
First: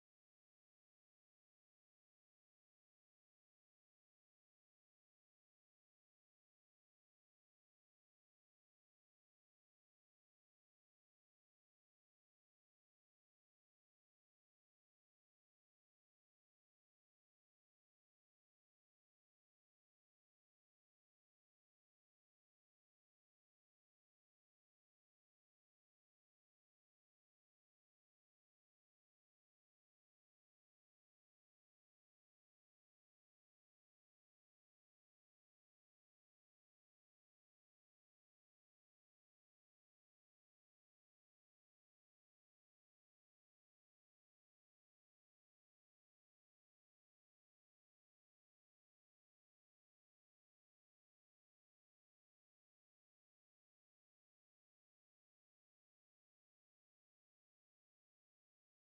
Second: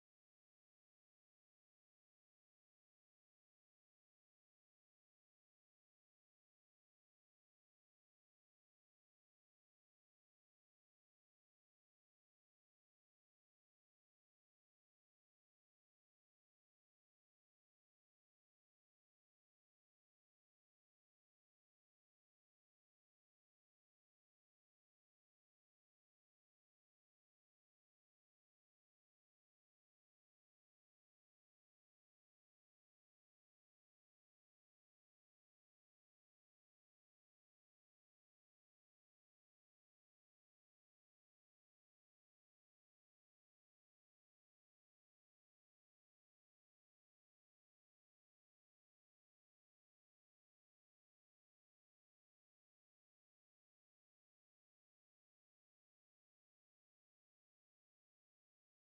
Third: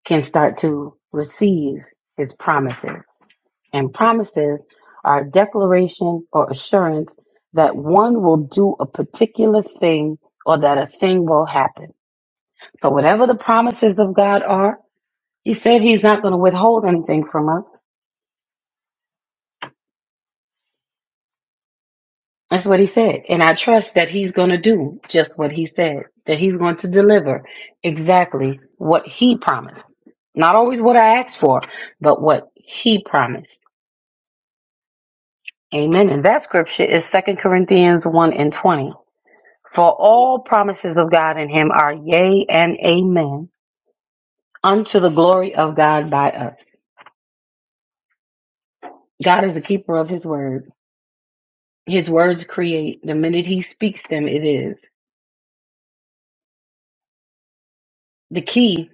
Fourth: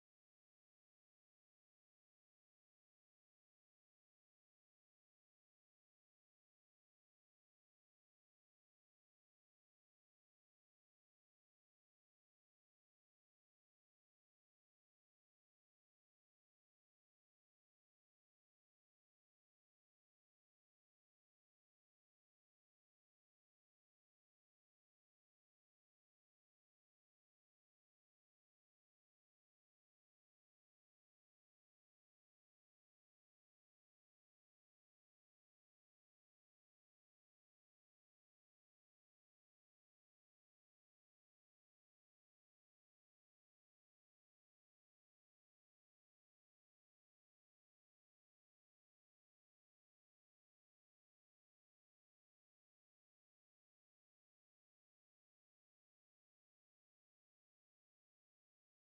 S3: can start to receive his promises. And promises are a declaration or assurance that one will do a particular thing or that a thing will happen. So whatever the promises of God are, he said he's not going to withhold anything from us. That's what he said. And I trust that he's going to do just what he said, that he's going to deliver exactly what he promised. Not always what I asked for, but what he promised. Amen. And that scripture is Second Corinthians 1 and 20. For all promises of God in him are yea and amen unto the glory of God by us. God is the keeper of his word. His words create. The minute he speaks them, it is. The key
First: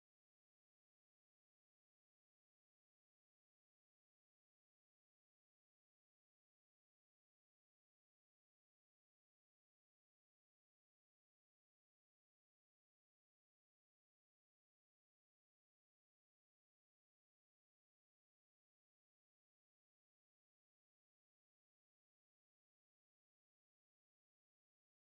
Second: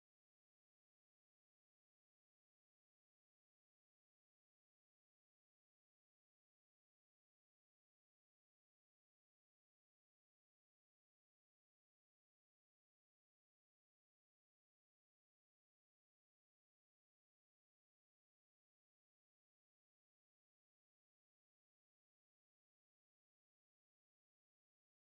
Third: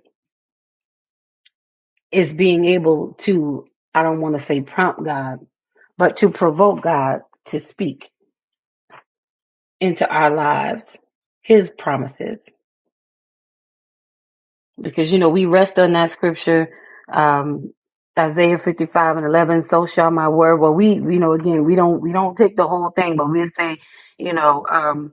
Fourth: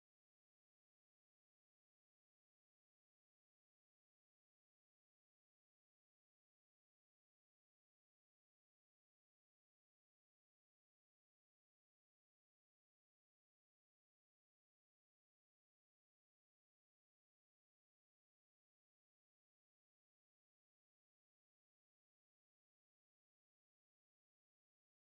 S3: is being able to, I don't want to say prompt God, but to provoke God to speak into our lives his promises. Because, you know, we rest on that scripture, um, Isaiah 55 and 11, so shall my word. Well, we, you know, again, we don't, we don't take the whole thing, but we say, you know, um,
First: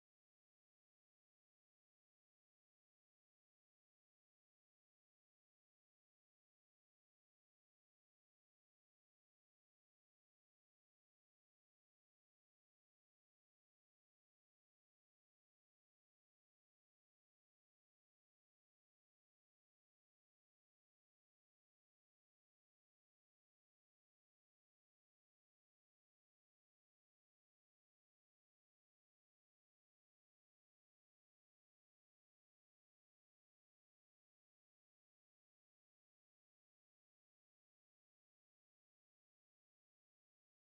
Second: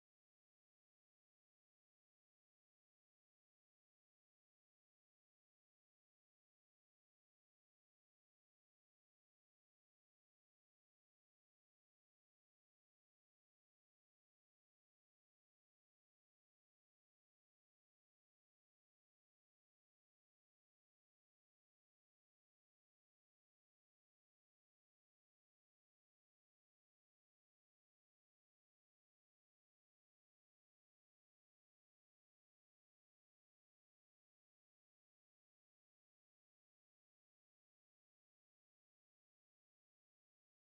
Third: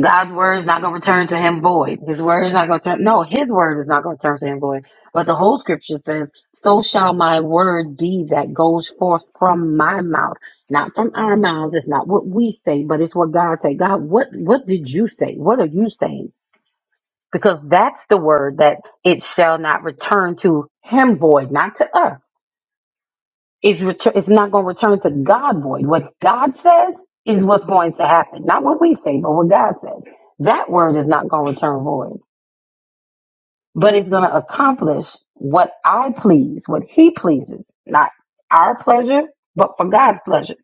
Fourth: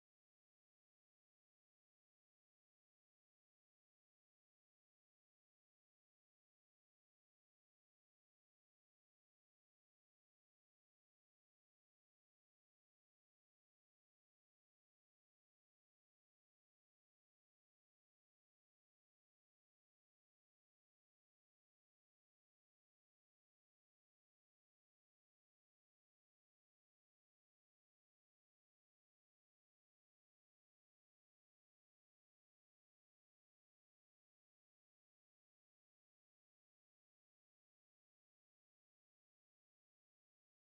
S3: God's word is not going to return to him void. His word is not going to turn. No, his word is not going to turn to him void. But the whole scripture says, So shall my word be that goes forth from my mouth. Not from our mouths. It's not what we say, but it's what God said. God, what, what did you say? What are you saying? Because that's the word that it shall not return to him void, not to us. It's, retur- it's not going to return to God void. What God says is what's going to happen. Not what we say, but what God says. That word is not going to return void, but it's going to accomplish what I please, what He pleases, not our pleasure, but for God's pleasure.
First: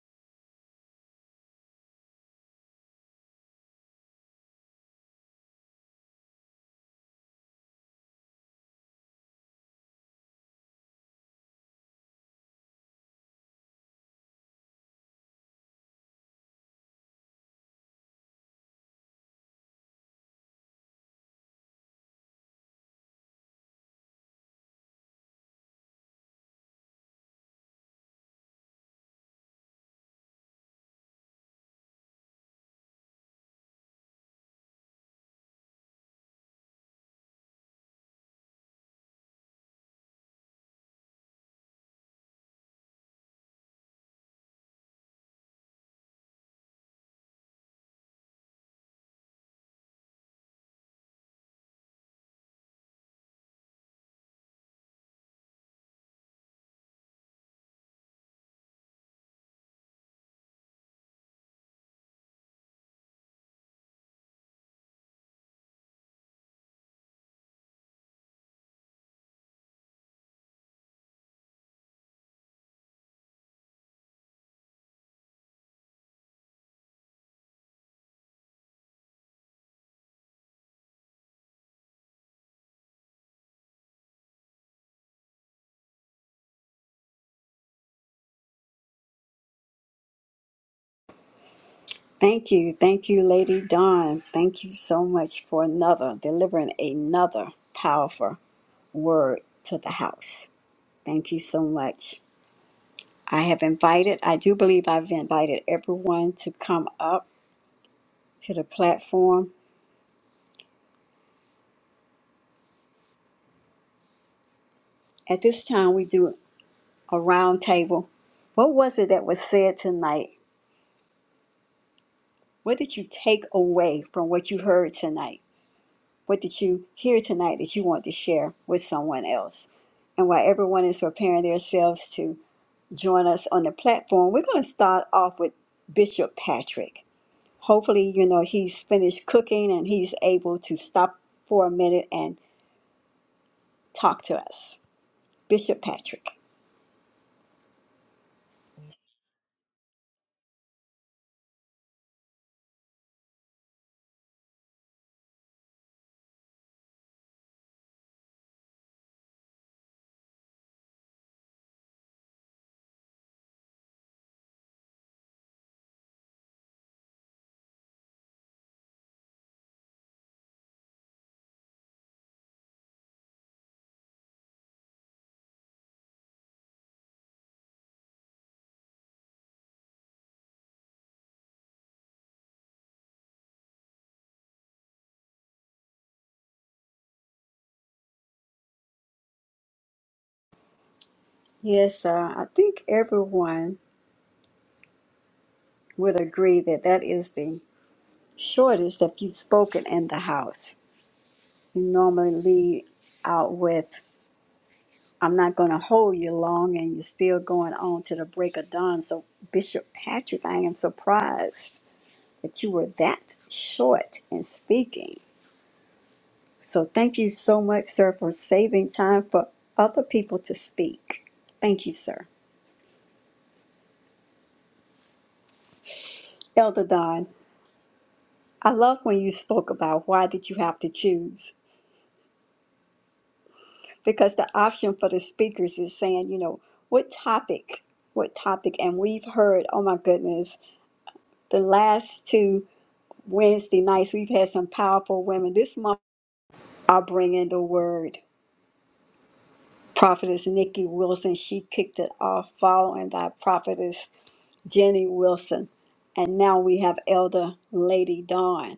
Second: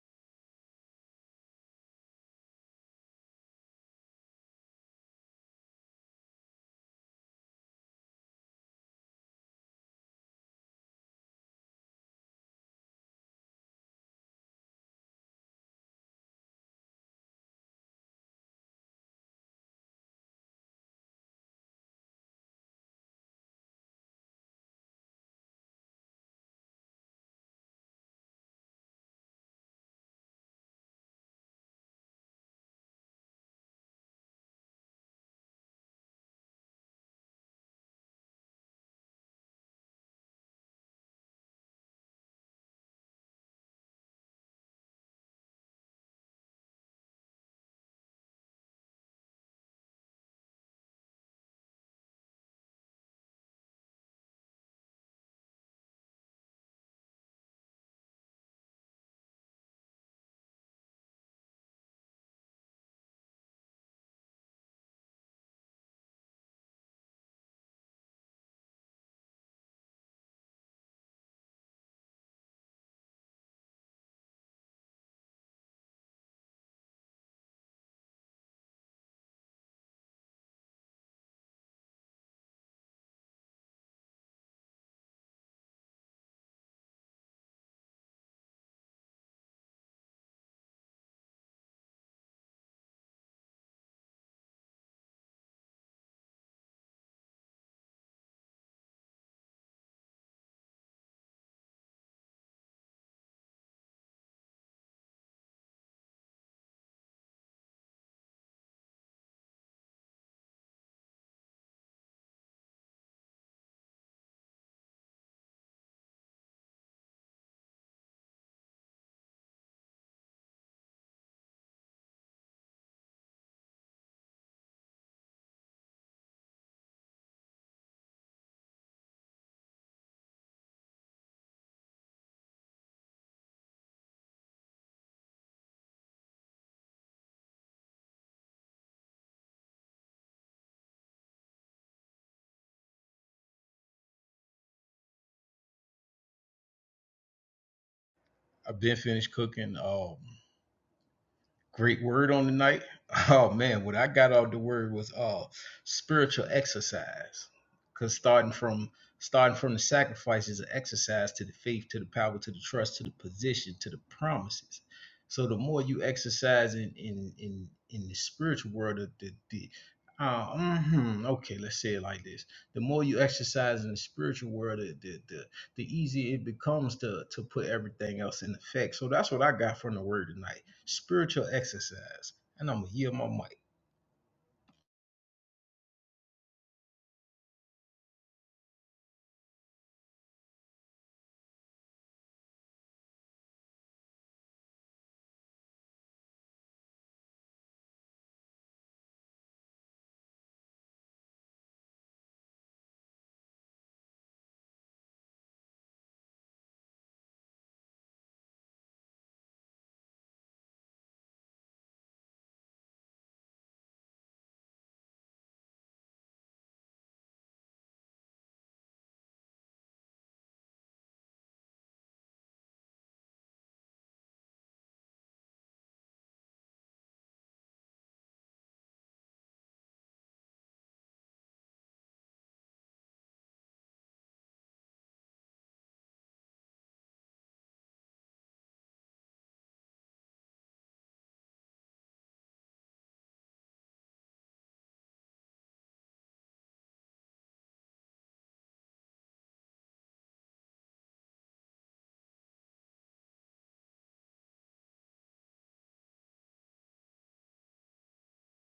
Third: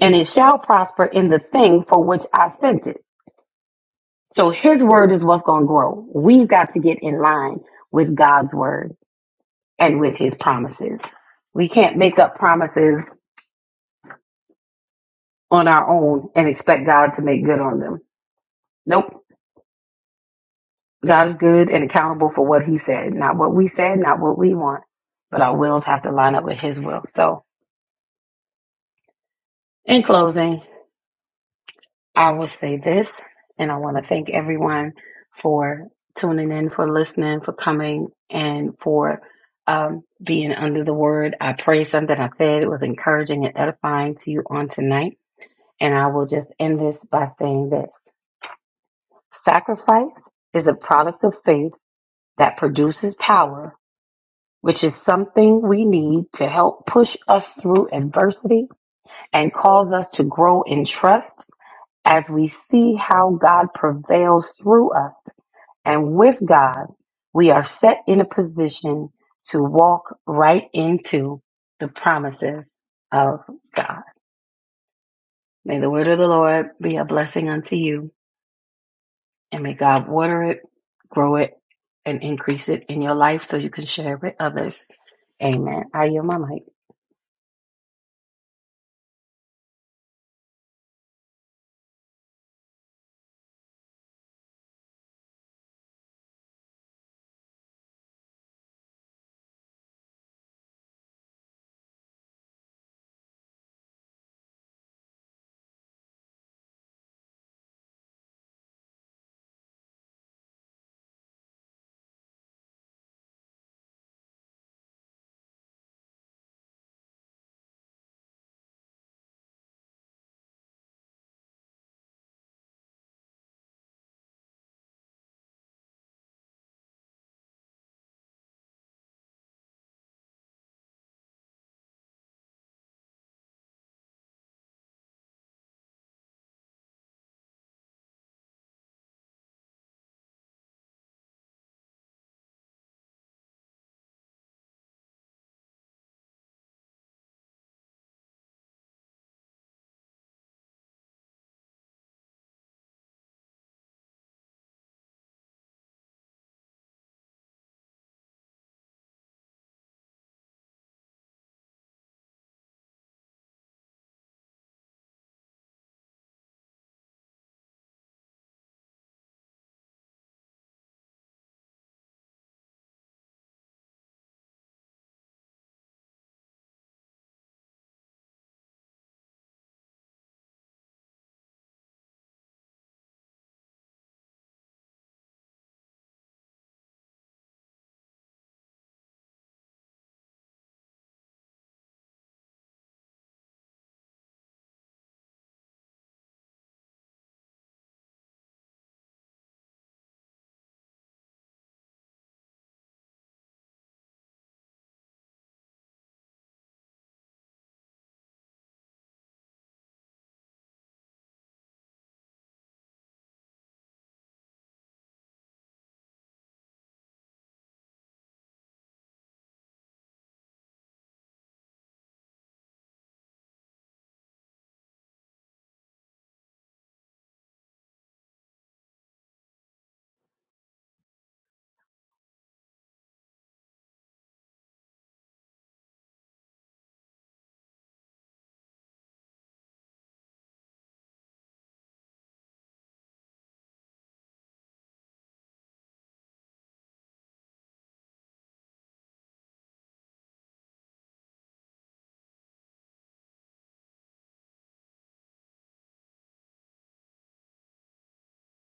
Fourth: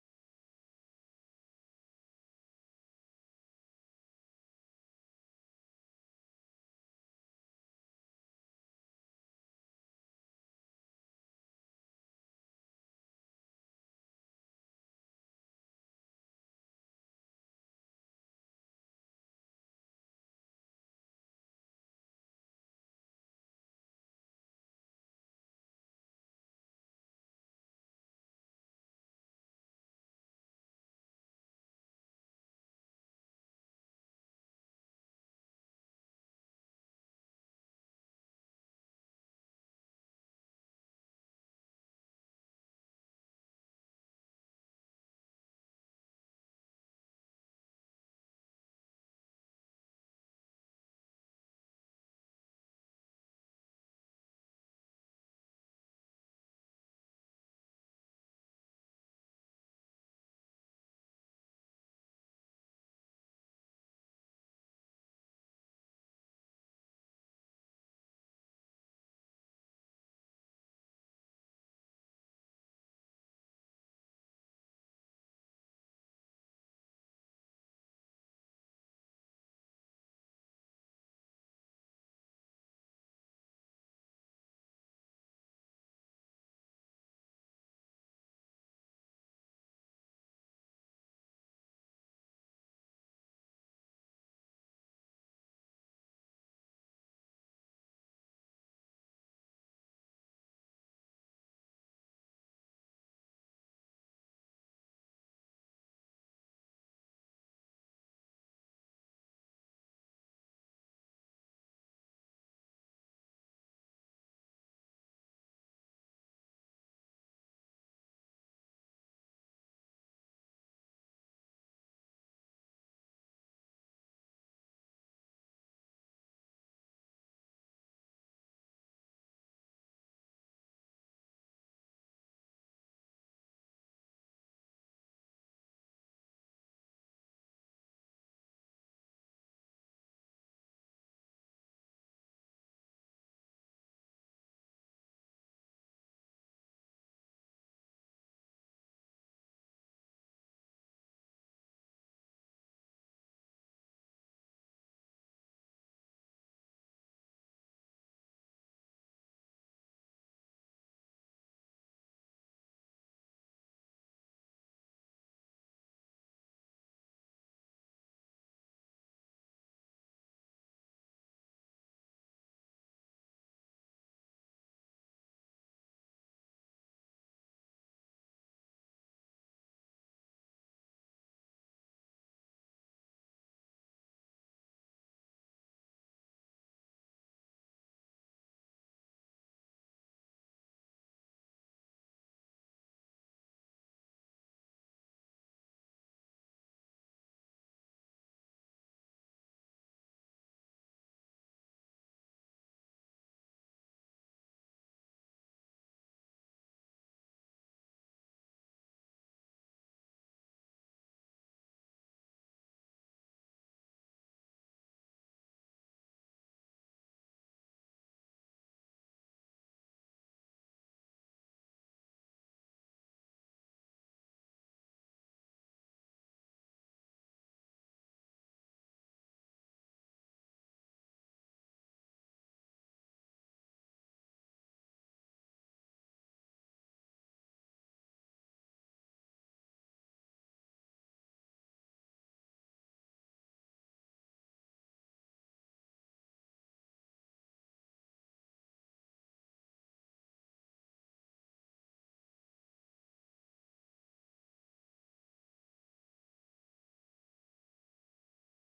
S3: And it shall prosper in the thing for which I sent it. So His word is what's going to grow. We've got to get in line with God's word and with His promises. We can't make up promises on our own and expect God to make good on them. Nope. God is good and accountable for what he said, not what we said, not what we want, but our wills have to line up with his will. So in closing, I will say this, and I want to thank everyone for tuning in, for listening, for coming and for um, being under the word. I pray something I said was encouraging and edifying to you on tonight. And I will just end this by saying this. Sacrifice is a product of faith that produces power, which is something we need to help push us through adversity and cause us to grow in trust as we see how God prevails through us. And with God, we are set in a position to walk right into the promises of God. May the word of the Lord be a blessing unto you, and may God water it, grow it, and increase it in your life so you can share it with others. Amen. I yield my mic.
S1: Thank you. Thank you, Lady Dawn. Thank you so much for another, delivering another powerful word to the house. Thank you so much. I have invited, I do believe I've invited everyone to come up to the platform. At this time, we do a round table. What was it that was said tonight? What did you take away from what you heard tonight? What did you hear tonight that you want to share with someone else? And while everyone is preparing themselves to join us on the platform, we're going to start off with Bishop Patrick. Hopefully, you know, he's finished cooking and he's able to stop for a minute and. talk to us. Bishop Patrick.
S2: I've been finished cooking. Um. Great word on the night. Oh man, what I got out the word was uh spiritual exercise. Cause starting from starting from the sacrifice is an exercise to the faith, to the power, to the trust, to the position, to the promises. So the more you exercise in in in, in the spiritual world, the the, the uh, mhm, okay, let's say it like this: the more you exercise in the spiritual world, the the the, the easier it becomes to to put everything else in effect. So that's what I got from the word tonight spiritual exercise. And I'm gonna yield my mic.
S1: Yes, uh, I think everyone would agree that that is the shortest that you've spoken in the house. You normally lead out with, I'm not going to hold you long, and you're still going on to the break of dawn. So, Bishop Patrick, I am surprised that you were that short in speaking. So, thank you so much, sir, for saving time for other people to speak. Thank you, sir. Elder Don. I love when you spoke about why did you have to choose? Because the option for the speakers is saying, you know, what topic, what topic, and we've heard, oh my goodness, the last two Wednesday nights we've had some powerful women. This month I'll bring in the word. Prophetess Nikki Wilson, she kicked it off following by Prophetess Jenny Wilson. And now we have Elder Lady Dawn.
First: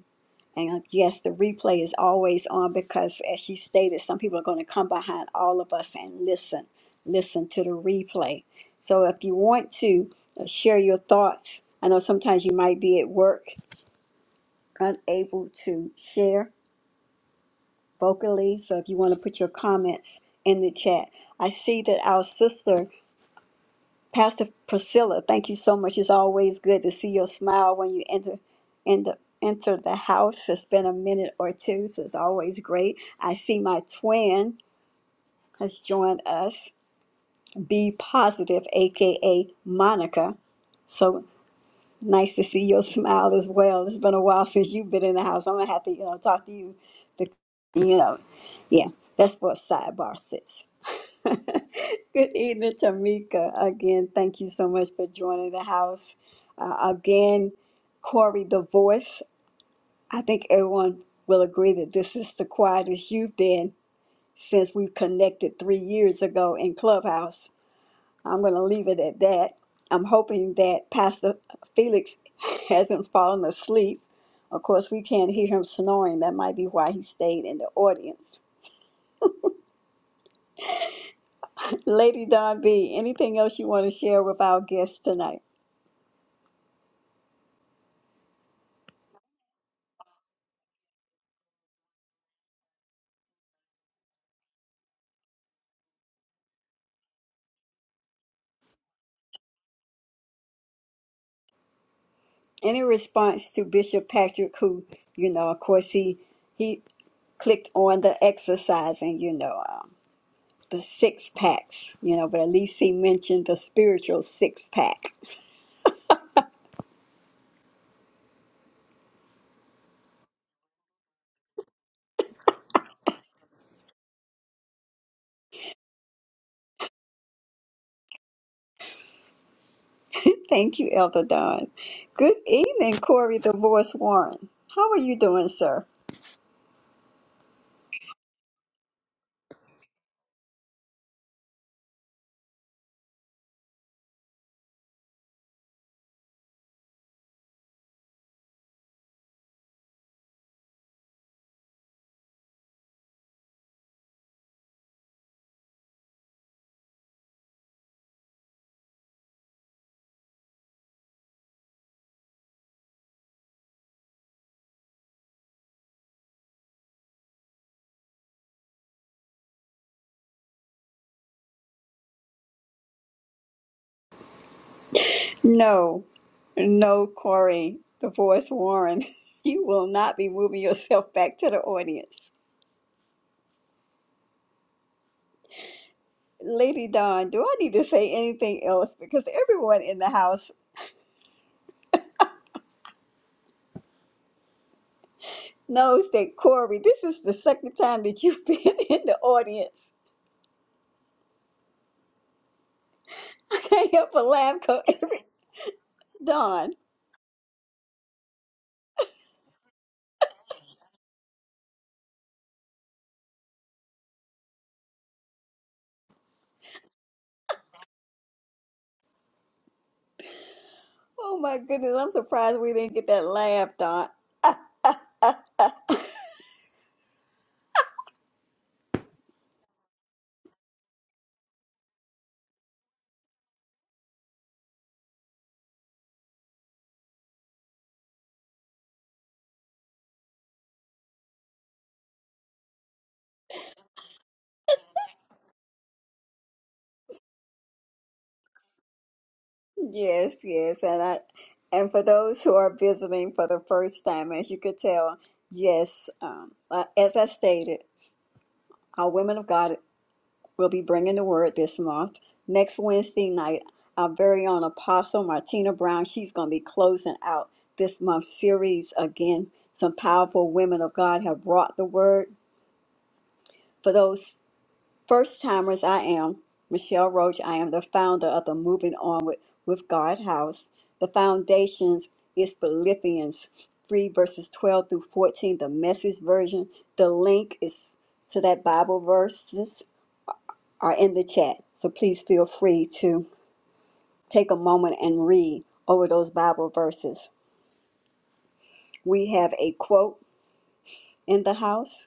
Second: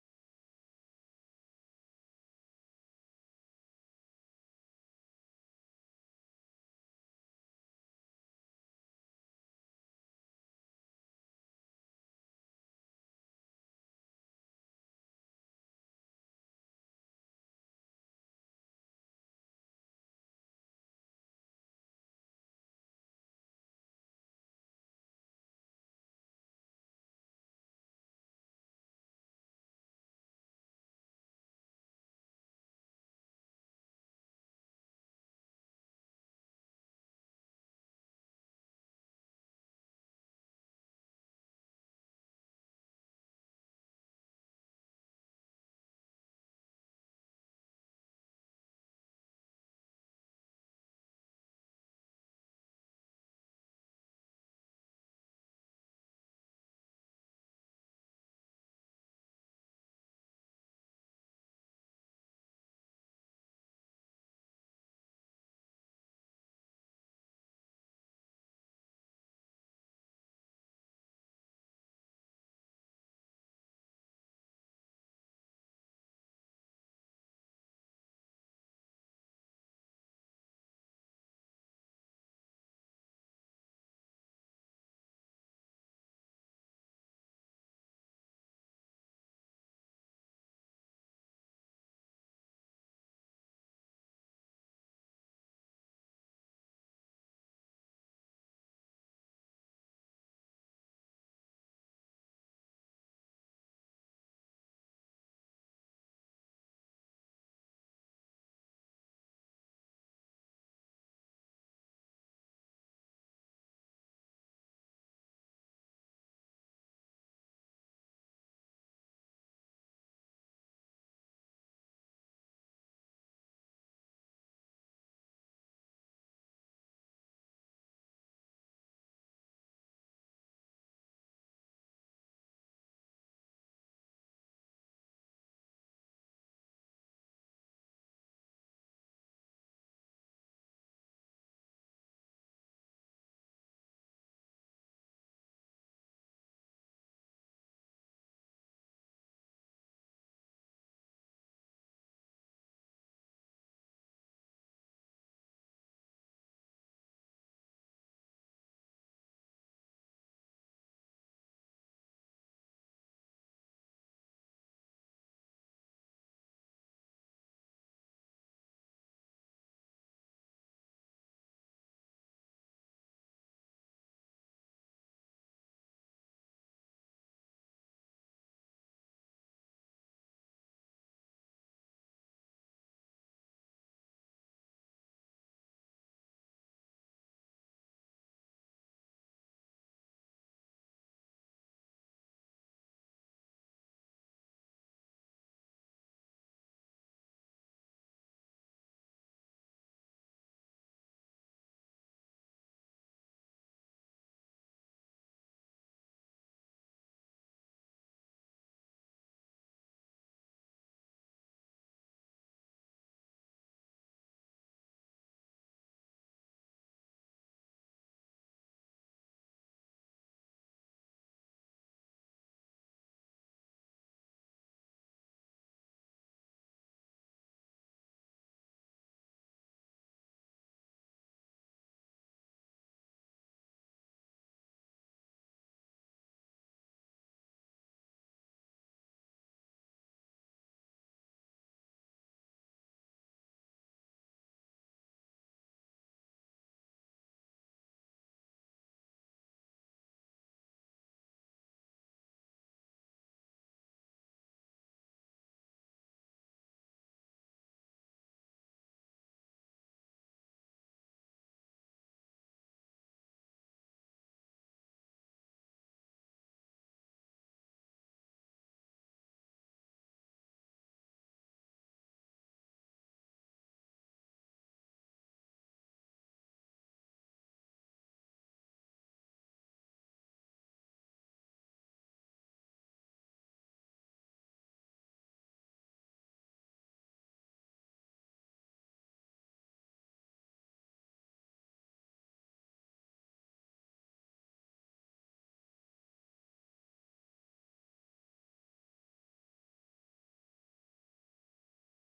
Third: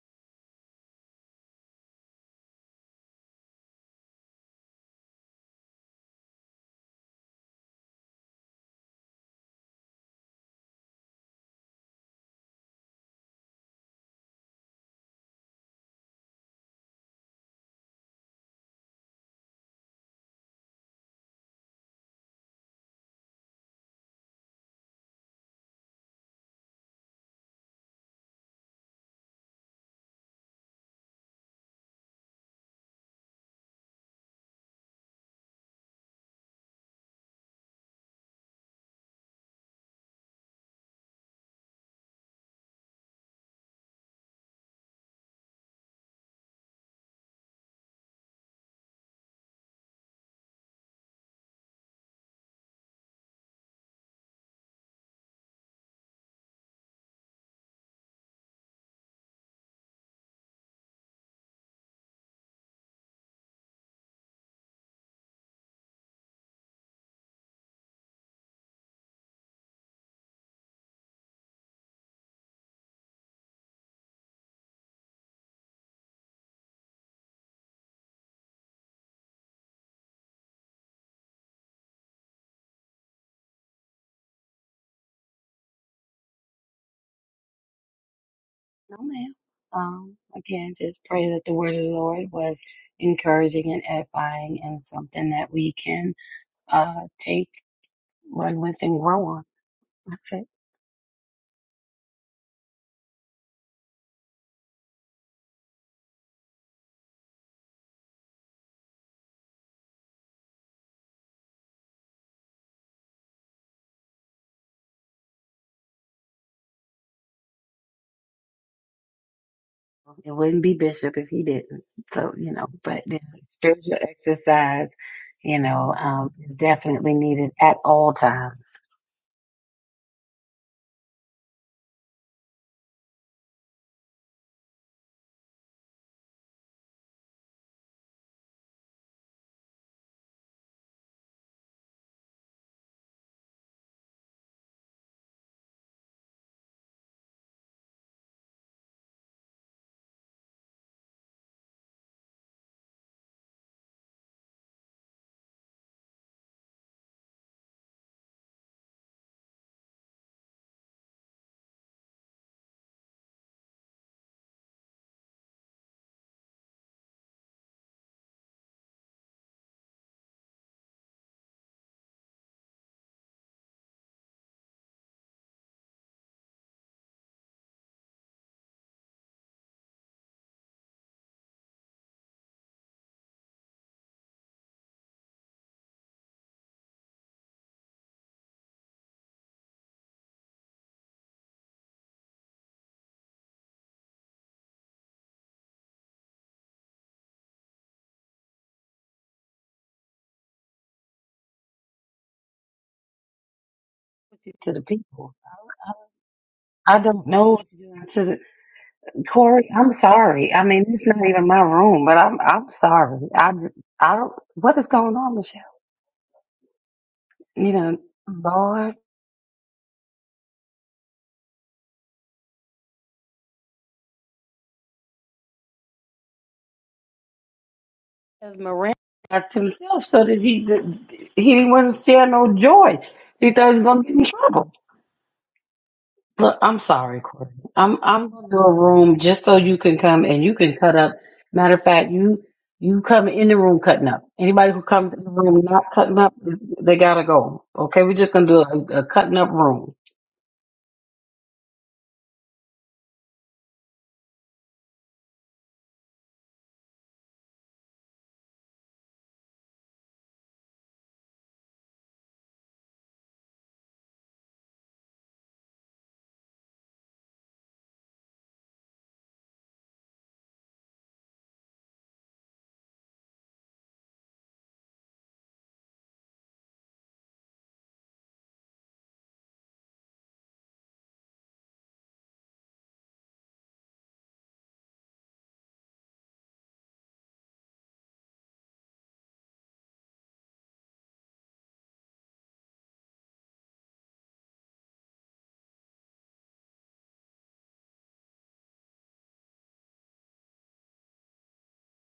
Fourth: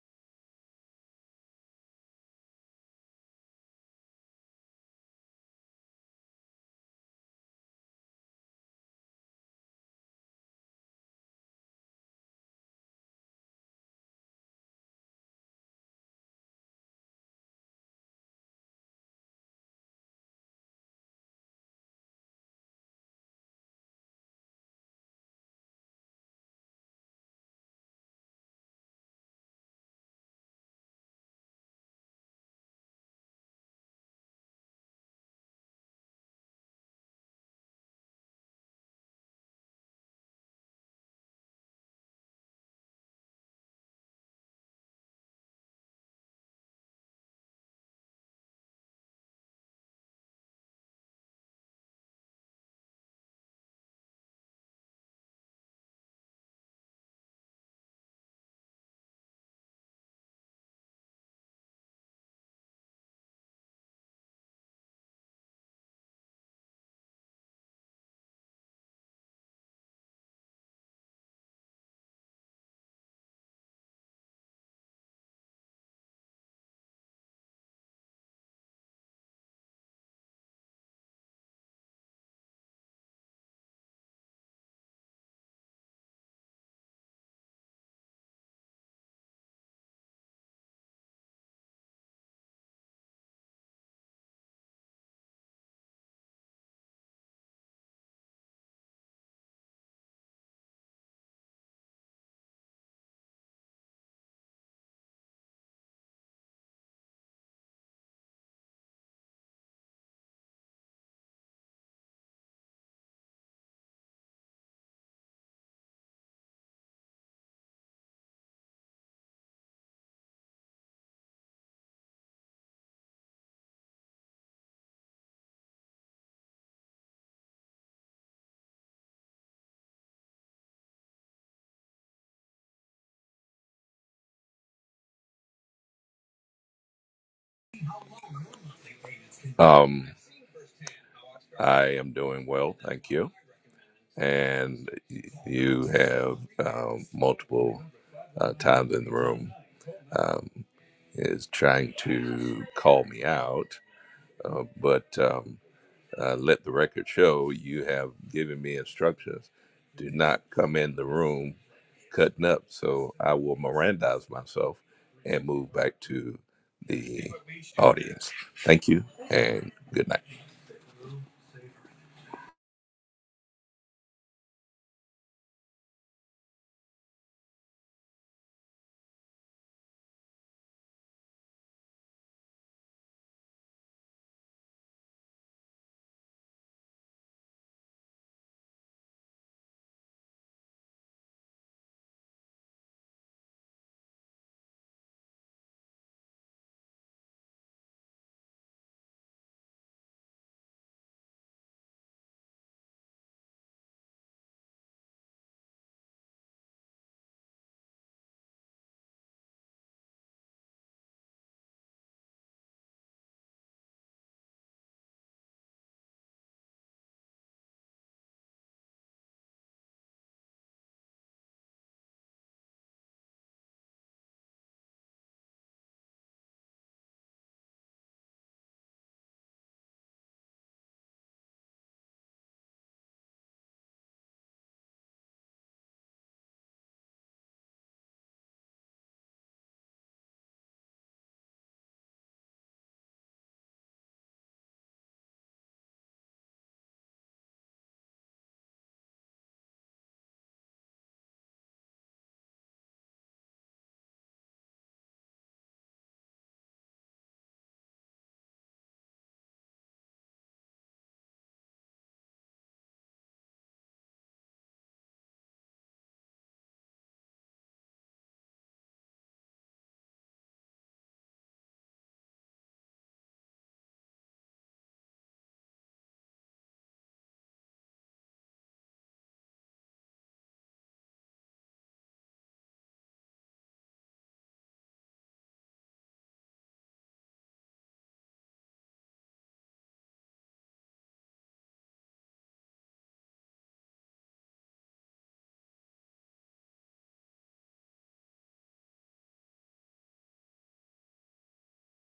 S1: And uh, yes, the replay is always on because, as she stated, some people are going to come behind all of us and listen, listen to the replay. So if you want to uh, share your thoughts, I know sometimes you might be at work, unable to share vocally. So if you want to put your comments in the chat, I see that our sister. Pastor Priscilla, thank you so much. It's always good to see your smile when you enter in enter the house. It's been a minute or two, so it's always great. I see my twin has joined us, Be Positive, aka Monica. So Nice to see your smile as well. It's been a while since you've been in the house. I'm gonna have to, you know, talk to you. To, you know, yeah, that's for a sidebar, sis. Good evening, Tamika. Again, thank you so much for joining the house. Uh, again, Corey, the voice. I think everyone will agree that this is the quietest you've been since we connected three years ago in Clubhouse. I'm going to leave it at that. I'm hoping that Pastor Felix hasn't fallen asleep. Of course, we can't hear him snoring. That might be why he stayed in the audience. Lady Don B., anything else you want to share with our guests tonight?
S3: No, ma'am. Um, again, just pray that the word of the Lord was encouraging and edifying and something that we can uh, take, run with, and grow on. That's it.
S1: Any response to Bishop Patrick, who, you know, of course, he he clicked on the exercise and you know um, the six packs you know but at least he mentioned the spiritual six pack
S3: It wouldn't be Bishop if he didn't. So, you know, but the spiritual exercise, you know, um, is definitely needed at all times
S1: Thank you, Elder Don. Good evening, Corey Divorce Warren. How are you doing, sir?
S4: Um, I am doing well, thank you. And y- you have um, multiple uh, times in the room um, is trying to call me out, uh, but um, uh, let the record show you have given me instructions. Do not come in the room cutting up. So I will Mirandize myself and move back to the audience. Thank you and good night.
S1: No, no, Corey Divorce Warren. You will not be moving yourself back to the audience. Lady Don, do I need to say anything else? Because everyone in the house knows that Corey, this is the second time that you've been in the audience. I can't help but laugh
S3: to the
S1: because every
S3: people.
S1: Don,
S3: I don't know what to do to the Corey. I'm sorry. I mean, it's not even my room, but I'm I'm sorry. I just I don't. What is going on, Michelle? You know, Lord
S1: oh my goodness, I'm surprised we didn't get that laugh, Don.
S3: has Mirandized himself so that he that he wouldn't share no joy. He thought he was gonna get in trouble. Look, I'm sorry, Corey. I'm I'm gonna do a room just so you can come and you can cut up. Matter of fact, you you come in the room cutting up. Anybody who comes in the room not cutting up, they gotta go. Okay, we're just gonna do a, a cutting up room.
S1: Yes, yes, and I, and for those who are visiting for the first time, as you could tell, yes, um, uh, as I stated, our women of God will be bringing the word this month. Next Wednesday night, our very own Apostle Martina Brown, she's going to be closing out this month's series again. Some powerful women of God have brought the word for those. First timers, I am Michelle Roach. I am the founder of the Moving On with, with God House. The foundations is Philippians 3 verses 12 through 14, the message version. The link is to that Bible verses are in the chat. So please feel free to take a moment and read over those Bible verses. We have a quote in the house.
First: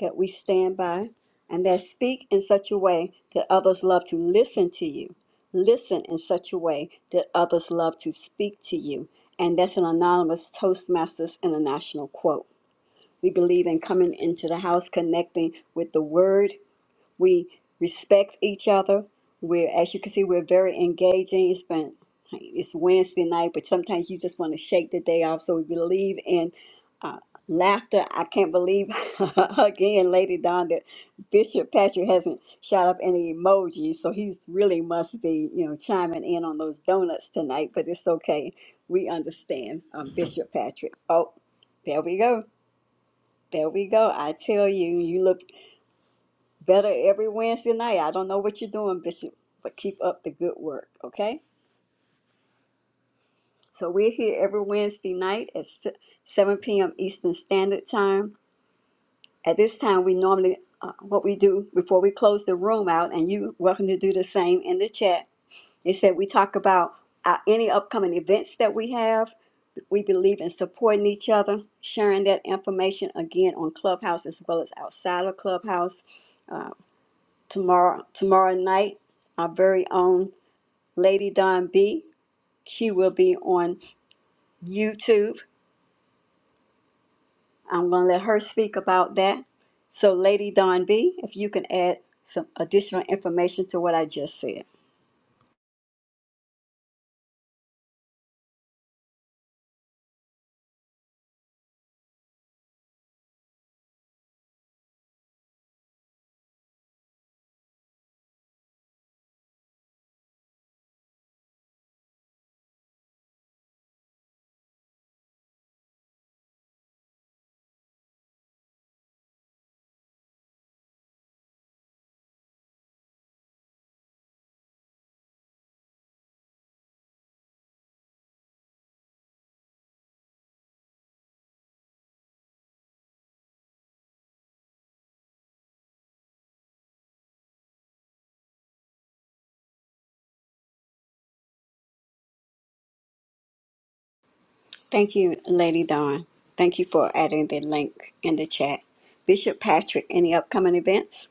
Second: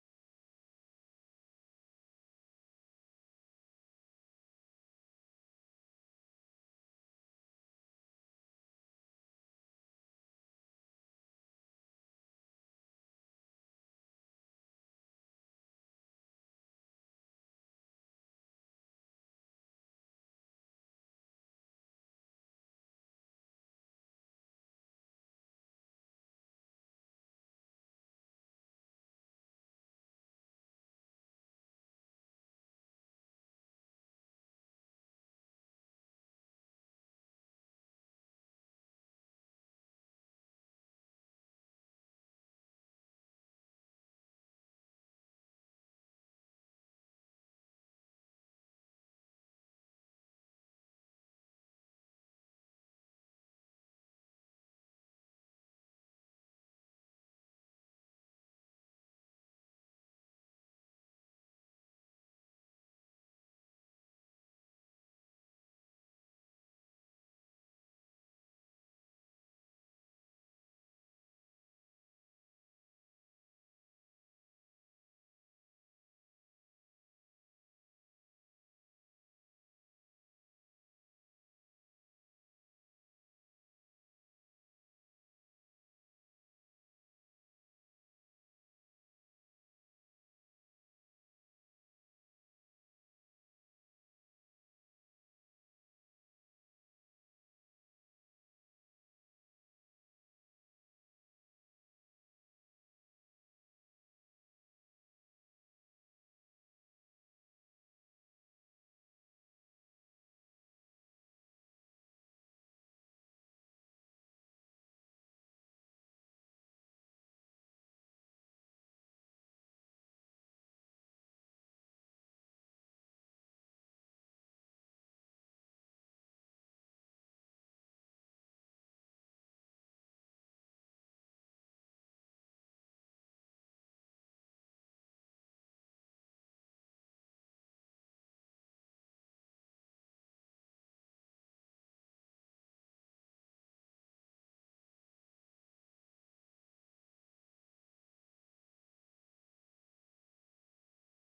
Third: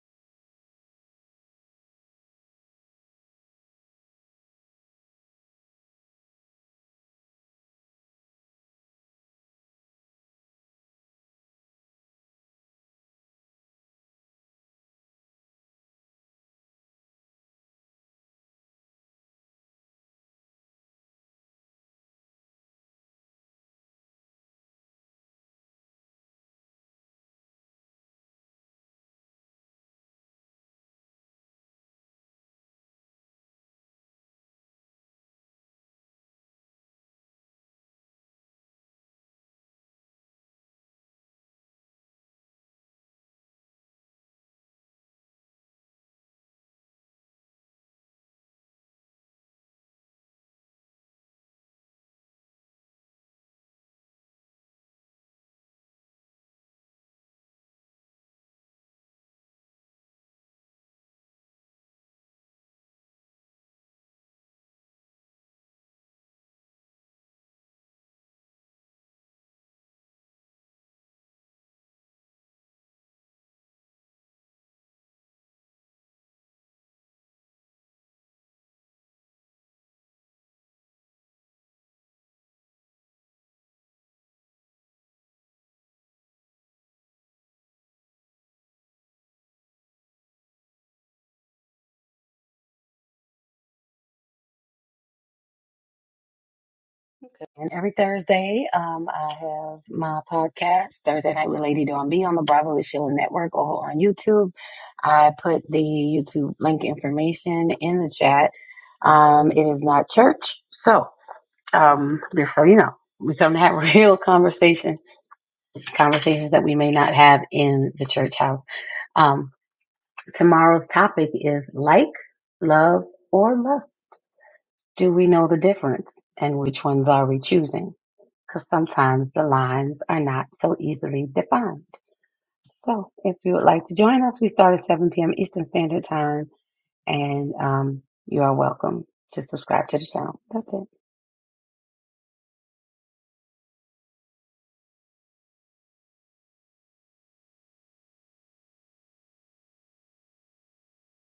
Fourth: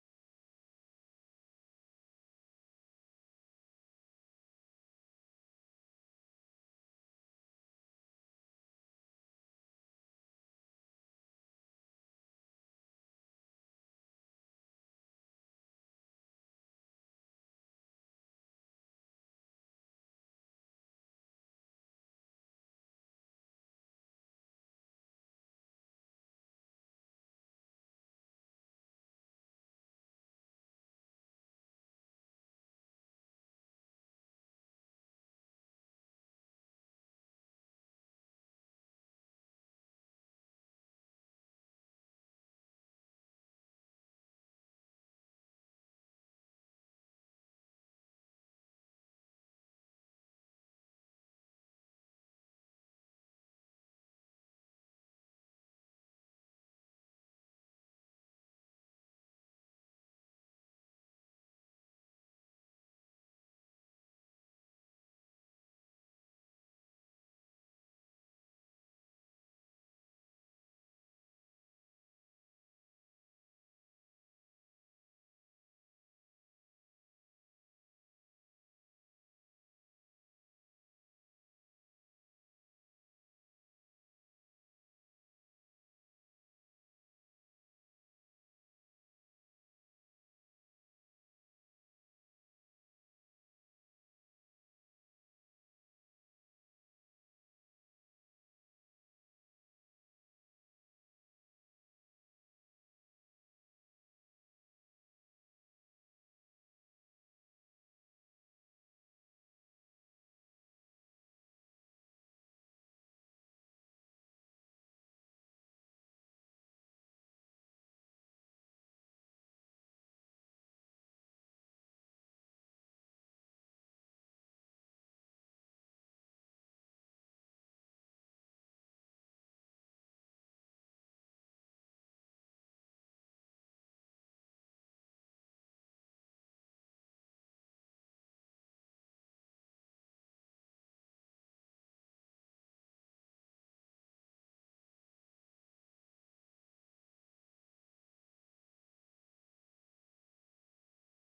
S1: that we stand by and that speak in such a way that others love to listen to you. Listen in such a way that others love to speak to you. And that's an anonymous Toastmasters International quote. We believe in coming into the house, connecting with the word. We respect each other. We're, as you can see, we're very engaging. It's been it's Wednesday night, but sometimes you just want to shake the day off. So we believe in Laughter, I can't believe again, Lady Don, that Bishop Patrick hasn't shot up any emojis, so he's really must be, you know, chiming in on those donuts tonight, but it's okay. We understand, um, Bishop Patrick. Oh, there we go. There we go. I tell you, you look better every Wednesday night. I don't know what you're doing, Bishop, but keep up the good work, okay? So we're here every Wednesday night at se- 7 p.m. Eastern Standard Time At this time, we normally, uh, what we do before we close the room out, and you welcome to do the same in the chat, is that we talk about uh, any upcoming events that we have. We believe in supporting each other, sharing that information again on Clubhouse as well as outside of Clubhouse. Uh, tomorrow, tomorrow night, our very own Lady Don B. She will be on YouTube I'm going to let her speak about that. So, Lady Don B, if you can add some additional information to what I just said.
S3: Okay. And every Thursday, um, I have my podcast, Thursday Night with Lady Dawn B on the Bravo with Sheila Network or on YouTube. I put the YouTube link information in the chat. Um, it is not church. So, um, just so you know, we come to have real conversation conversations that we may not have in the church house. Um, tomorrow's topic is like, love, or lust. Do we know the difference and which ones are we choosing? Because sometimes the lines are not so easily defined. So if you would like to join us, we start at 7 p.m. Eastern Standard Time and um, you are welcome to subscribe to the channel. That's it.
S1: Thank you, Lady Don. Thank you for adding the link in the chat. Bishop Patrick, any upcoming events?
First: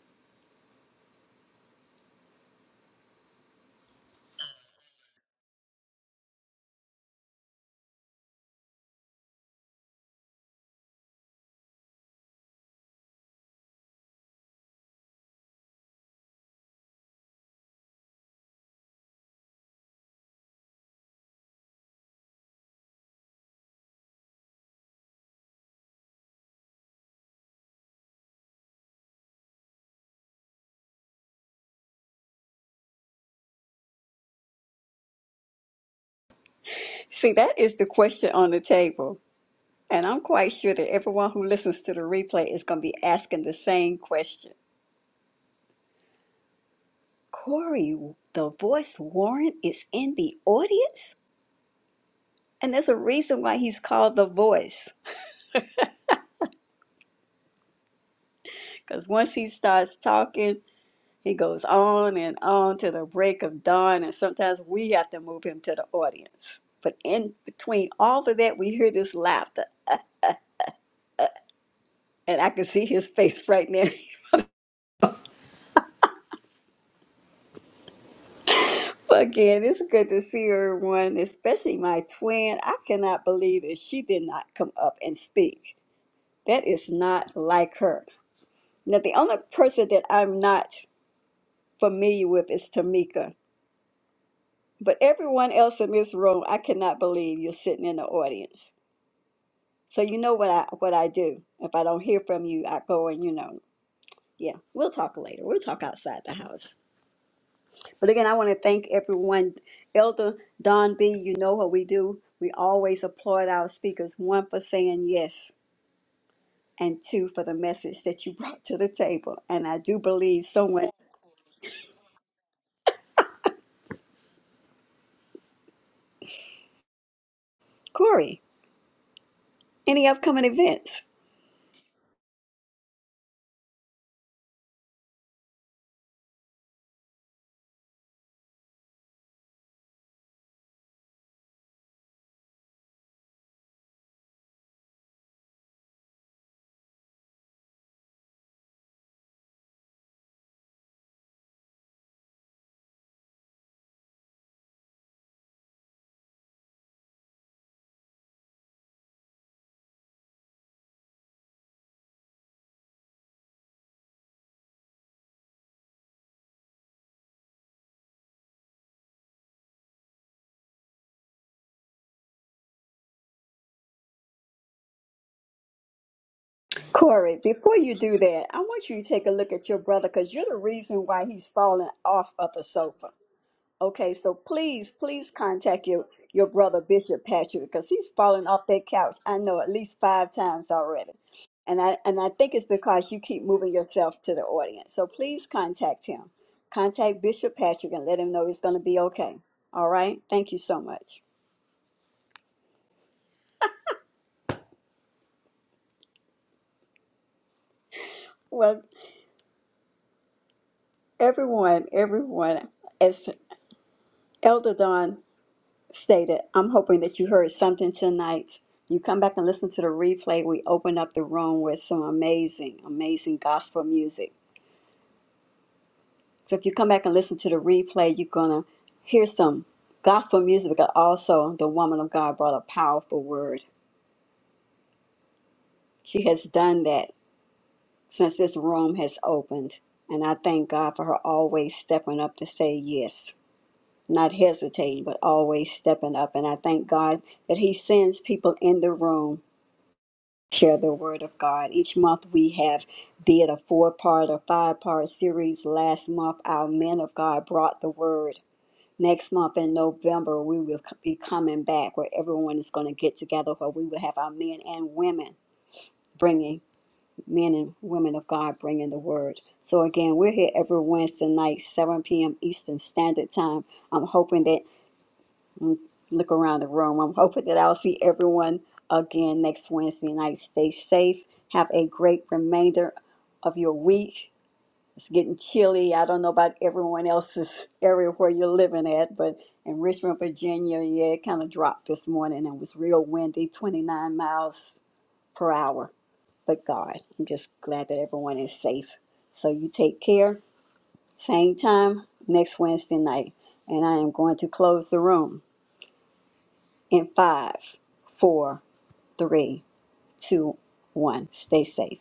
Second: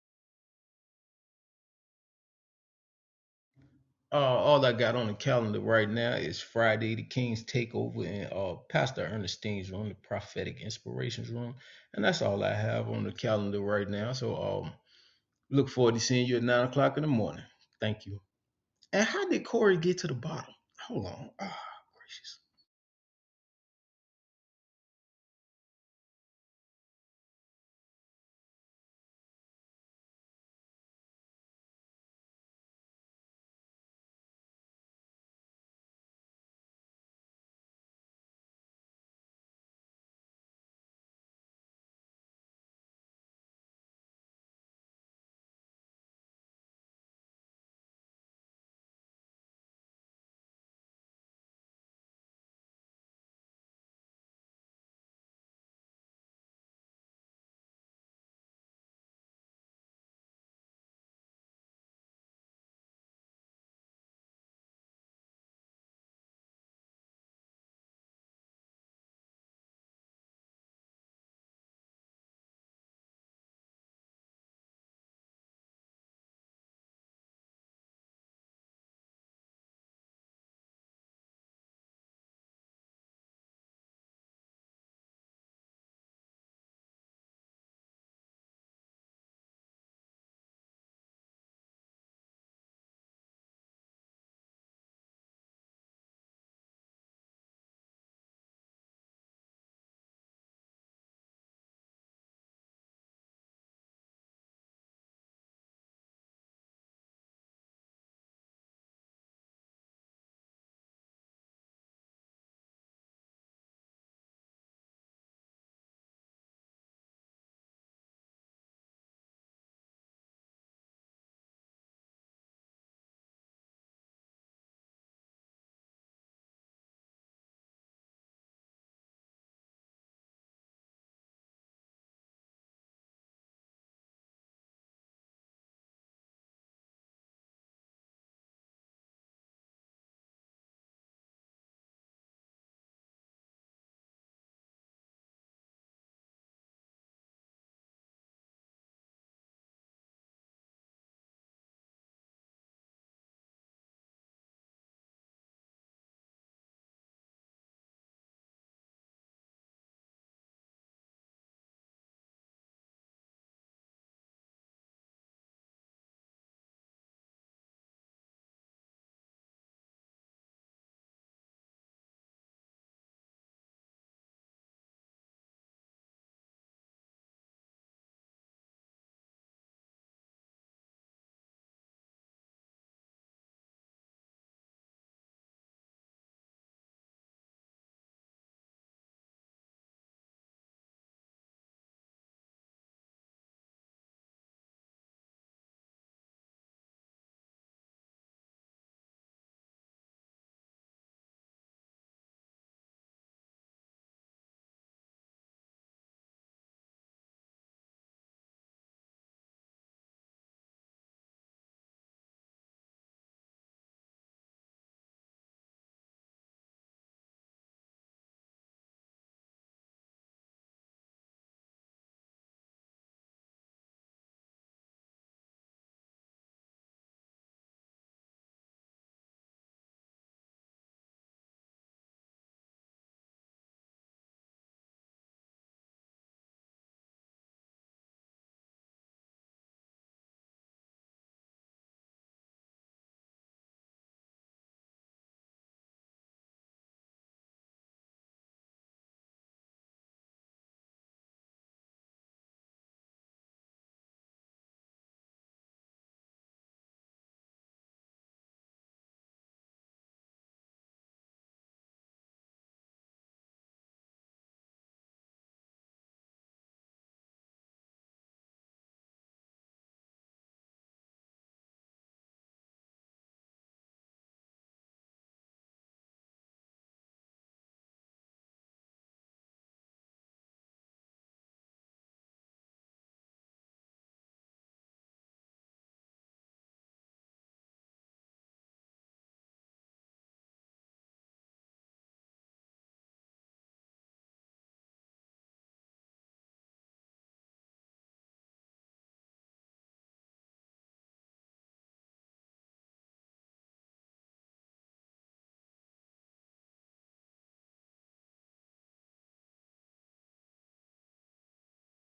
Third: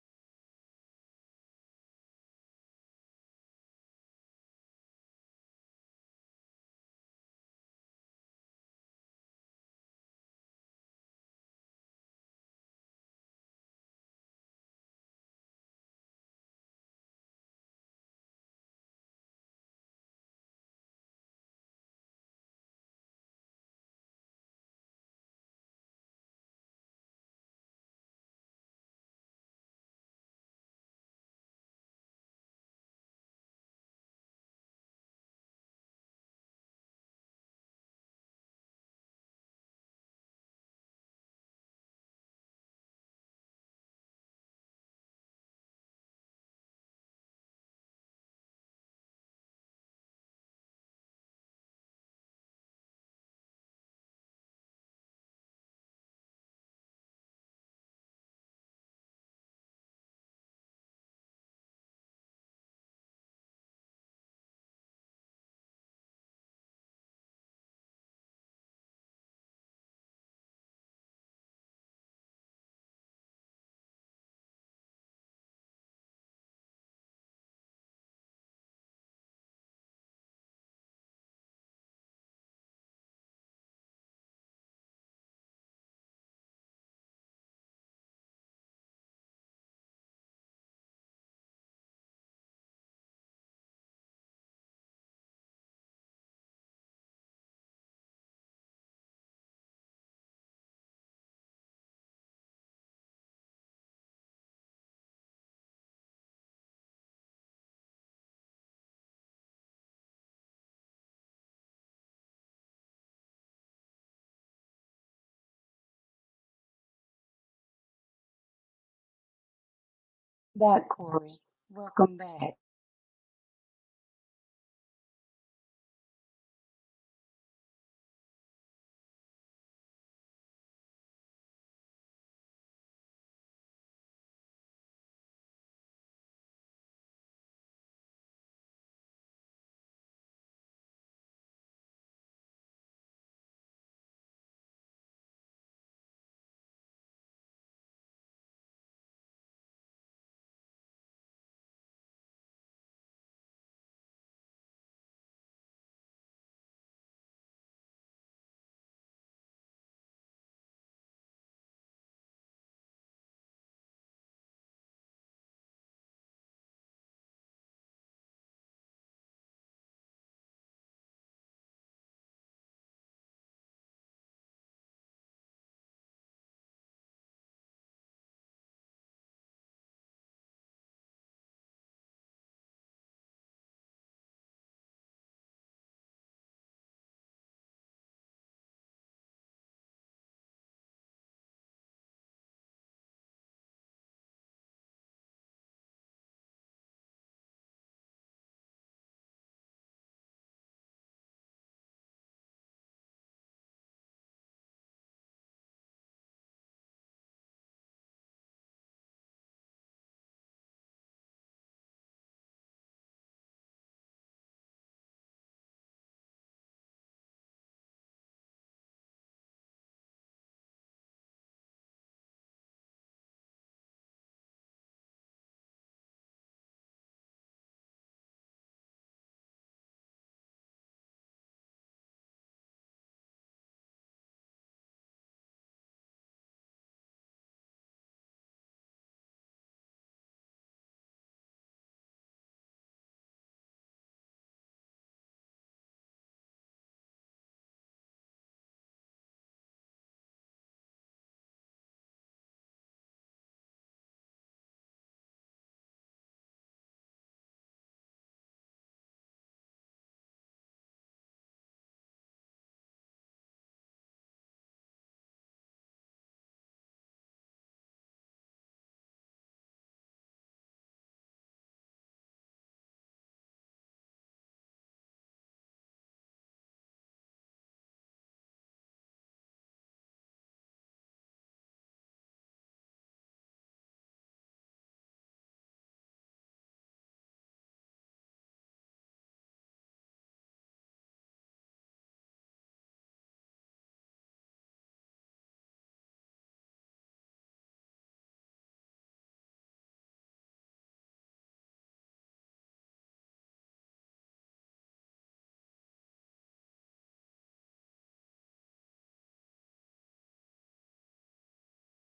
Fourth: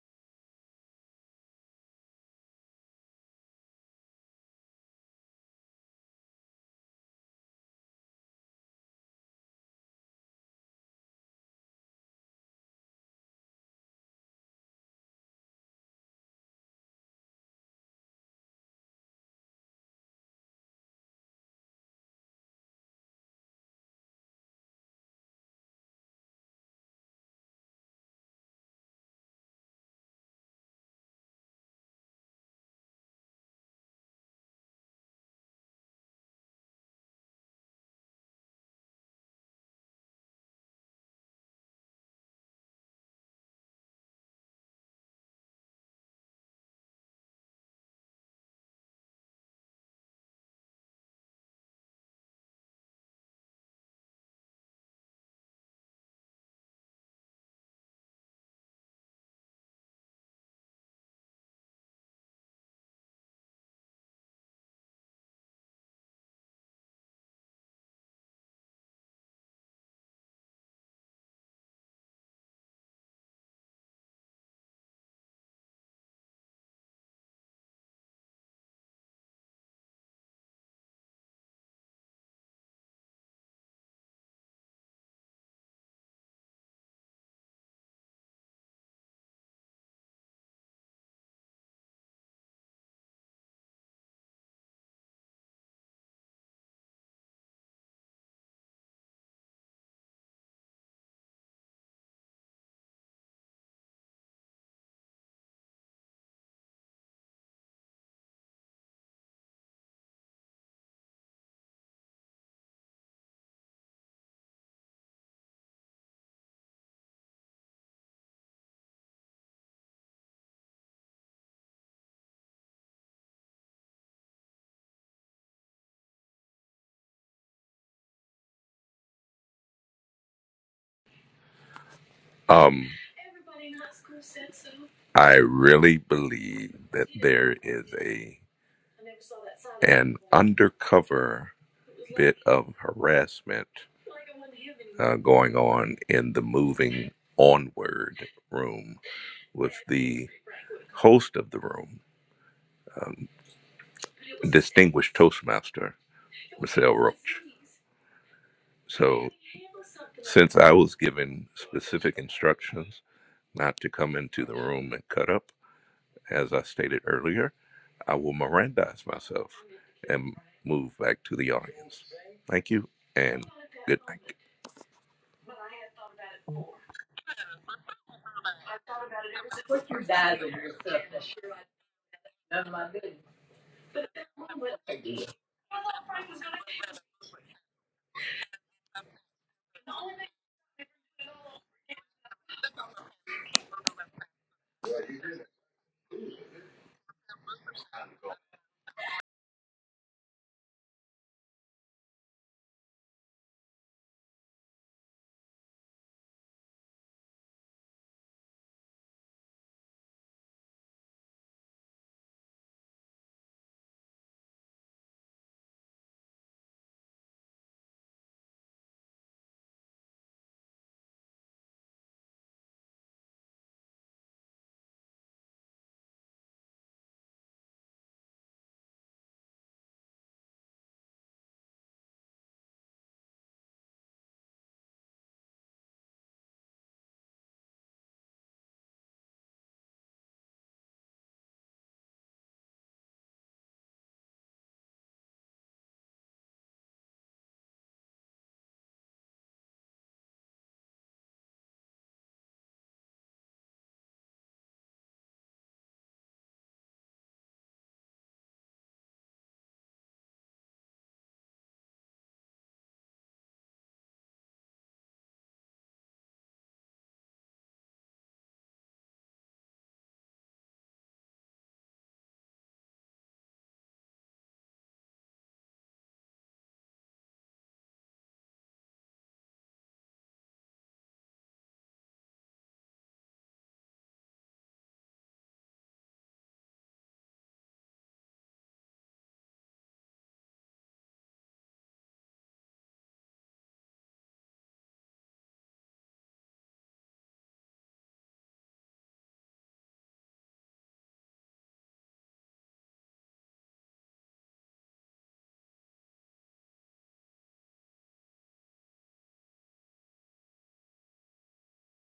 S2: Uh, all I got on the calendar right now is Friday, the King's Takeover, and uh, Pastor Ernestine's room, the Prophetic Inspirations room, and that's all I have on the calendar right now. So, um, look forward to seeing you at nine o'clock in the morning. Thank you. And how did Corey get to the bottom? Hold on. Ah, oh, gracious.
S1: See, that is the question on the table. And I'm quite sure that everyone who listens to the replay is going to be asking the same question. Corey, the voice Warren is in the audience? And there's a reason why he's called the voice. Because once he starts talking, He goes on and on to the break of dawn, and sometimes we have to move him to the audience. But in between all of that, we hear this laughter, and I can see his face right now. But Again, it's good to see everyone, especially my twin. I cannot believe that she did not come up and speak. That is not like her. Now, the only person that I'm not familiar with is Tamika, but everyone else in this room, I cannot believe you're sitting in the audience. So you know what I what I do. If I don't hear from you, I go and you know, yeah, we'll talk later. We'll talk outside the house. But again, I want to thank everyone. Elder Don B, you know what we do. We always applaud our speakers, one for saying yes, and two for the message that you brought to the table. And I do believe
S3: Back,
S1: someone
S3: Corey. Welcome back.
S1: Corey, any upcoming events?
S4: Um, I really believe that there is a an undercover bit of harassment uh, going on in the moving onward room with the host of the room, um, distinguished Toastmaster Michelle Roach. So, since I was given specific instructions not to come into the room and cut up, as I stated earlier. I will Mirandize myself and move back to the audience. Thank you and good
S1: Corey, before you do that, I want you to take a look at your brother because you're the reason why he's falling off of the sofa.
S4: night.
S1: Okay, so please, please contact your, your brother Bishop Patrick because he's fallen off that couch. I know at least five times already. And I and I think it's because you keep moving yourself to the audience. So please contact him. Contact Bishop Patrick and let him know he's gonna be okay. All right? Thank you so much. Well, everyone, everyone, as Elder Don stated, I'm hoping that you heard something tonight. You come back and listen to the replay. We opened up the room with some amazing, amazing gospel music. So if you come back and listen to the replay, you're going to hear some gospel music, but also the woman of God brought a powerful word. She has done that since this room has opened. And I thank God for her always stepping up to say yes, not hesitating, but always stepping up. And I thank God that He sends people in the room share the word of God. Each month we have did a four-part or five-part series. Last month our men of God brought the word. Next month in November we will c- be coming back where everyone is going to get together where we will have our men and women bringing men and women of God bringing the word. So again, we're here every Wednesday night, 7 p.m. Eastern Standard Time. I'm hoping that look around the room. I'm hoping that I'll see everyone again next Wednesday night. Stay safe. Have a great remainder of your week. It's getting chilly. I don't know about everyone else's area where you're living at, but in Richmond, Virginia, yeah, it kind of dropped this morning and was real windy, 29 miles per hour. But God, I'm just glad that everyone is safe. So you take care. Same time next Wednesday night. And I am going to close the room in five, four, three, two, one. Stay safe.